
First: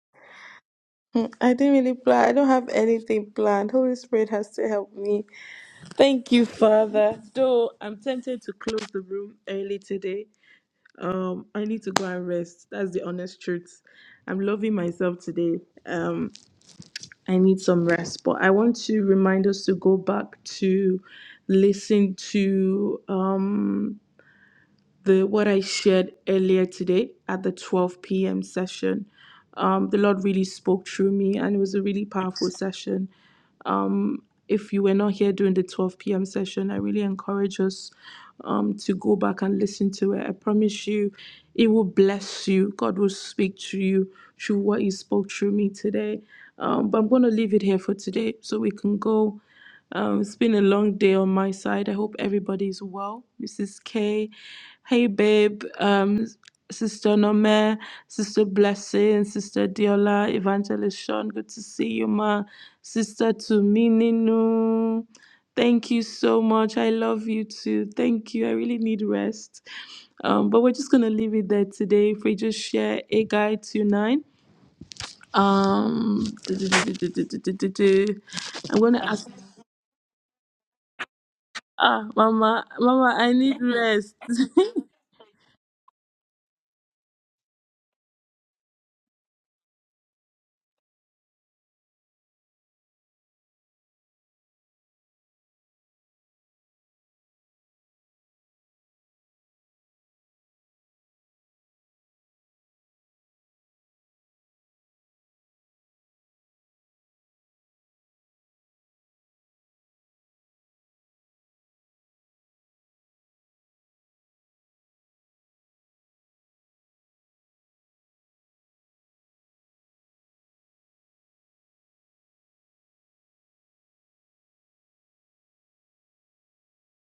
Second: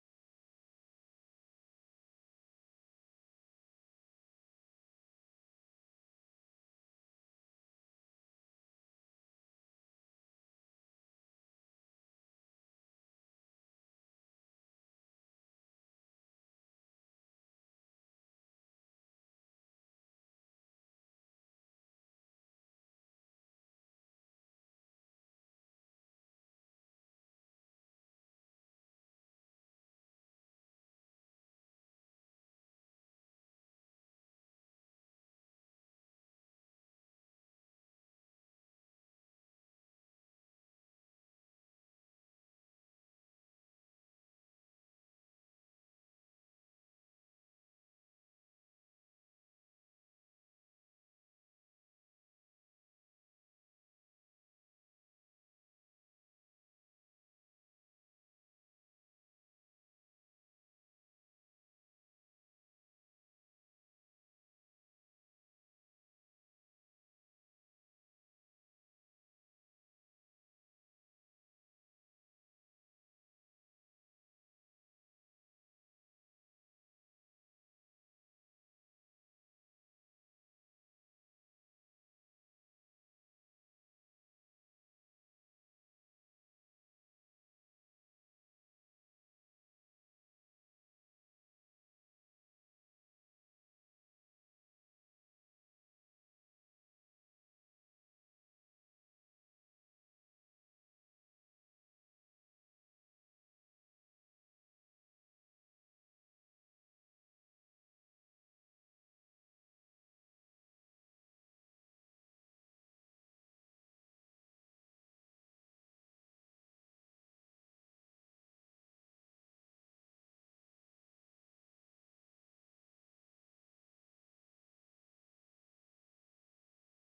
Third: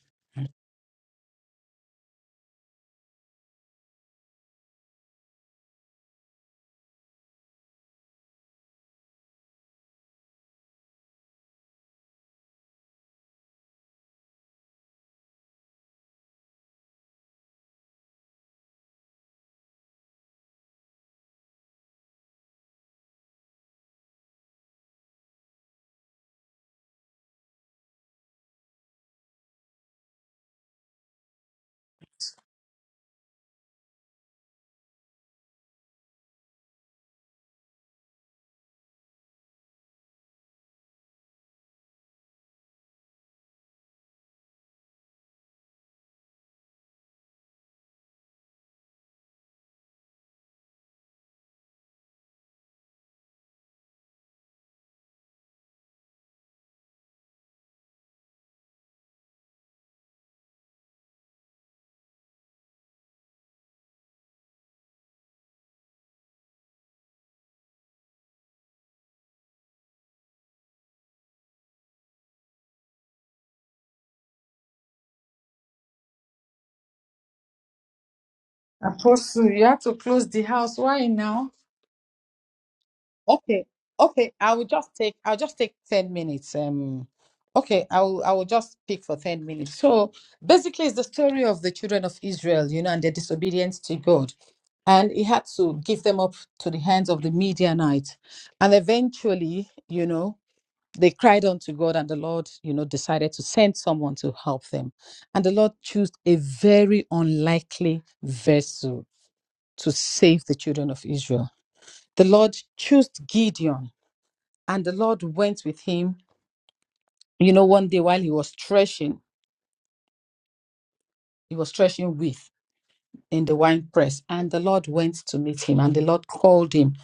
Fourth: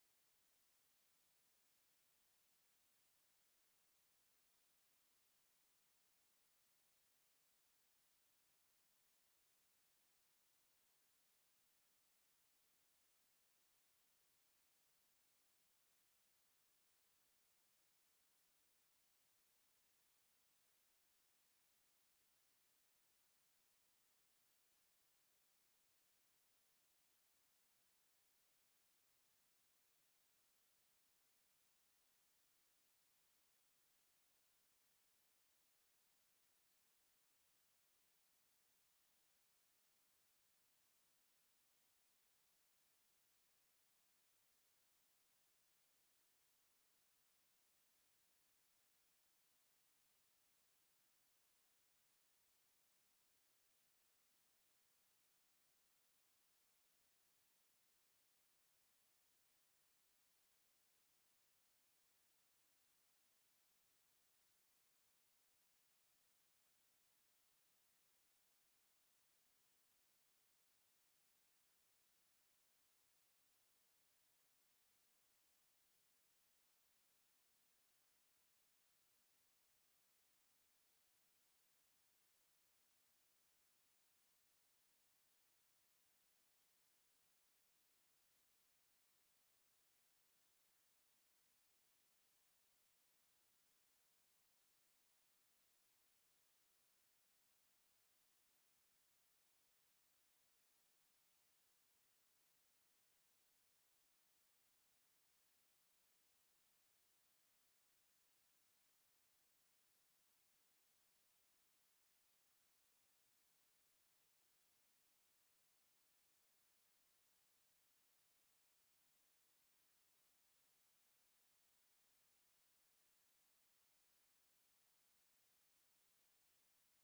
Hmm, I didn't really plan. I don't have anything planned. Holy Spirit has to help me. Thank you, Father. Though I'm tempted to close the room early today. Um, I need to go and rest. That's the honest truth. I'm loving myself today. Um, I need some rest, but I want to remind us to go back to listen to um the what I shared earlier today at the 12 p.m. session. Um, the Lord really spoke through me, and it was a really powerful session. Um, if you were not here during the 12 p.m. session, I really encourage us um, to go back and listen to it. I promise you, it will bless you. God will speak to you through what He spoke through me today. Um, but I'm going to leave it here for today so we can go. Um, it's been a long day on my side. I hope everybody's well. Mrs. K, hey babe, um, Sister Nome, Sister Blessing, Sister Diola, Evangelist Sean, good to see you, ma. Sister Tumininu, thank you so much. I love you too. Thank you. I really need rest. Um, but we're just gonna leave it there today. If we just share a guide to nine. Um, I'm gonna ask.
Apostle, you have to close the house. Why now?
Ah, Mama, Mama, I need
Okay,
rest.
okay. I will just take I'll just take 10 minutes. Um okay, I will I will just pick for 10 minutes. So basically it's the story of the children of Israel, you know, and their disobedience to God. And he had to give them up to the hands of the Midianite. And eventually, you know, they cried unto God and the Lord, you know, decided to send someone to help them. And the Lord chose a very unlikely vessel to save the children of Israel. The Lord chose Gideon and the Lord went with him. You know, one day while he was threshing, he was threshing with in the wine press, and the Lord went to meet him, and the Lord called him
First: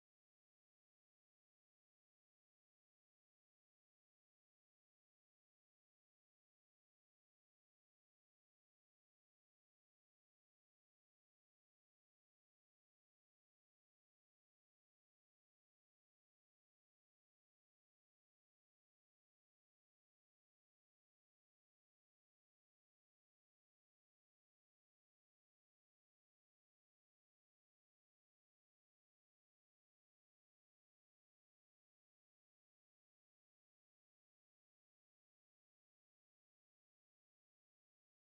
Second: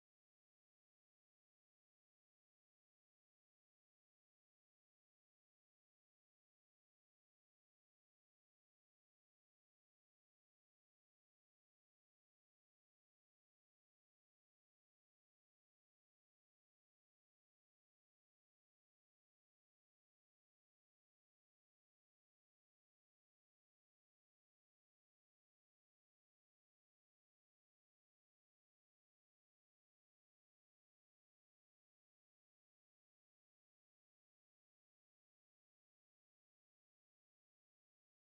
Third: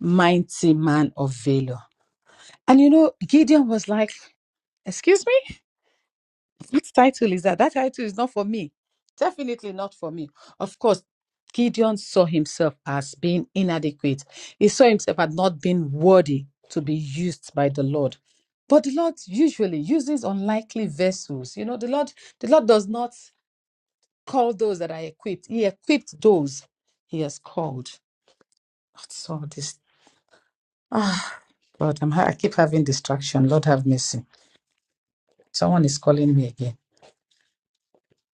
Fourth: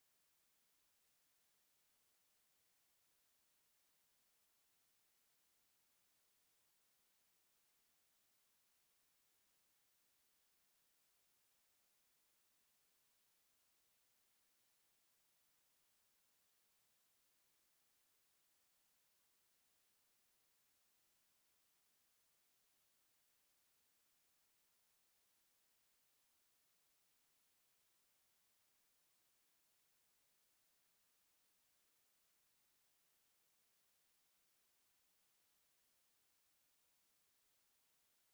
mighty man of valor. And you know, Gideon was like, "Excuse me." What title is that? That title is not for me. Definitely not for me. Of course, Gideon saw himself as being inadequate. He saw himself as not being worthy to be used by the Lord. But the Lord usually uses unlikely vessels. You know, the Lord, the Lord does not call those that are equipped. He equipped those he has called. That's all this. Ah, God, I'm, ha- I keep having distraction. Lord have mercy. Someone is calling me again.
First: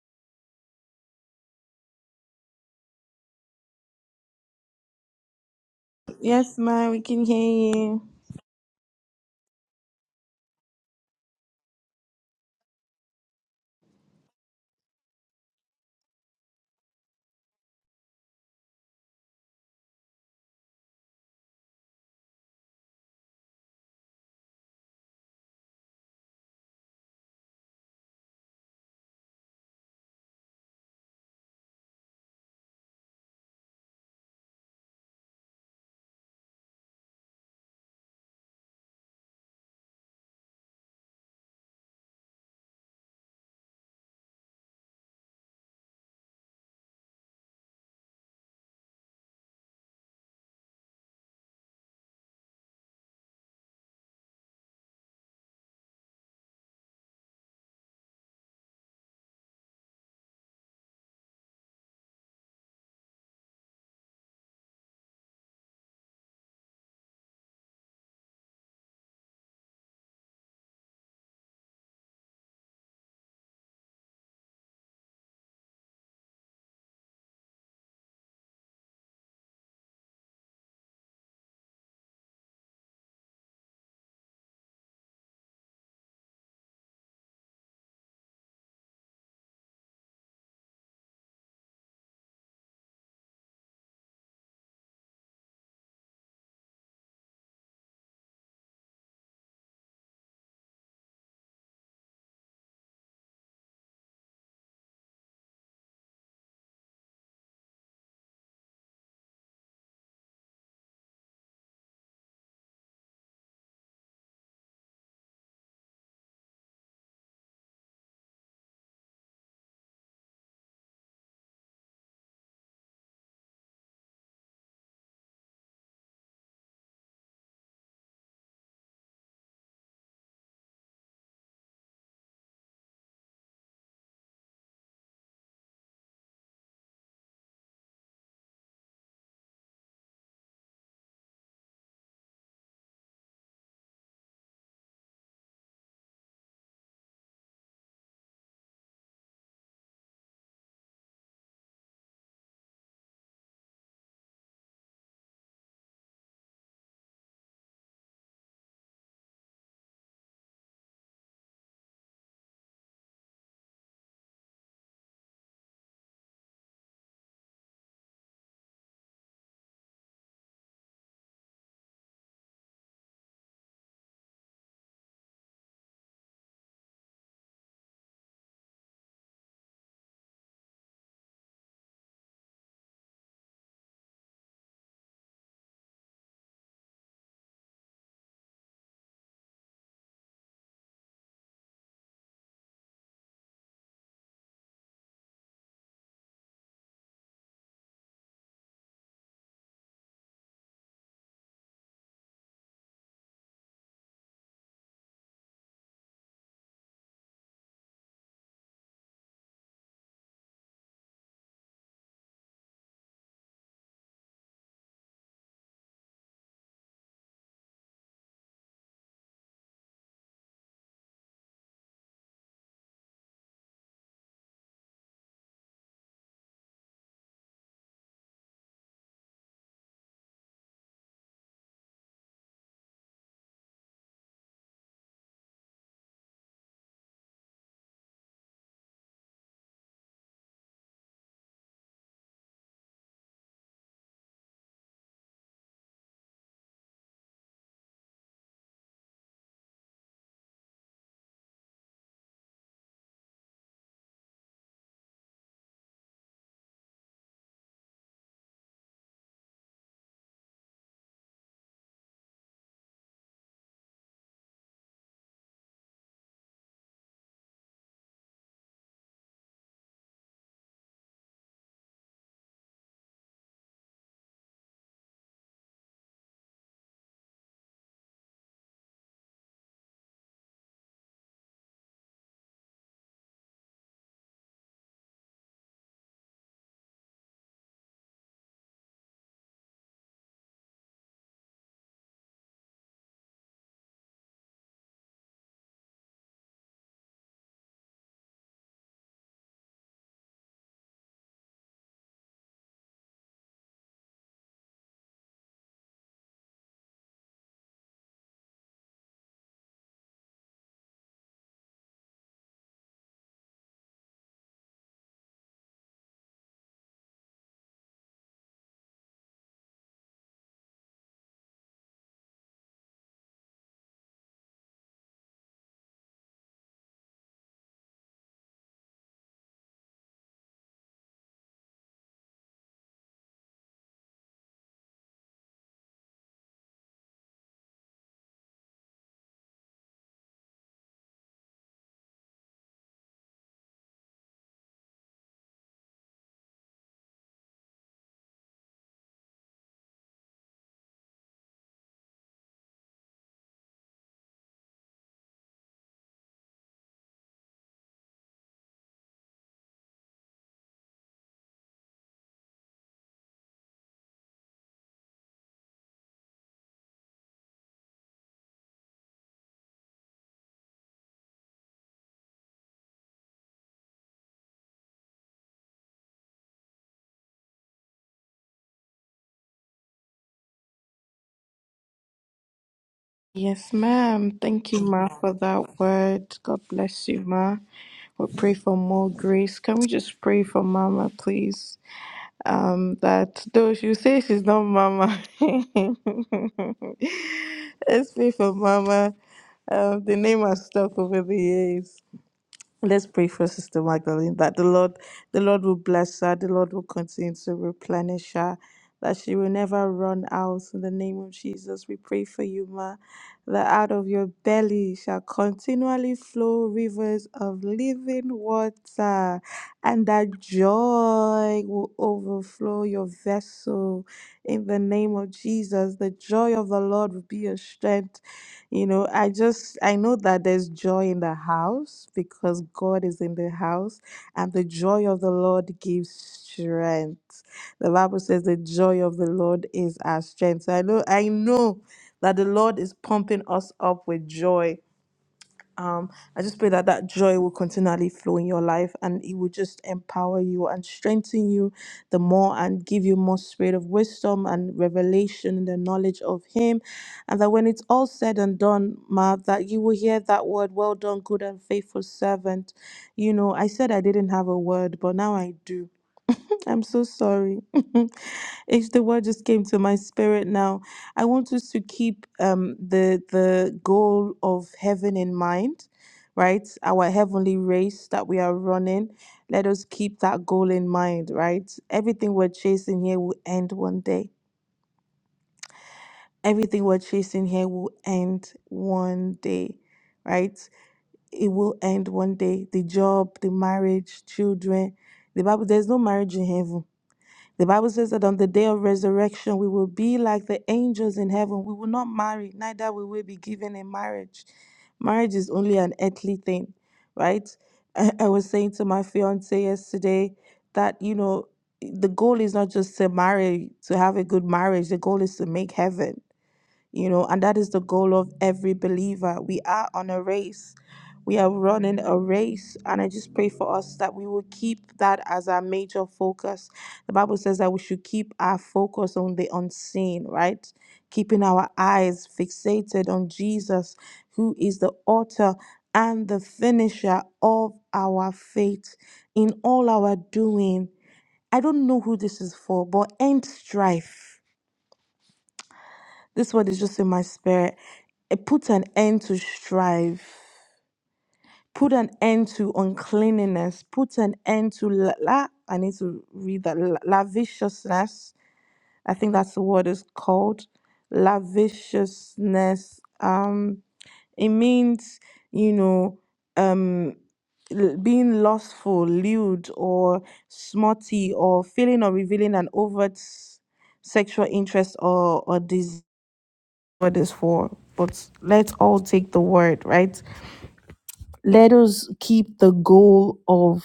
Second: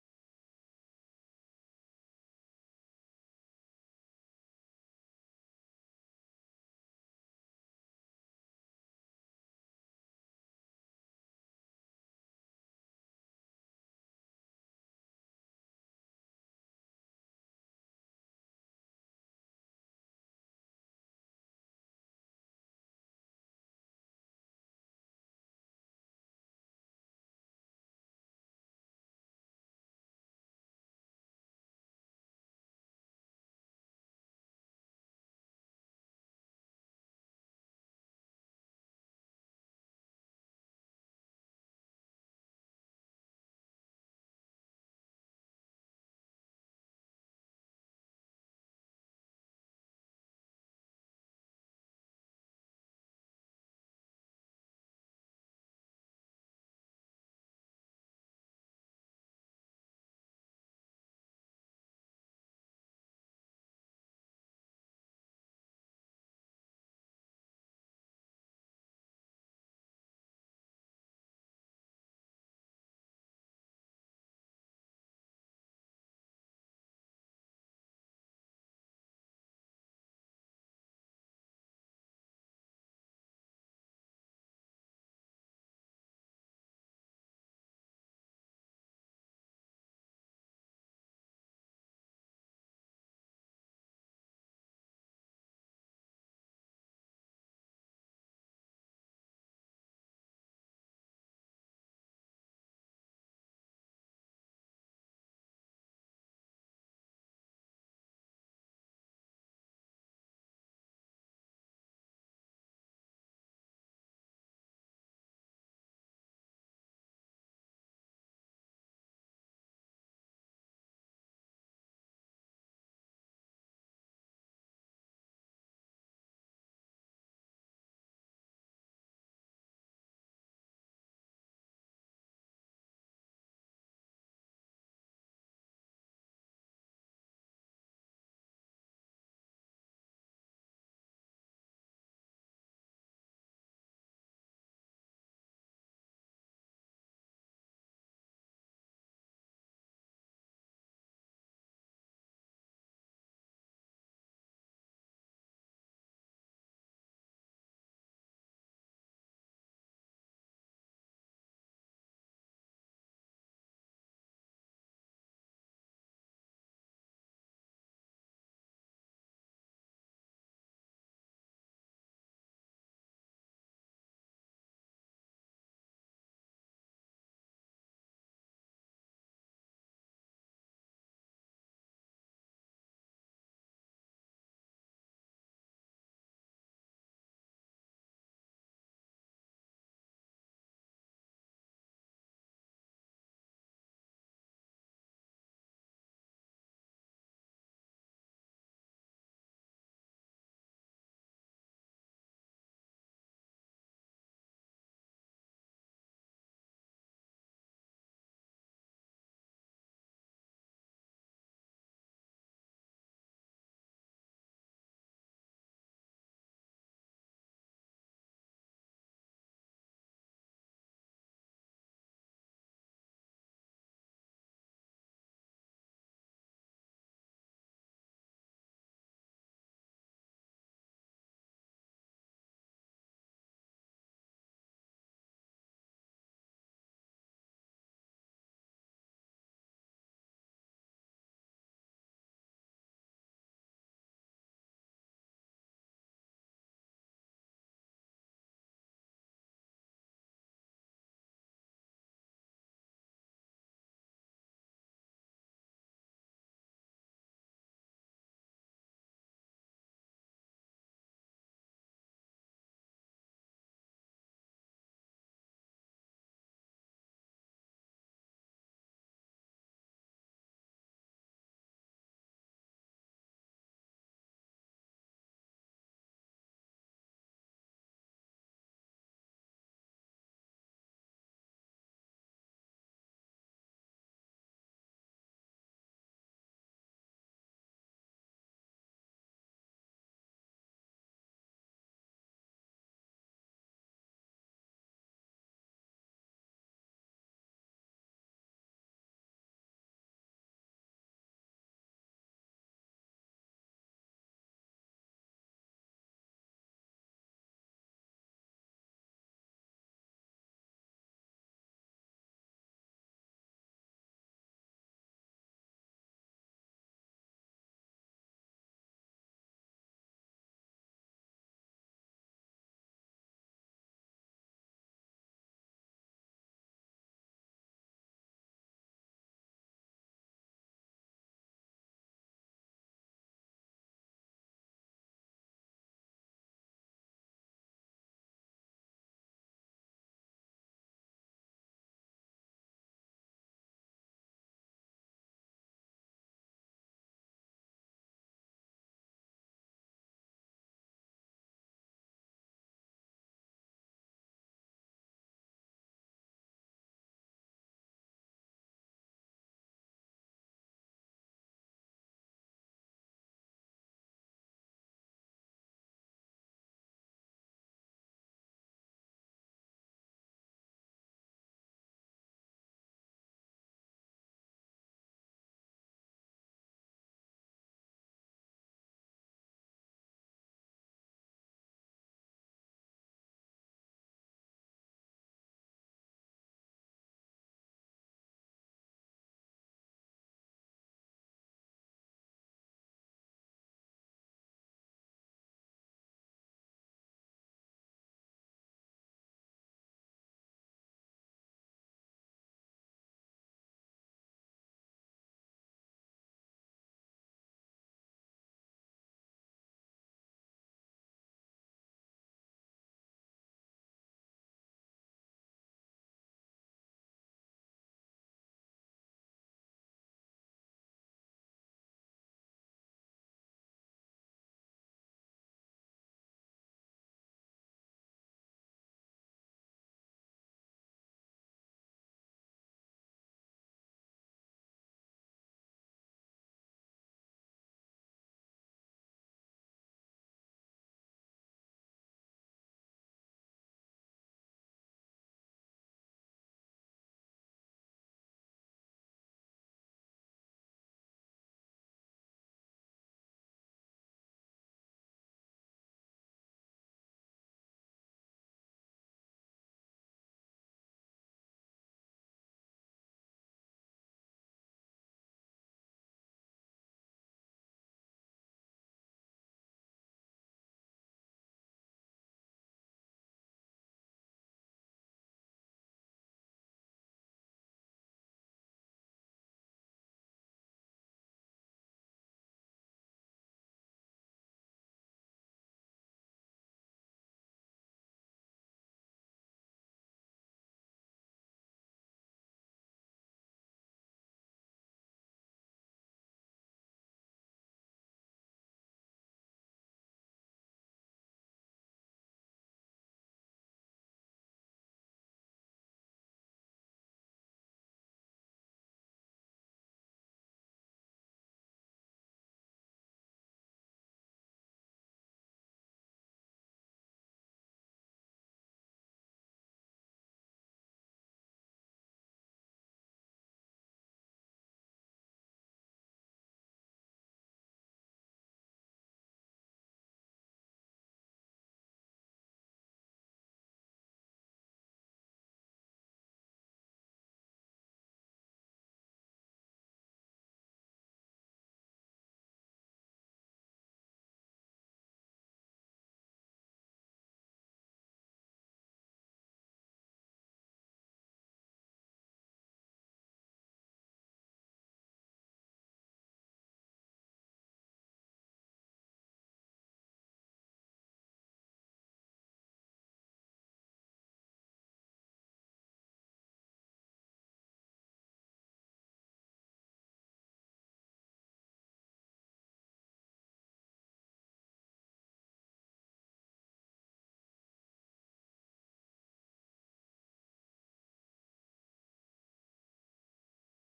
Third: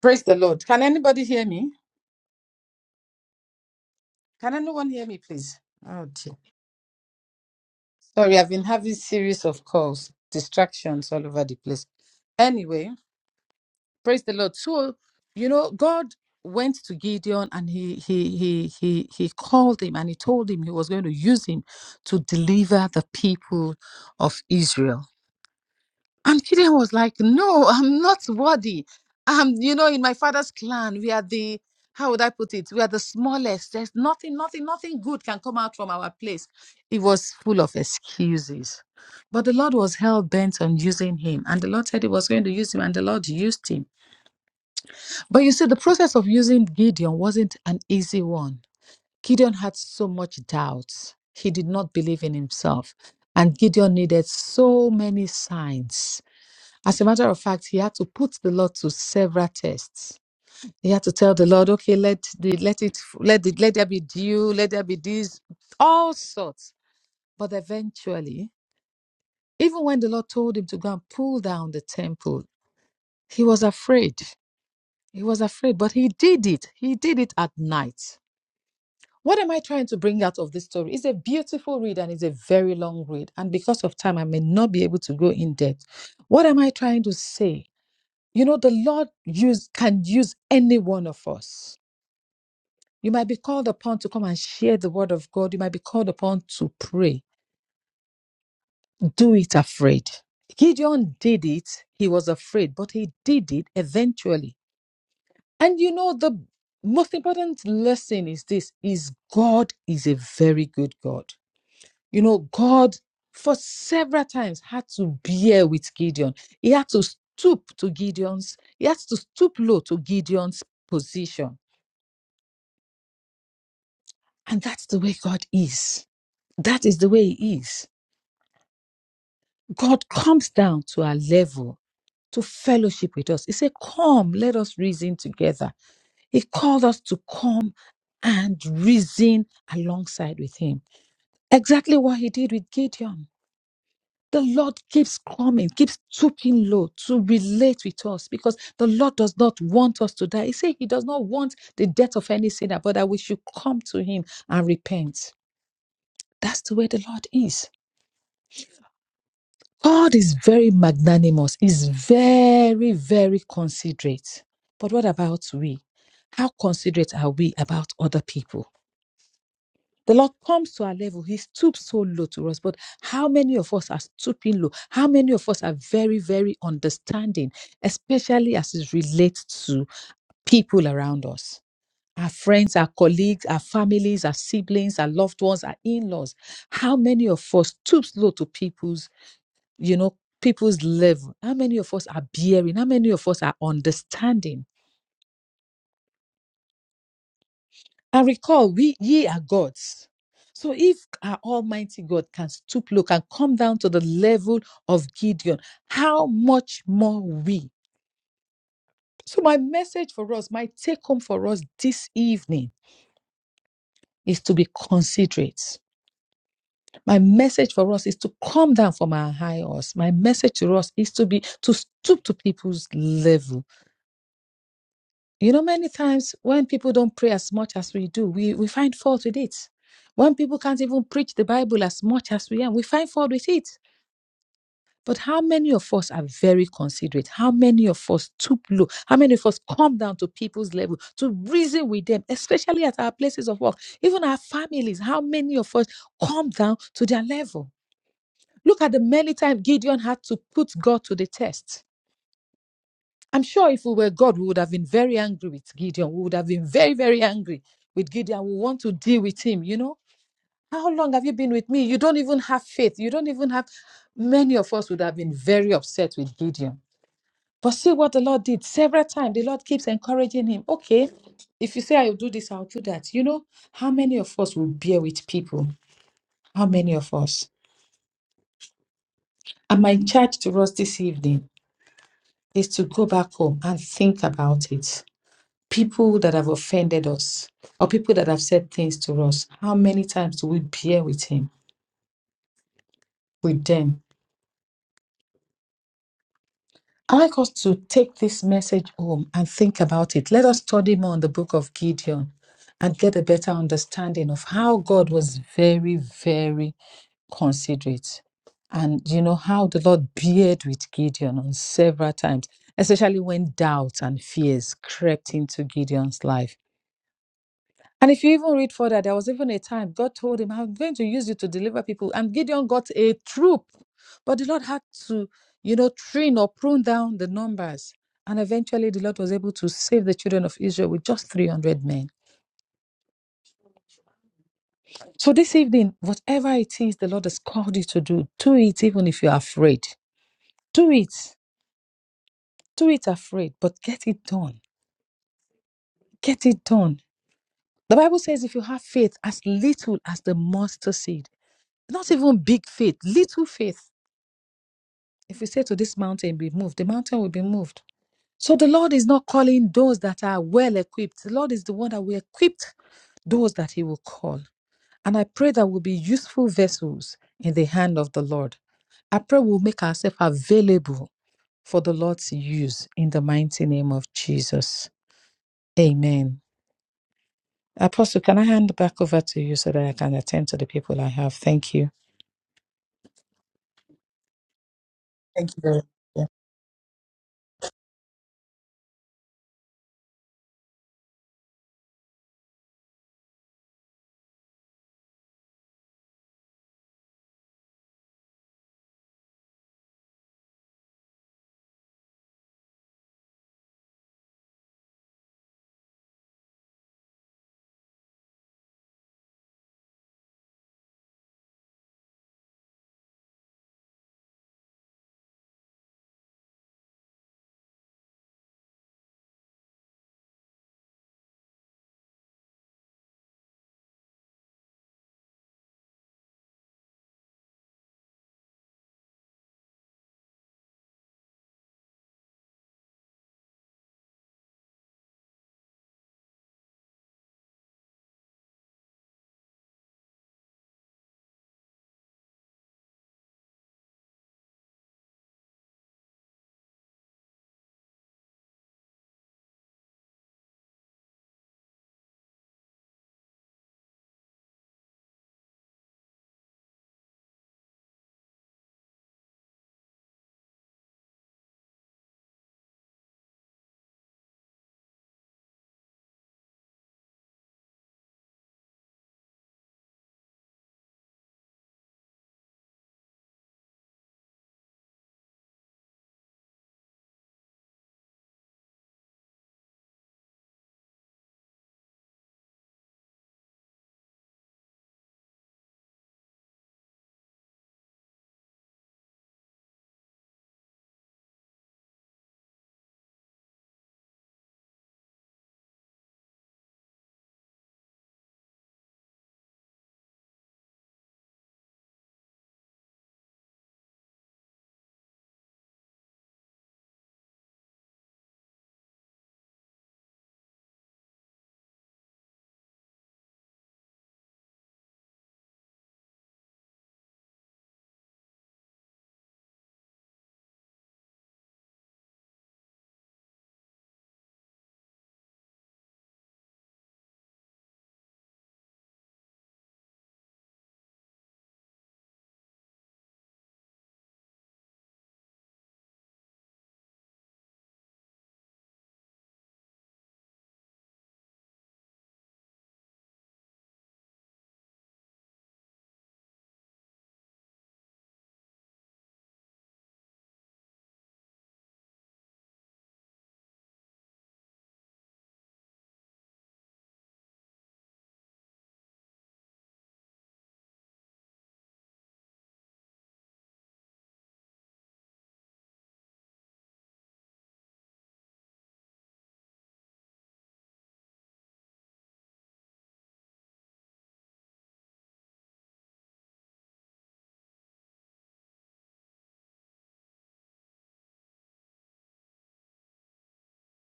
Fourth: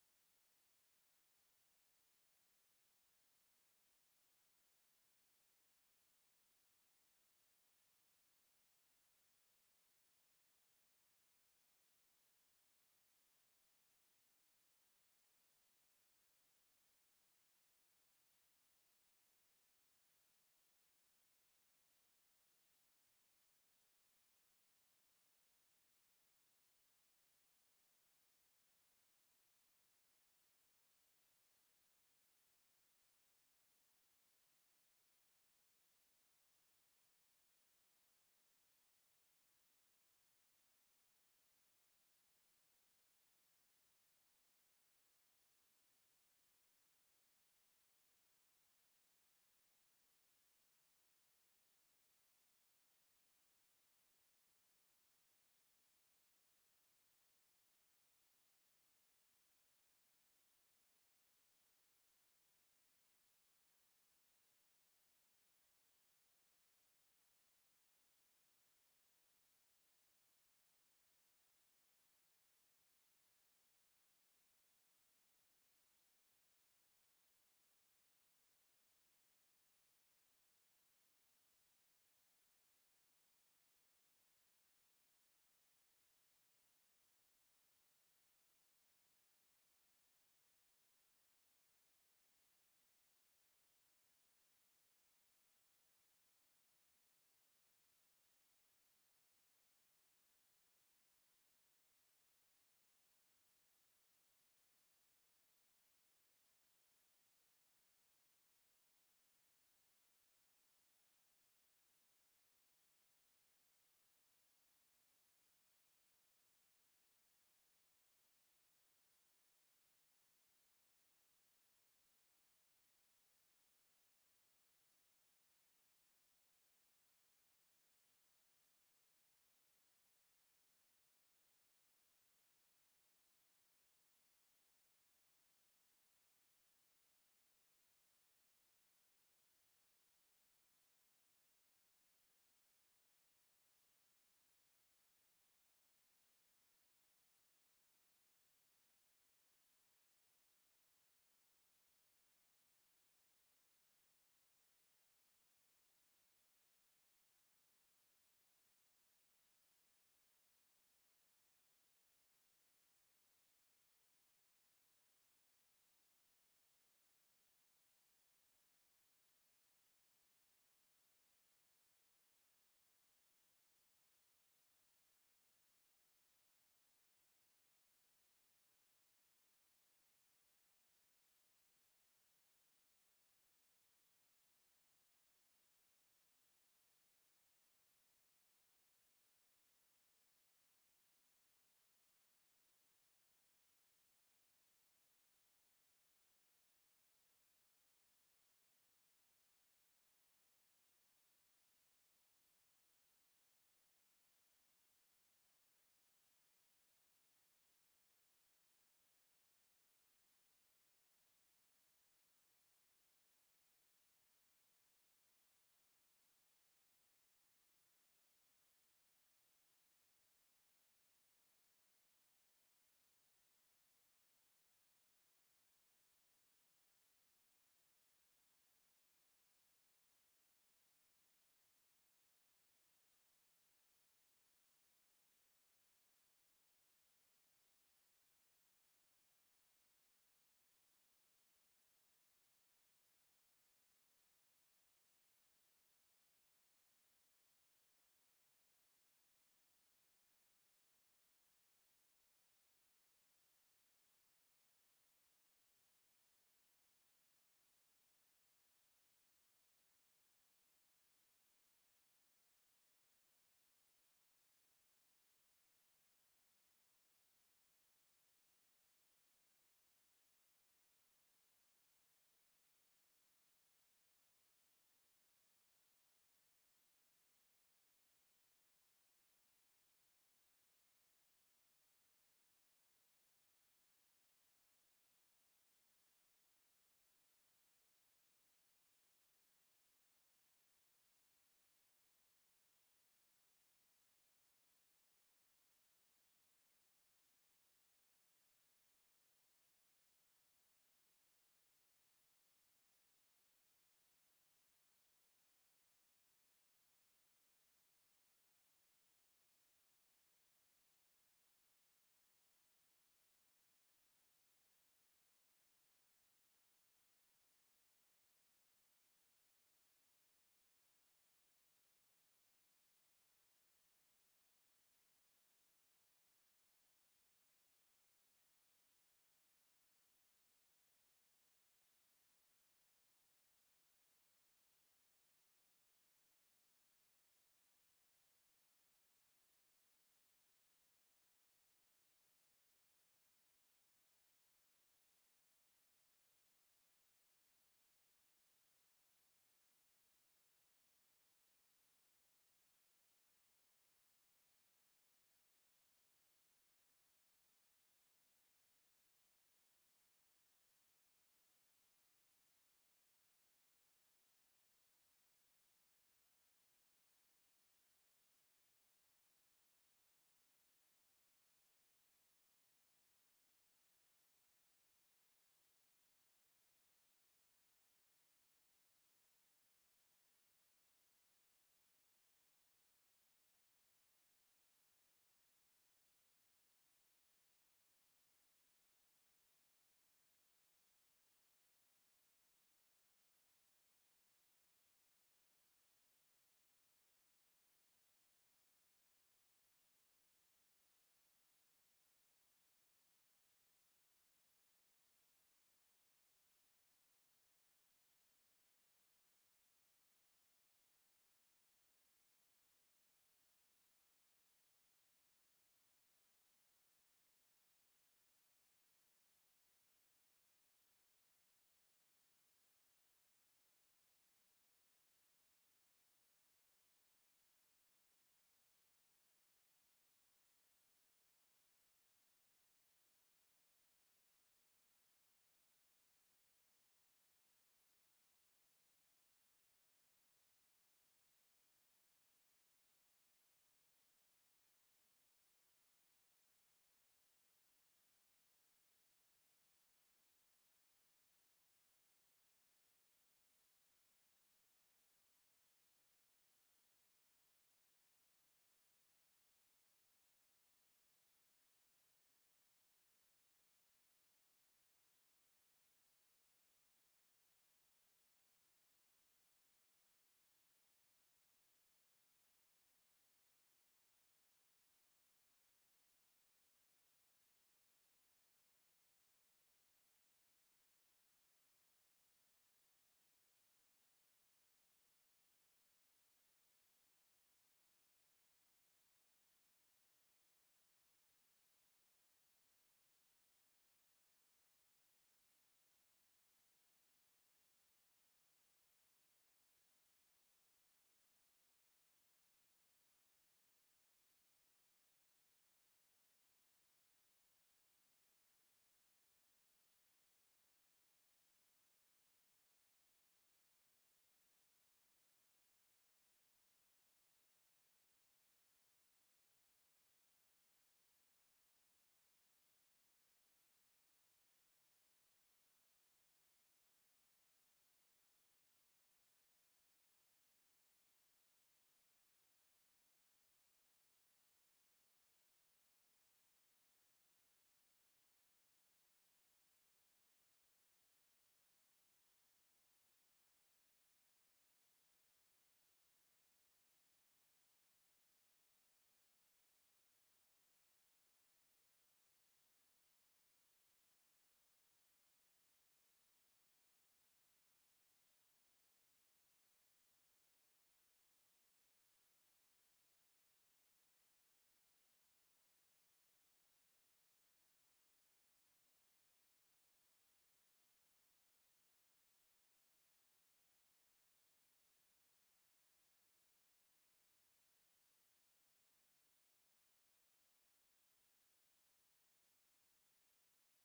Praise the Lord. Can anybody hear me? Can anyone hear me, please? Oh dear.
Yes, ma'am, we can hear you.
Sorry, I've been having series of calls, distractions all over the place. Anyway, praise the Lord. So, you know, God went to Gideon and he he he he he called him and he told him he was going to use him to deliver the people of Israel. And Gideon was like, No, I'm not worthy. Um, you know, in my father's clan, we are the how would I put it? We are the smallest. There's nothing, nothing, nothing good can come out from our place. It was full of excuses. But the Lord was hell bent on using him. And the Lord said he was going to use him, and the Lord used him. But you see, the process of using Gideon wasn't an easy one. Gideon had so much doubts. He did not believe in himself. And Gideon needed so many signs as a matter of fact, he had to put the Lord to several tests. He had to tell the Lord, okay, let the, let it let the, let there be dew, let there be this, all sorts. But eventually, even when the Lord told him to go and pull down the temple, he was afraid. He was afraid, but he did it. He did it at night. What am I trying to bring out of this story? It's a beautiful read and it's a very long read. And because of time, I may not be able to go in depth. What am I trying to say? You know, the Lord use can use any one of us. You might be called upon to come and share the word of God. You might be called upon to pray. Do it afraid. Gideon did it. He was afraid, but he did it eventually. And you know, the most important lesson is this is God is a very good God. You know, God for several times had to bear with Gideon. He had to stoop to Gideon's, he had to stoop low to Gideon's position And that's the way God is. That is the way He is. God comes down to our level to fellowship with us. He said, Come, let us reason together. He called us to come and reason alongside with Him. Exactly what He did with Gideon. The Lord keeps coming, keeps stooping low to relate with us because the Lord does not want us to die. He said He does not want the death of any sinner, but that we should come to Him and repent. That's the way the Lord is. God is very magnanimous, is very, very considerate. But what about we? How considerate are we about other people? The Lord comes to our level. He stoops so low to us. But how many of us are stooping low? How many of us are very, very understanding, especially as it relates to people around us our friends, our colleagues, our families, our siblings, our loved ones, our in laws. How many of us stoops low to people's? you know, people's level. How many of us are bearing? How many of us are understanding? And recall, we ye are gods. So if our Almighty God can stoop low, can come down to the level of Gideon, how much more we? So my message for us, my take home for us this evening is to be considerate. My message for us is to come down from our high horse. My message to us is to be to stoop to people's level You know, many times when people don't pray as much as we do, we, we find fault with it. When people can't even preach the Bible as much as we are, we find fault with it. But how many of us are very considerate? How many of us stoop low? How many of us come down to people's level to reason with them, especially at our places of work, even our families? How many of us come down to their level? Look at the many times Gideon had to put God to the test. I'm sure if we were God, we would have been very angry with Gideon. We would have been very, very angry with Gideon. We want to deal with him. You know, how long have you been with me? You don't even have faith. You don't even have. Many of us would have been very upset with Gideon. But see what the Lord did several times. The Lord keeps encouraging him. Okay, if you say I'll do this, I'll do that. You know, how many of us will bear with people? How many of us? And my charge to us this evening is to go back home and think about it people that have offended us or people that have said things to us, how many times do we bear with him, with them? I like us to take this message home and think about it. Let us study more on the book of Gideon and get a better understanding of how God was very, very considerate. And you know how the Lord beard with Gideon on several times, especially when doubts and fears crept into Gideon's life. And if you even read further, there was even a time God told him, I'm going to use you to deliver people. And Gideon got a troop. But the Lord had to, you know, trim or prune down the numbers. And eventually the Lord was able to save the children of Israel with just 300 men. So this evening, whatever it is the Lord has called you to do, do it even if you're afraid. Do it. Do it afraid, but get it done. Get it done. The Bible says if you have faith as little as the mustard seed, not even big faith, little faith If we say to this mountain, be moved, the mountain will be moved. So the Lord is not calling those that are well equipped. The Lord is the one that will equip those that He will call. And I pray that we'll be useful vessels in the hand of the Lord. I pray we'll make ourselves available for the Lord to use in the mighty name of Jesus. Amen. Apostle, can I hand back over to you so that I can attend to the people I have? Thank you.
Yes, ma'am. Thank you, ma, for
Thank you very
that
much.
word. God bless you, ma. We pray for more grace. Can we just pray for Mama, please? Um, that though she say she's not Mama, let's pray for Mama. Um, the name has stuck over the years. Let's pray for Sister Magdalene that the Lord, the Lord will bless her, the Lord will continue to replenish her, that she will never run out. In the name of Jesus, we pray for you, Ma, that out of your belly shall continually flow rivers of living water, and that joy will overflow your vessel battle in the name of Jesus. The joy of the Lord will be your strength. You know, I just, I know that there's joy in the house because God is in the house and the joy of the Lord gives strength. The Bible says the joy of the Lord is our strength. So I know, I know that the Lord is pumping us up with joy um, I just pray that that joy will continually flow in your life and it will just empower you and strengthen you the more and give you more spirit of wisdom and revelation and the knowledge of Him. And that when it's all said and done, Ma, that you will hear that word, well done, good and faithful servant. You know, I said I didn't have a word, but now I do I'm so sorry. it's the word just came to my spirit now. I want us to keep um, the the goal of heaven in mind, right? Our heavenly race that we are running. Let us keep that goal in mind, right? Everything we're chasing here will end one day. Everything we're chasing here will end one day, right? It will end one day. The job, the marriage, children. The Bible, there's no marriage in heaven the Bible says that on the day of resurrection, we will be like the angels in heaven. We will not marry, neither will we be given in marriage. Marriage is only an earthly thing, right? I, I was saying to my fiance yesterday that, you know, the goal is not just to marry, to have a good marriage. The goal is to make heaven you know, and that is the goal of every believer. We are on a race, we are running a race, and I just pray for us that we will keep that as our major focus. The Bible says that we should keep our focus on the unseen, right? Keeping our eyes fixated on Jesus, who is the author and the finisher of our faith in all our doing. I don't know who this is for, but end strife. This word is just in my spirit. It put an end to strife. Put an end to uncleanliness. Put an end to la. la I need to read that. La- lavishousness. I think that's the word is called. Lavishousness. Um, it means you know um l- being lustful lewd or smutty or feeling or revealing an overt s- sexual interest or or desire God is for, but let's all take the word, right? Let us keep the goal of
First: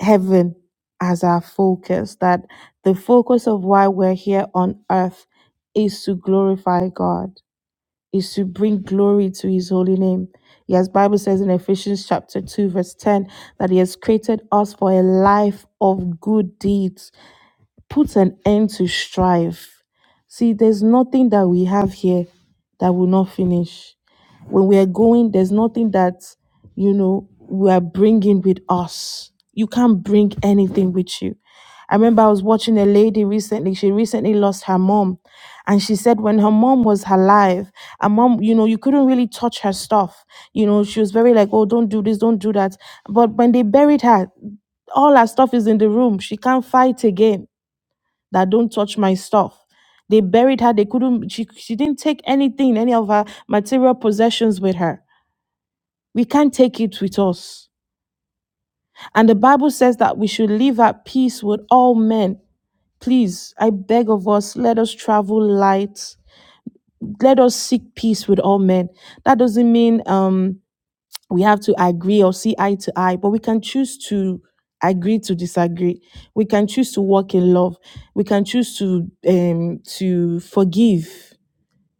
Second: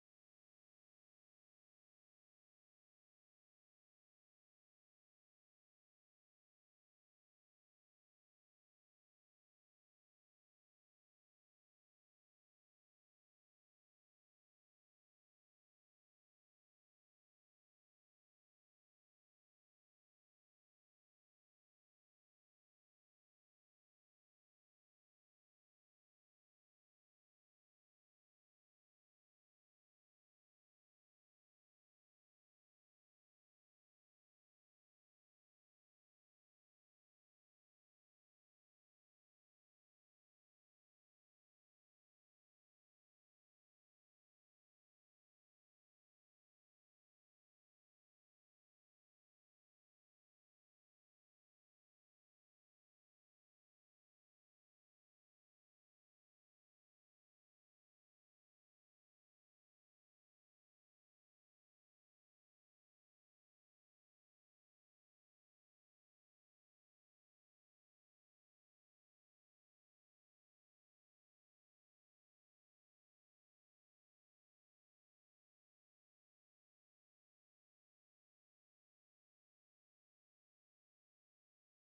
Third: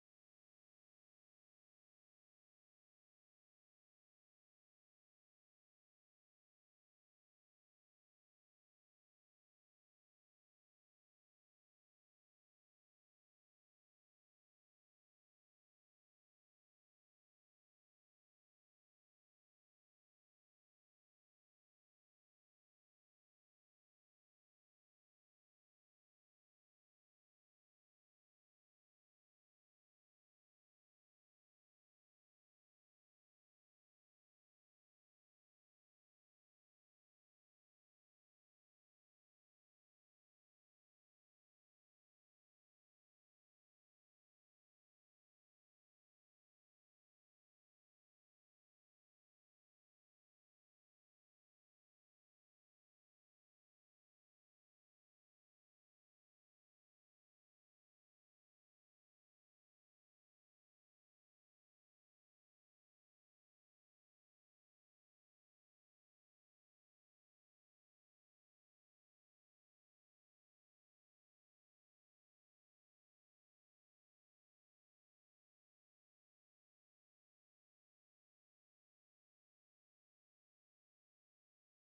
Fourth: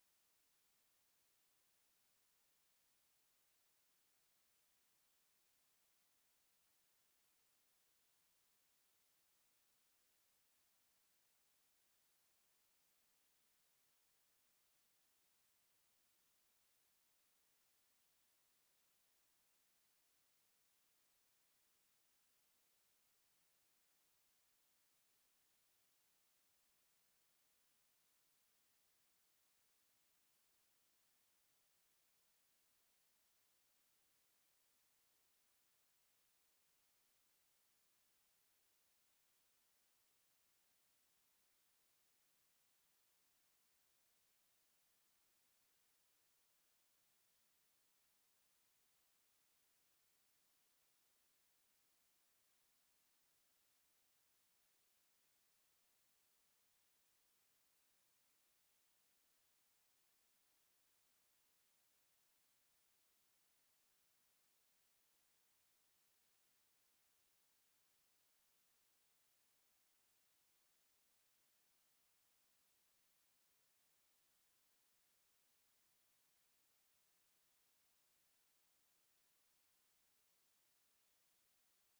heaven as our focus, that the focus of why we're here on earth is to glorify God, is to bring glory to his holy name. Yes, Bible says in Ephesians chapter 2, verse 10, that he has created us for a life of good deeds put an end to strife. See, there's nothing that we have here that will not finish. When we are going, there's nothing that, you know, we are bringing with us. You can't bring anything with you. I remember I was watching a lady recently. She recently lost her mom. And she said when her mom was alive, her mom, you know, you couldn't really touch her stuff. You know, she was very like, oh, don't do this, don't do that. But when they buried her, all her stuff is in the room. She can't fight again that don't touch my stuff. They buried her. They couldn't, she, she didn't take anything, any of her material possessions with her. We can't take it with us. And the Bible says that we should live at peace with all men. Please, I beg of us, let us travel light. Let us seek peace with all men. That doesn't mean um, we have to agree or see eye to eye, but we can choose to agree to disagree. We can choose to walk in love. We can choose to um, to forgive.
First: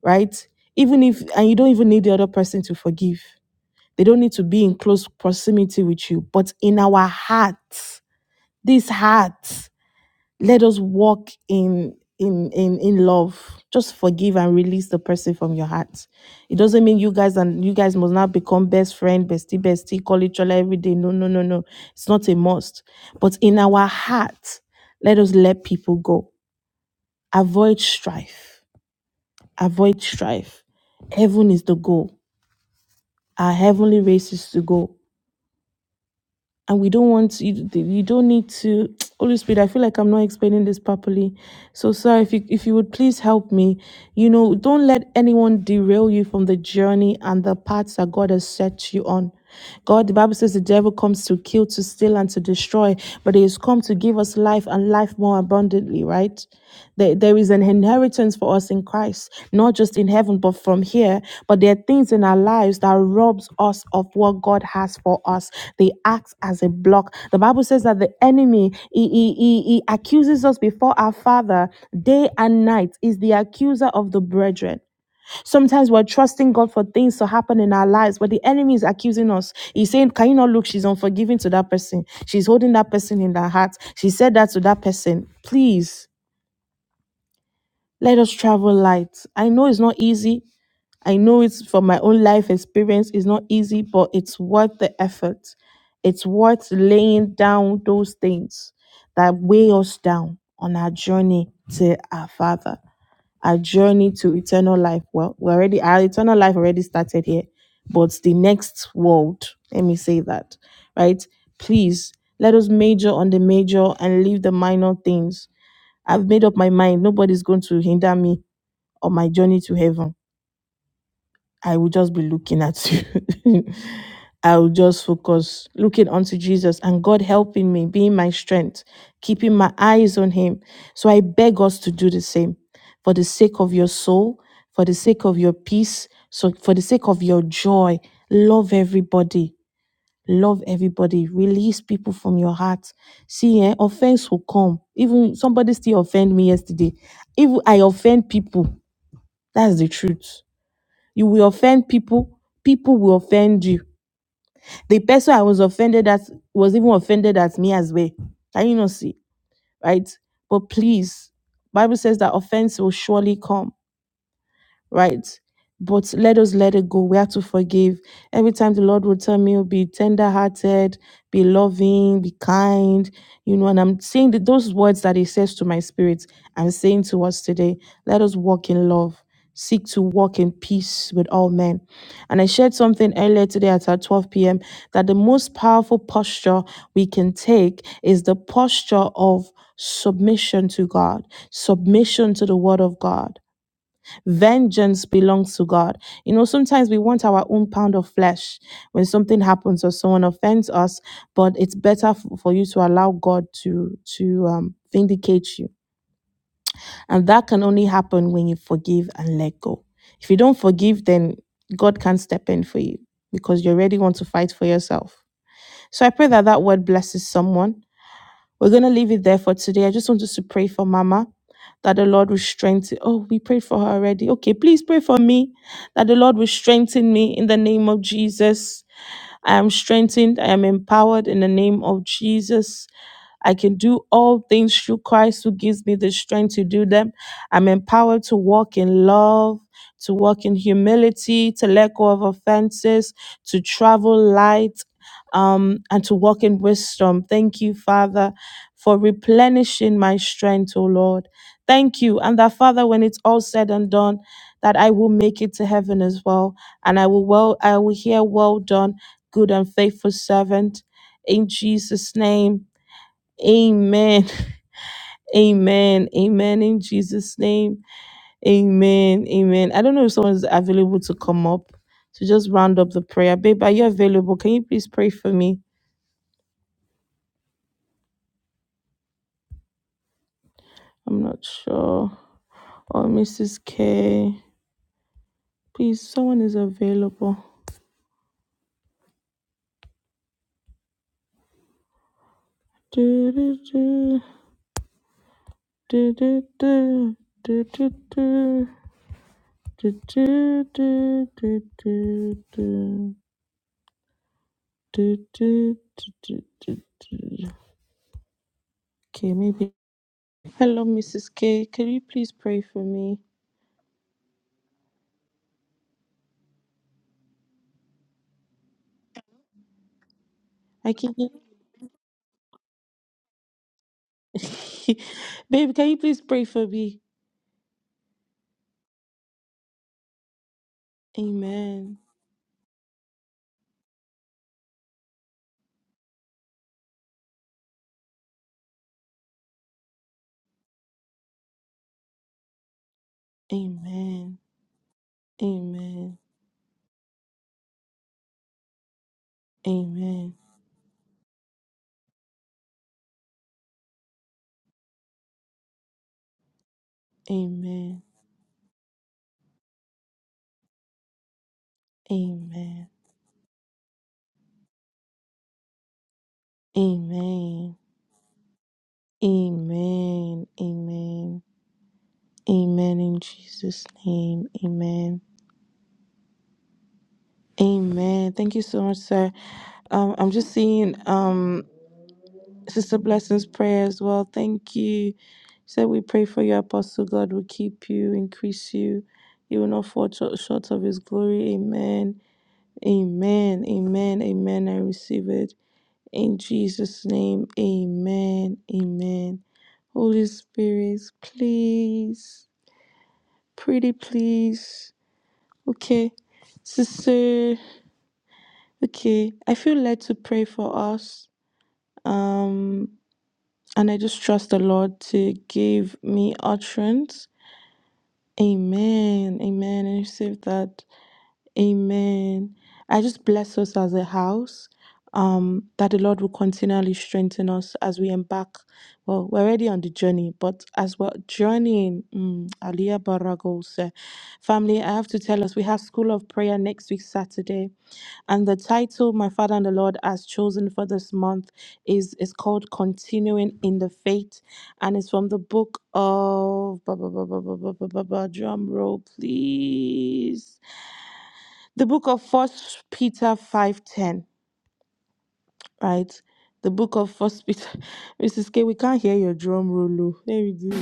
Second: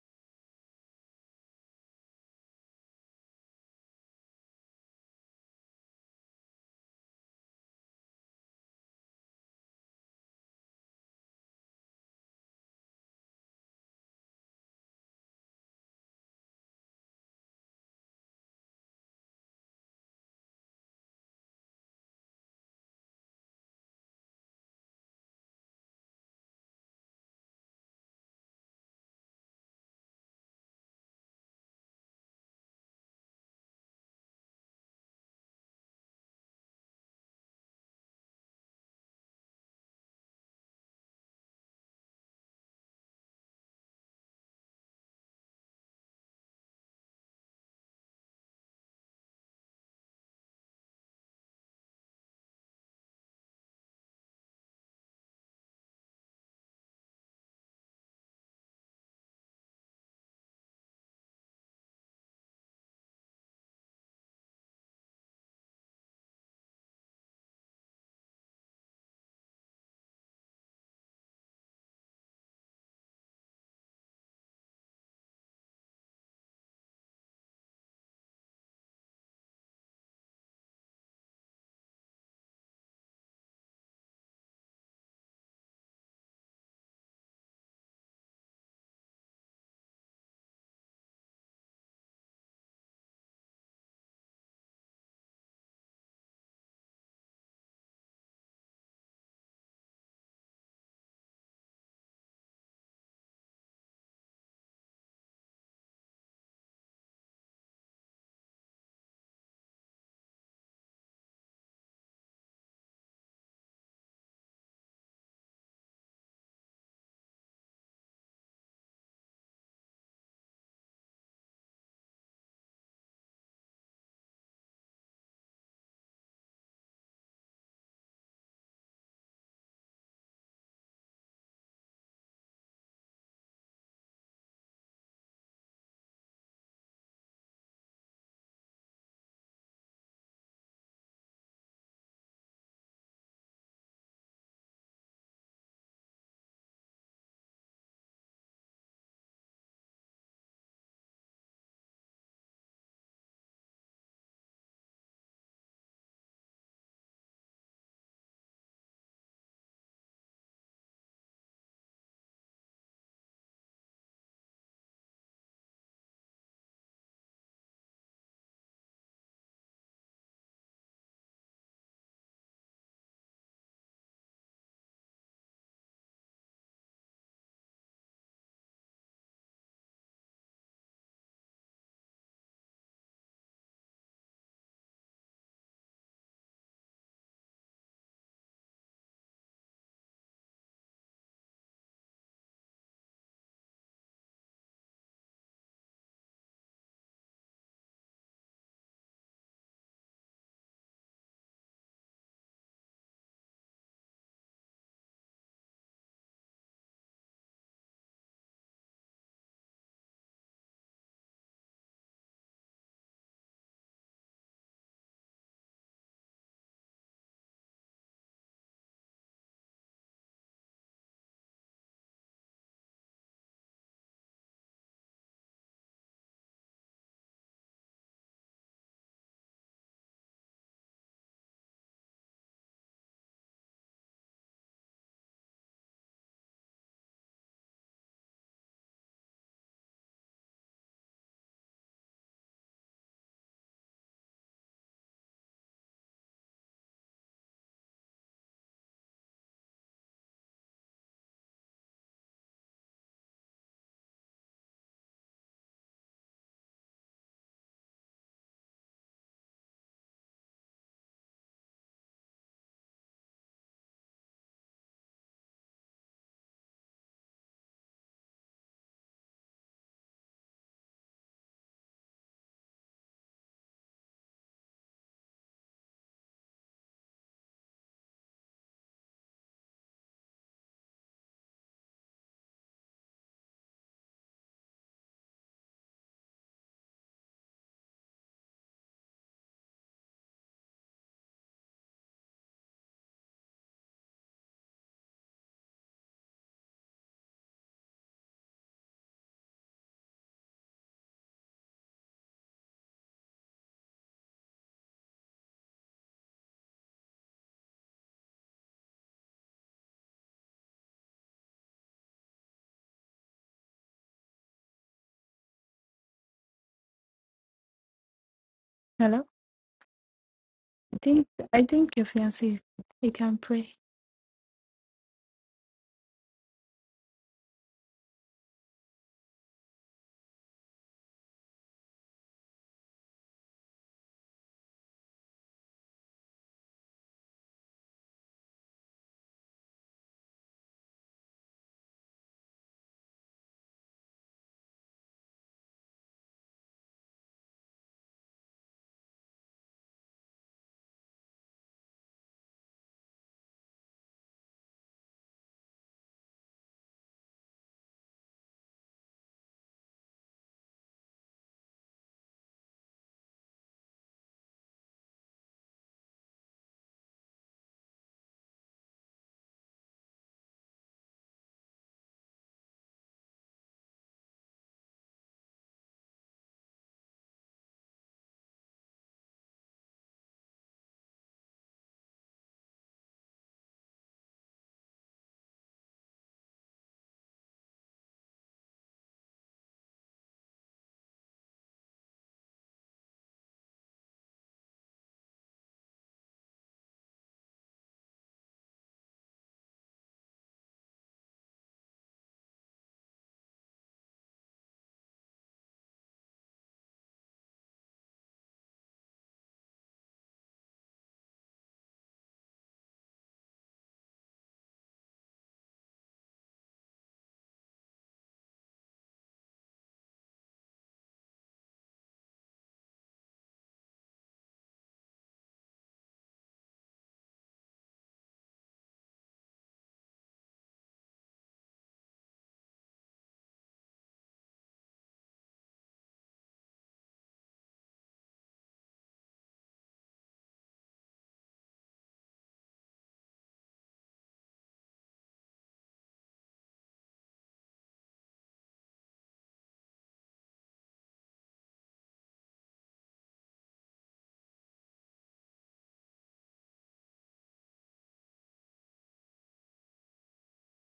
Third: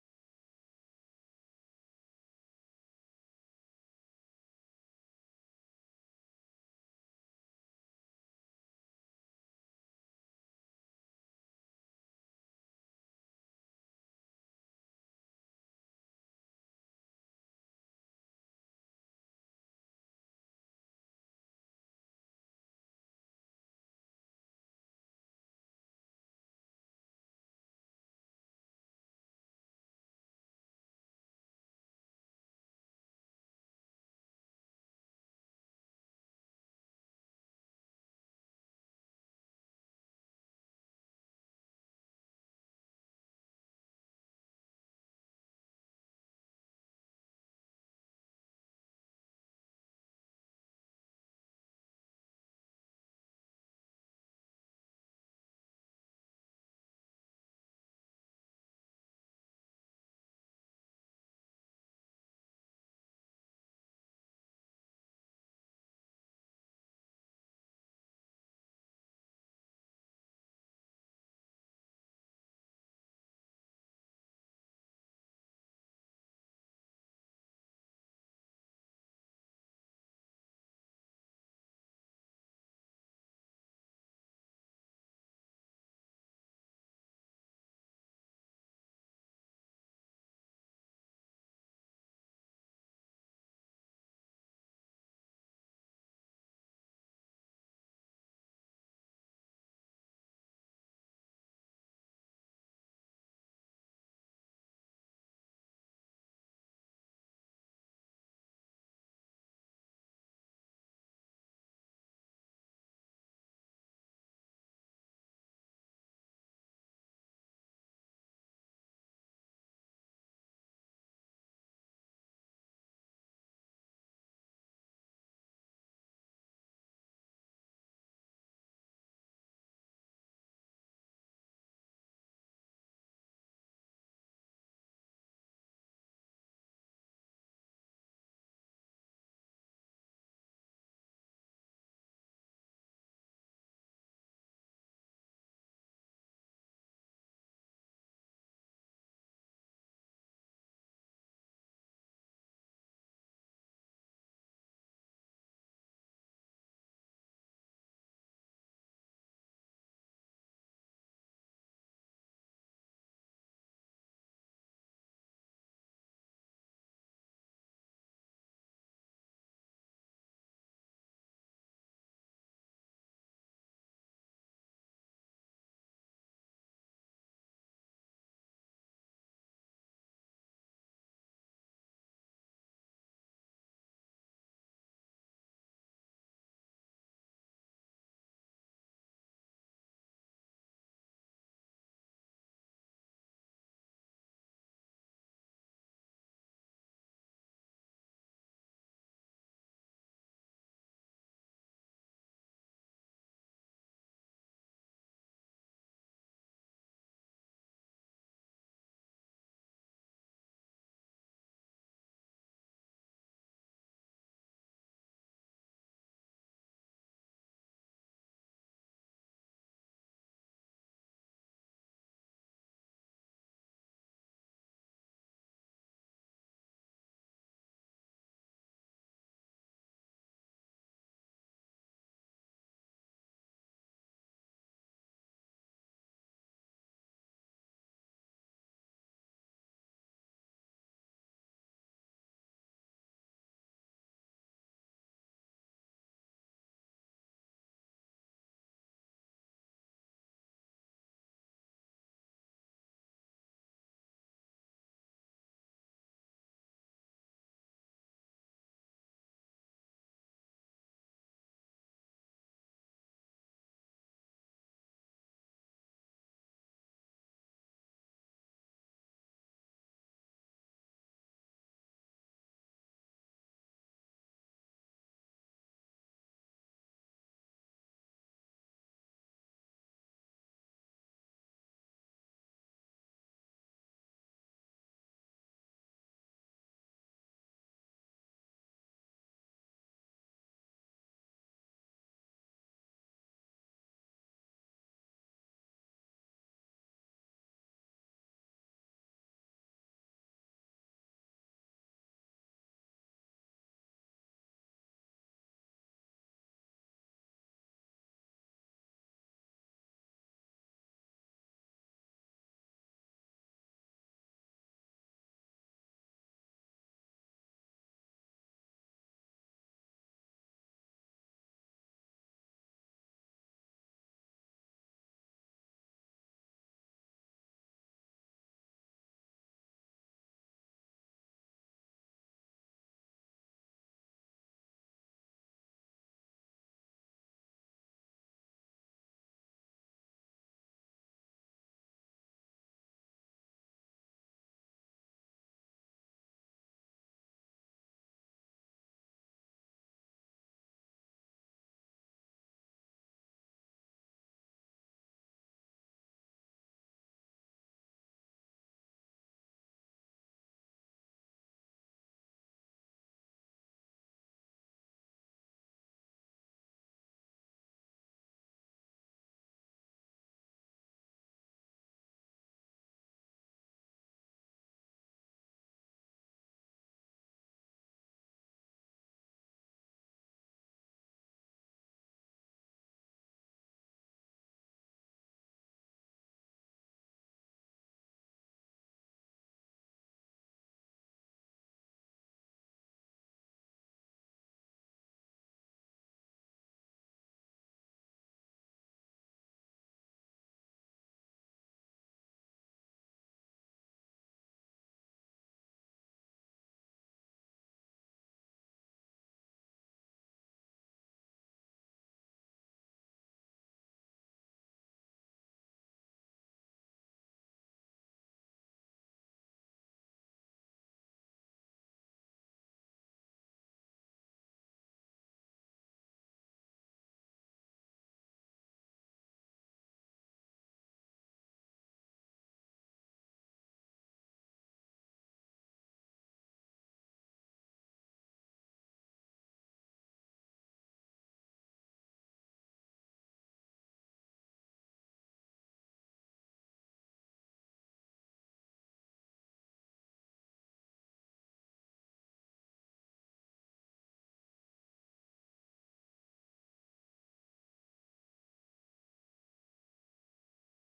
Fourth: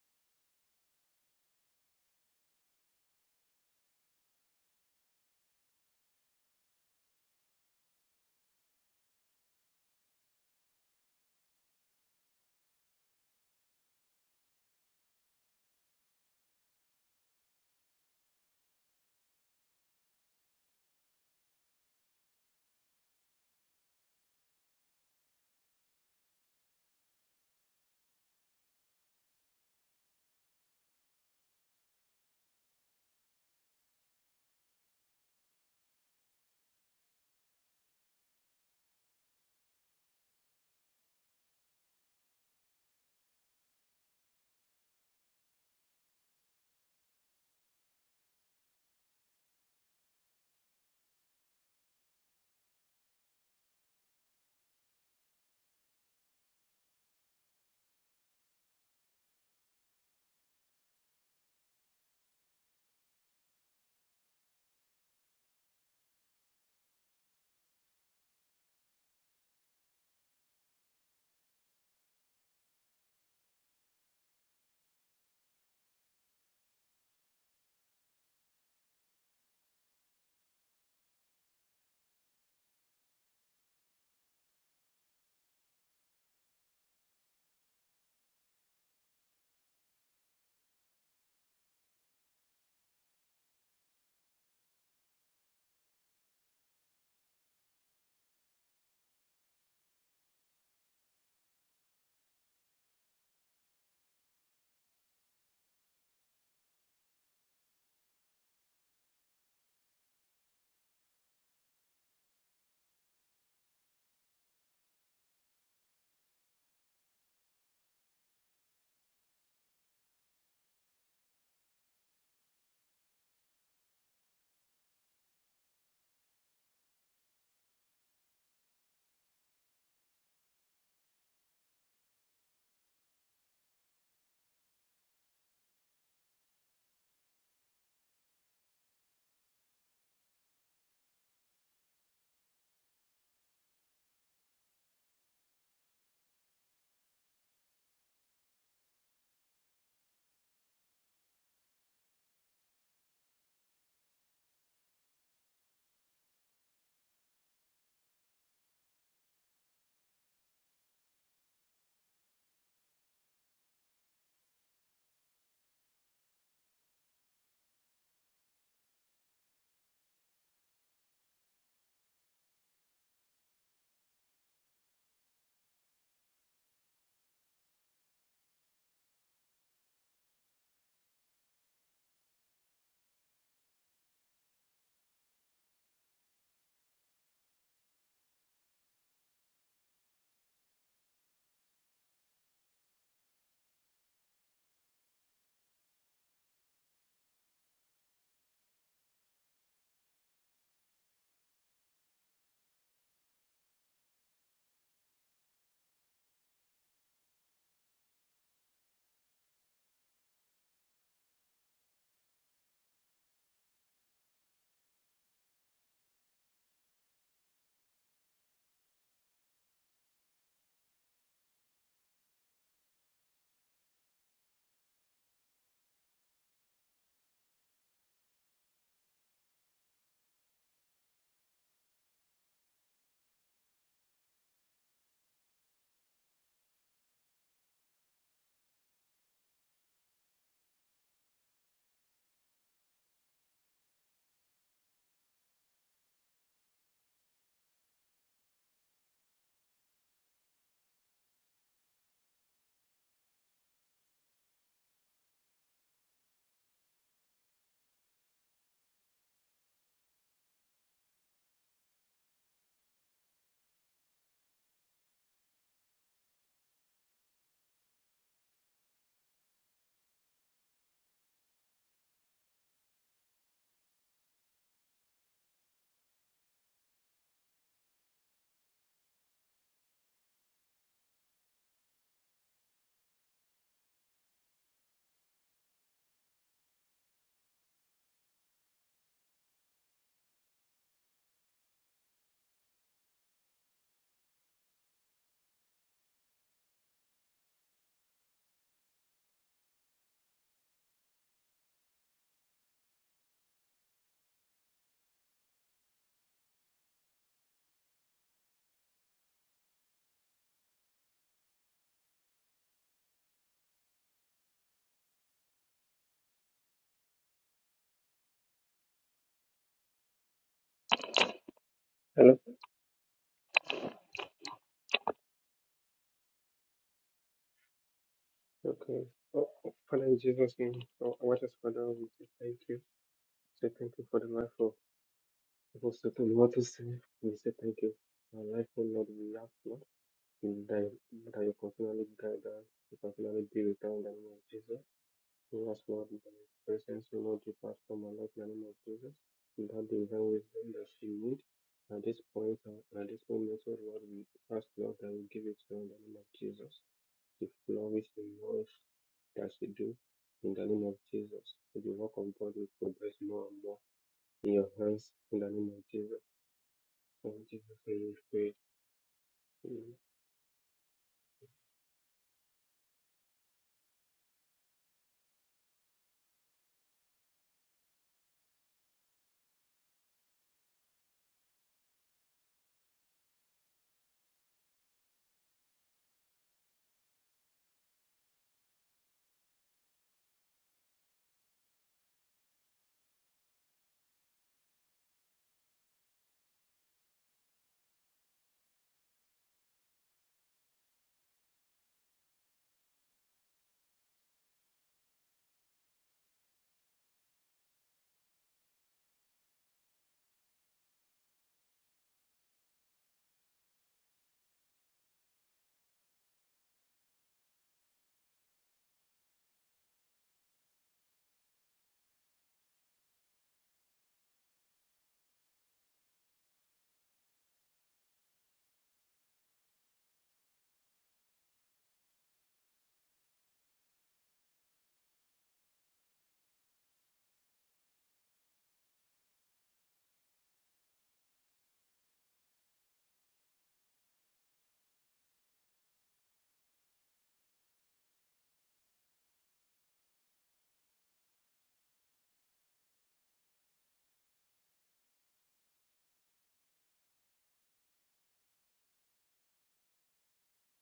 right? Even if, and you don't even need the other person to forgive. They don't need to be in close proximity with you, but in our hearts, this heart, let us walk in in in in love. Just forgive and release the person from your heart. It doesn't mean you guys and you guys must now become best friend, bestie, bestie, call each other every day. No, no, no, no. It's not a must. But in our heart, let us let people go. Avoid strife. Avoid strife. Heaven is the goal. our heavenly races to go. And we don't want you. You don't need to. Holy Spirit, I feel like I'm not explaining this properly. So sorry if you if you would please help me. You know, don't let anyone derail you from the journey and the paths that God has set you on. God, the Bible says the devil comes to kill, to steal, and to destroy, but he has come to give us life and life more abundantly abundantly, right? There, there is an inheritance for us in Christ, not just in heaven, but from here. But there are things in our lives that robs us of what God has for us. They act as a block. The Bible says that the enemy he, he, he, he accuses us before our Father day and night. Is the accuser of the brethren. Sometimes we're trusting God for things to happen in our lives, but the enemy is accusing us. He's saying, Can you not look? She's unforgiving to that person. She's holding that person in her heart. She said that to that person. Please let us travel light. I know it's not easy. I know it's from my own life experience. It's not easy, but it's worth the effort. It's worth laying down those things that weigh us down on our journey to our Father our journey to eternal life. Well, we already our eternal life already started here, but the next world, let me say that, right? Please let us major on the major and leave the minor things. I've made up my mind. Nobody's going to hinder me on my journey to heaven. I will just be looking at you. I'll just focus looking unto Jesus and God helping me, being my strength, keeping my eyes on Him. So I beg us to do the same for the sake of your soul, for the sake of your peace, so for the sake of your joy. Love everybody. Love everybody. Release people from your heart. See, eh, offense will come. Even somebody still offend me yesterday. If I offend people, that's the truth. You will offend people, people will offend you the person I was offended at was even offended at me as well. Can you not see? Right? But please, Bible says that offense will surely come right? But let us let it go. We have to forgive. Every time the Lord will tell me, oh, be tender hearted, be loving, be kind, you know, and I'm saying that those words that He says to my spirit, I'm saying to us today, let us walk in love, seek to walk in peace with all men. And I shared something earlier today at our 12 p.m. that the most powerful posture we can take is the posture of submission to God, submission to the word of God. Vengeance belongs to God. You know, sometimes we want our own pound of flesh when something happens or someone offends us, but it's better f- for you to allow God to to um, vindicate you, and that can only happen when you forgive and let go. If you don't forgive, then God can't step in for you because you already want to fight for yourself. So I pray that that word blesses someone we're going to leave it there for today. I just want us to pray for Mama that the Lord will strengthen. Oh, we prayed for her already. Okay, please pray for me that the Lord will strengthen me in the name of Jesus. I am strengthened. I am empowered in the name of Jesus. I can do all things through Christ who gives me the strength to do them. I'm empowered to walk in love, to walk in humility, to let go of offenses, to travel light um, and to walk in wisdom. Thank you, Father, for replenishing my strength, O Lord. Thank you. And that, Father, when it's all said and done, that I will make it to heaven as well. And I will well, I will hear, well done, good and faithful servant. In Jesus' name. Amen. Amen. Amen. In Jesus' name. Amen. Amen. I don't know if someone's available to come up to just round up the prayer. Babe, are you available? Can you please pray for me? I'm not sure. Or Mrs. K. Please, someone is available. Do, do, do, do, do, do, do, do, do. Do, do, do, do, do, do, do, do, do, do, do. Okay, maybe. Hello, Mrs. K. Can you please pray for me?
Hello?
I
I
can
think
get.
I think if
Hello.
Nancy he can pray.
Babe, can you please pray for me?
Okay. Oh, oh, Father, in Jesus' name, oh, our righteous Father,
Amen.
we say thank you. Say thank you for the life of Apostle Waters. We say thank you. Our life will not be lost, Lord. We die- That you continually guide us, you continually be with us in the name
Amen.
of Jesus. We ask, Lord,
Amen.
that your presence will not depart from our life in the name of Jesus. Without the divine
Amen.
wisdom that she need. at this point, uh, at this moment, oh Lord, we ask, Lord, that we give it to you in the name of Jesus. the
Amen.
flourish in all that you do in the name of Jesus. May the work of God will
Amen.
progress more and more in your hands in the name of Jesus. In
Amen.
Jesus' name we pray. Amen.
Amen. Amen. Amen in Jesus' name. Amen. Amen. Thank you so much, sir. Um, I'm just seeing um Sister Blessing's prayer as well. Thank you. She said we pray for you, Apostle. God will keep you, increase you. You will not fall short short of his glory. Amen. Amen. Amen. Amen. I receive it. In Jesus' name. Amen. Amen. Holy Spirit, please. Pretty please. Okay. Sister, okay. I feel led to pray for us. Um and I just trust the Lord to give me utterance. Amen. Amen. And receive that. Amen. I just bless us as a house. Um, that the Lord will continually strengthen us as we embark. Well, we're already on the journey, but as we're journeying, mm, Aliyah Baragos, family, I have to tell us we have School of Prayer next week, Saturday. And the title my father and the Lord has chosen for this month is is called Continuing in the Faith, and it's from the book of ba- ba- ba- ba- ba- ba- ba- ba- ba- drum roll, please the book of first peter 5.10 right the book of first peter mrs k we can't hear your drum roll oh. let me do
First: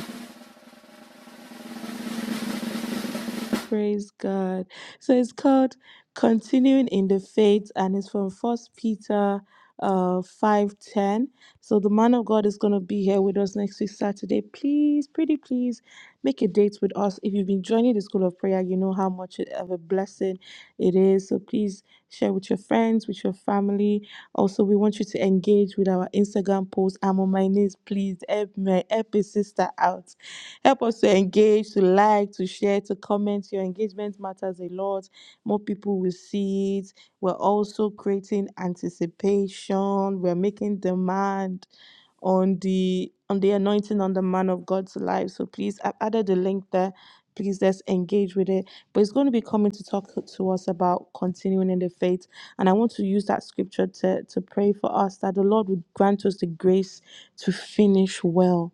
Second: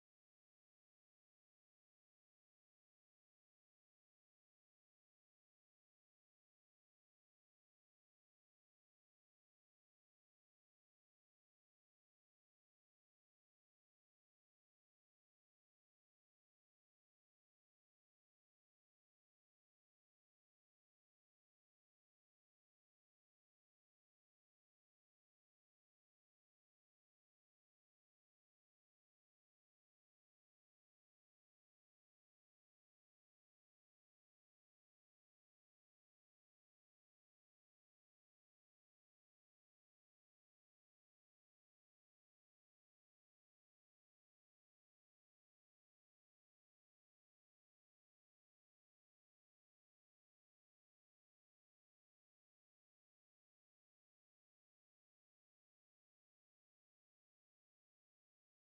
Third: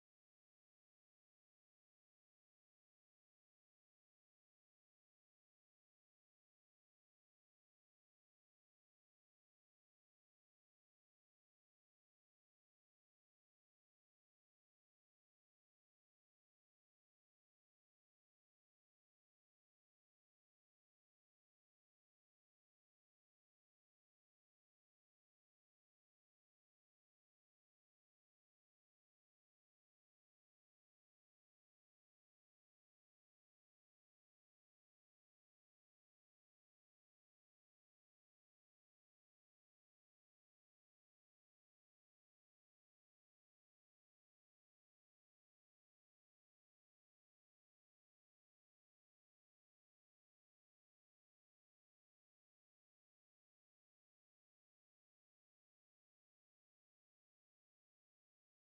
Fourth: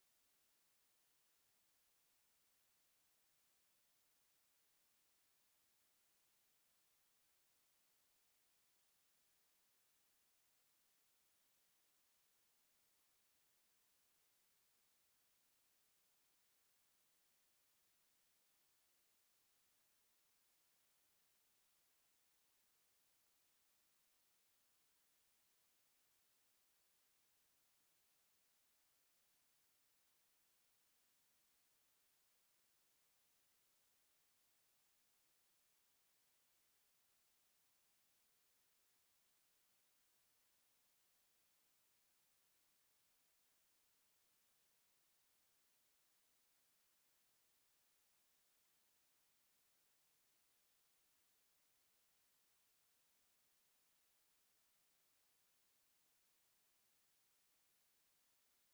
Praise God. So it's called Continuing in the Faith and it's from First Peter uh 510. So the man of God is gonna be here with us next week Saturday. Please, pretty please make a date with us. If you've been joining the school of prayer, you know how much of a blessing it is. So please share with your friends, with your family. Also, we want you to engage with our Instagram post. I'm on my knees, please help me help a sister out. Help us to engage, to like, to share, to comment. Your engagement matters a lot. More people will see it. We're also creating anticipation. We're making demand on the on the anointing on the man of God's life. So please, I've added the link there. Please let's engage with it. But it's going to be coming to talk to us about continuing in the faith. And I want to use that scripture to, to pray for us that the Lord would grant us the grace to finish well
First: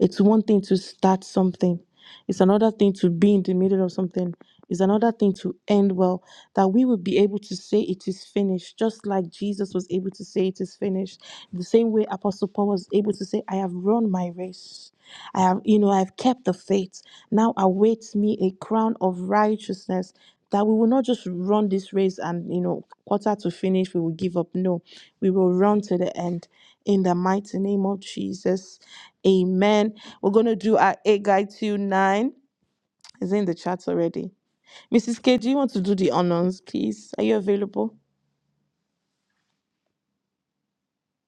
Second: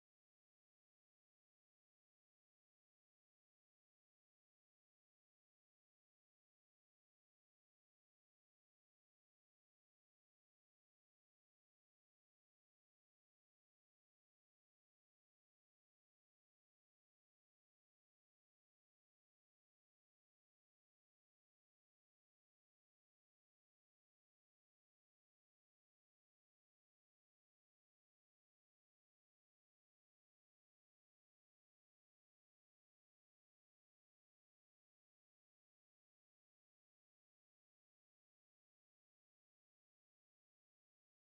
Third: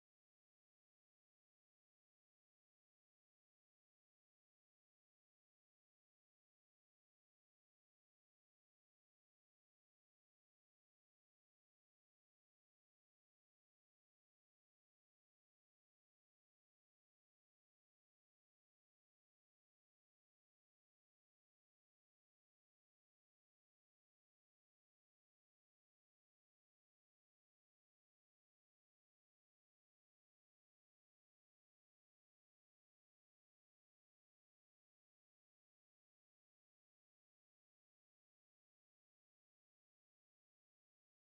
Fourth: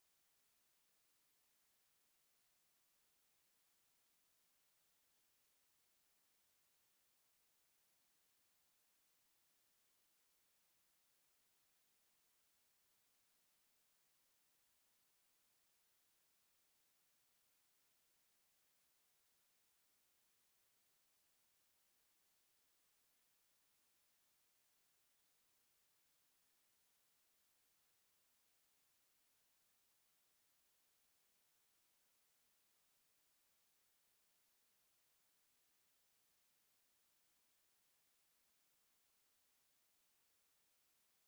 it's one thing to start something, it's another thing to be in the middle of something, it's another thing to end well. That we will be able to say it is finished, just like Jesus was able to say it is finished. The same way Apostle Paul was able to say, I have run my race. I have, you know, I've kept the faith. Now awaits me a crown of righteousness that we will not just run this race and, you know, quarter to finish, we will give up. No, we will run to the end. In the mighty name of Jesus. Amen. We're going to do our 8 guide to 9. It's in the chat already. Mrs. K, do you want to do the honors, please? Are you available?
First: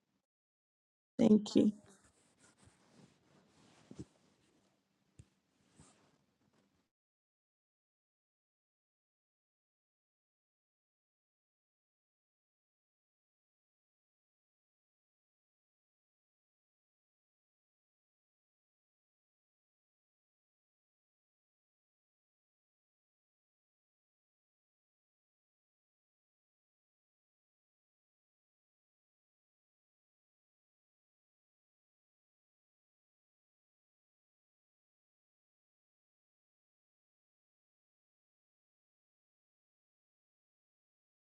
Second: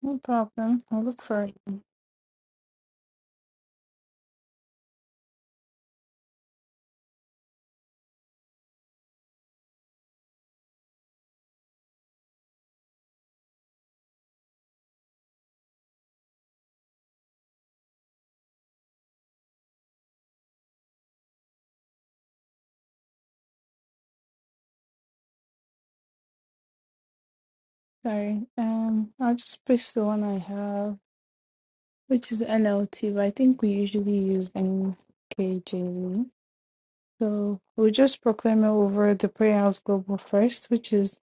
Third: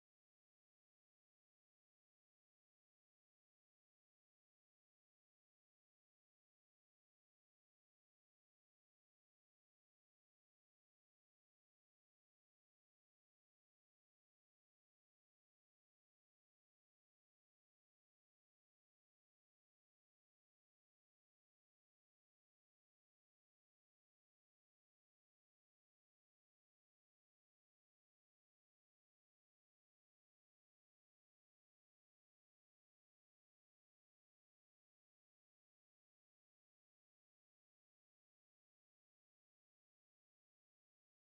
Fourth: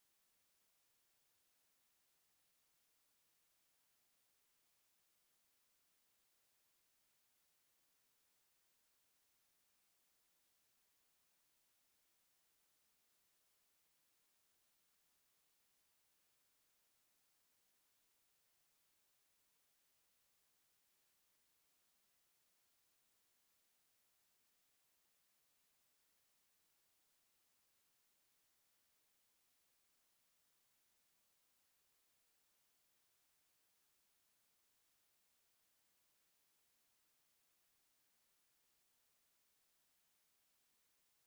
No problem. I'll look for it.
Thank you.
Sorry. Um I'll just push the one I have, which is NLT, but I think we usually use NKJV. So we'll just proclaim it over the Prayer House Global first, which is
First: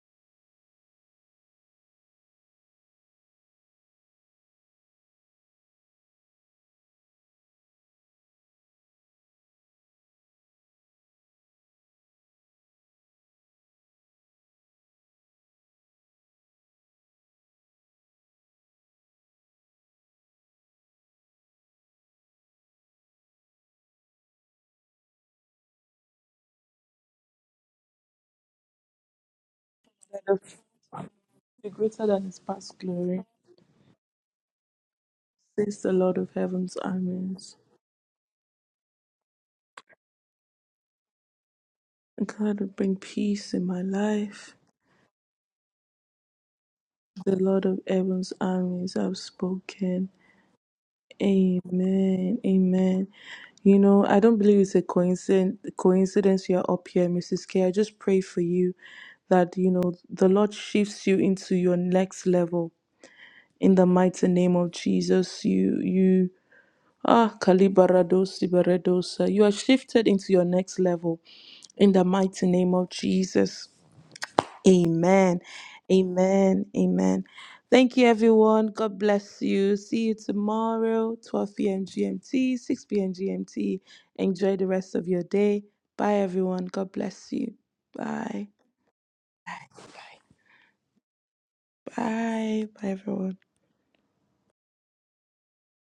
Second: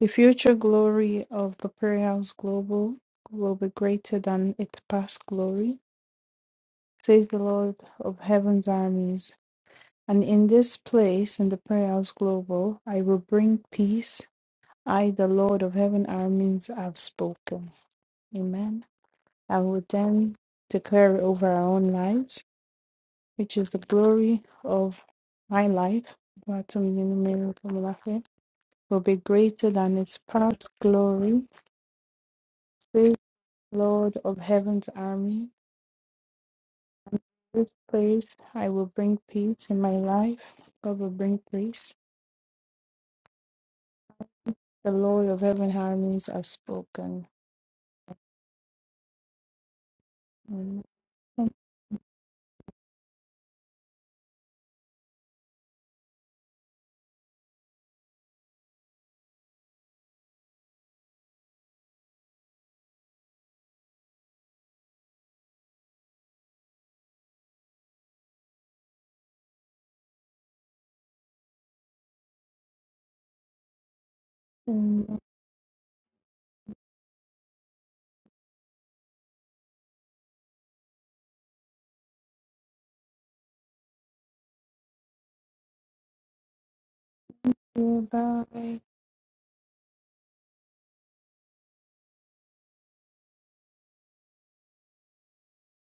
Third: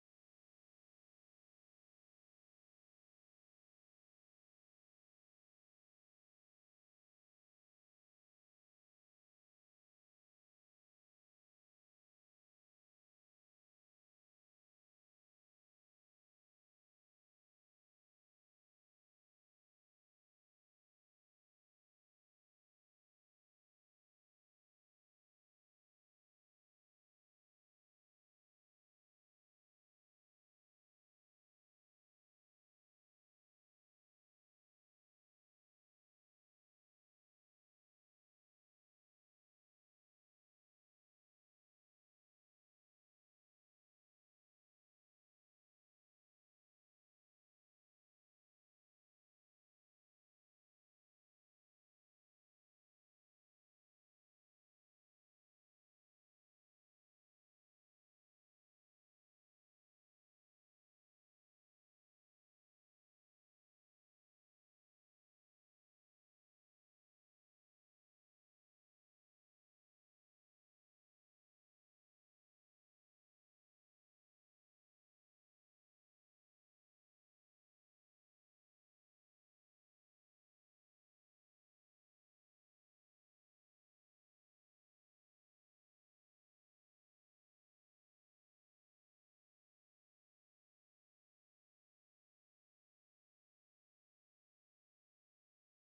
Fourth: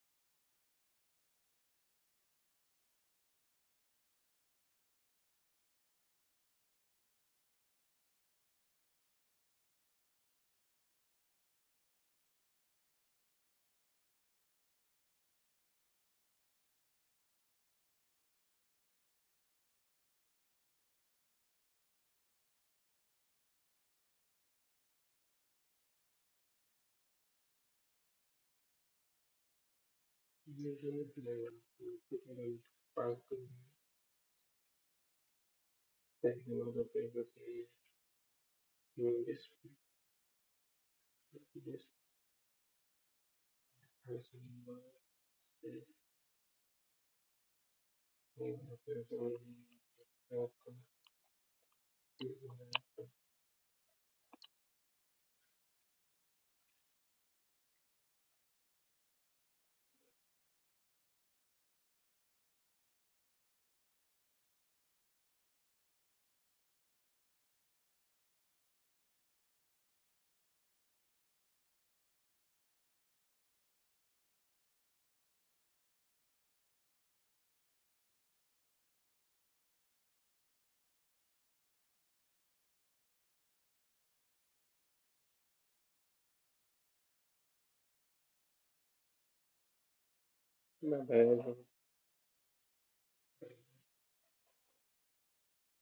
the future glory of the Prayer House Global will be greater than its past glory, says the Lord of Heaven's armies. And in this place, in the prayer house global, I will bring peace. I, the Lord of heaven armies, have spoken. Amen. I will then declare it over our own lives, which is the glory of my life. Will be greater than its
Let
Give
us
past
him
glory.
glory.
be greater than
give
his
him
past
Says
glory,
thanks.
the Lord of heaven's army.
says the Lord of
Thank you, Lord,
heaven's
for
armies.
everything.
This place I will bring
In this,
peace in my life. God will bring
this
peace.
God will bring peace in my
person,
life.
The
Lord,
Lord of heaven
thank
armies have spoken.
The Lord of heaven's
you for
armies have spoken.
When
Amen. Amen. You know, I don't believe it's a coincidence coincidence you're up here, Mrs. K. I just pray for you that, you know, the Lord shifts you into your next level in the mighty name of Jesus. You you ah kalibarados iberedosa. you are shifted into your next level in the mighty name of Jesus.
nothing
Amen. Amen. Amen. Thank you, everyone. God bless you. See you tomorrow, 12 p.m. GMT, 6 p.m. GMT. Enjoy the rest of your day. Bye, everyone. God bless you.
to
Bye. Bye.
everything. Thank you.
Bye, Bye, everyone.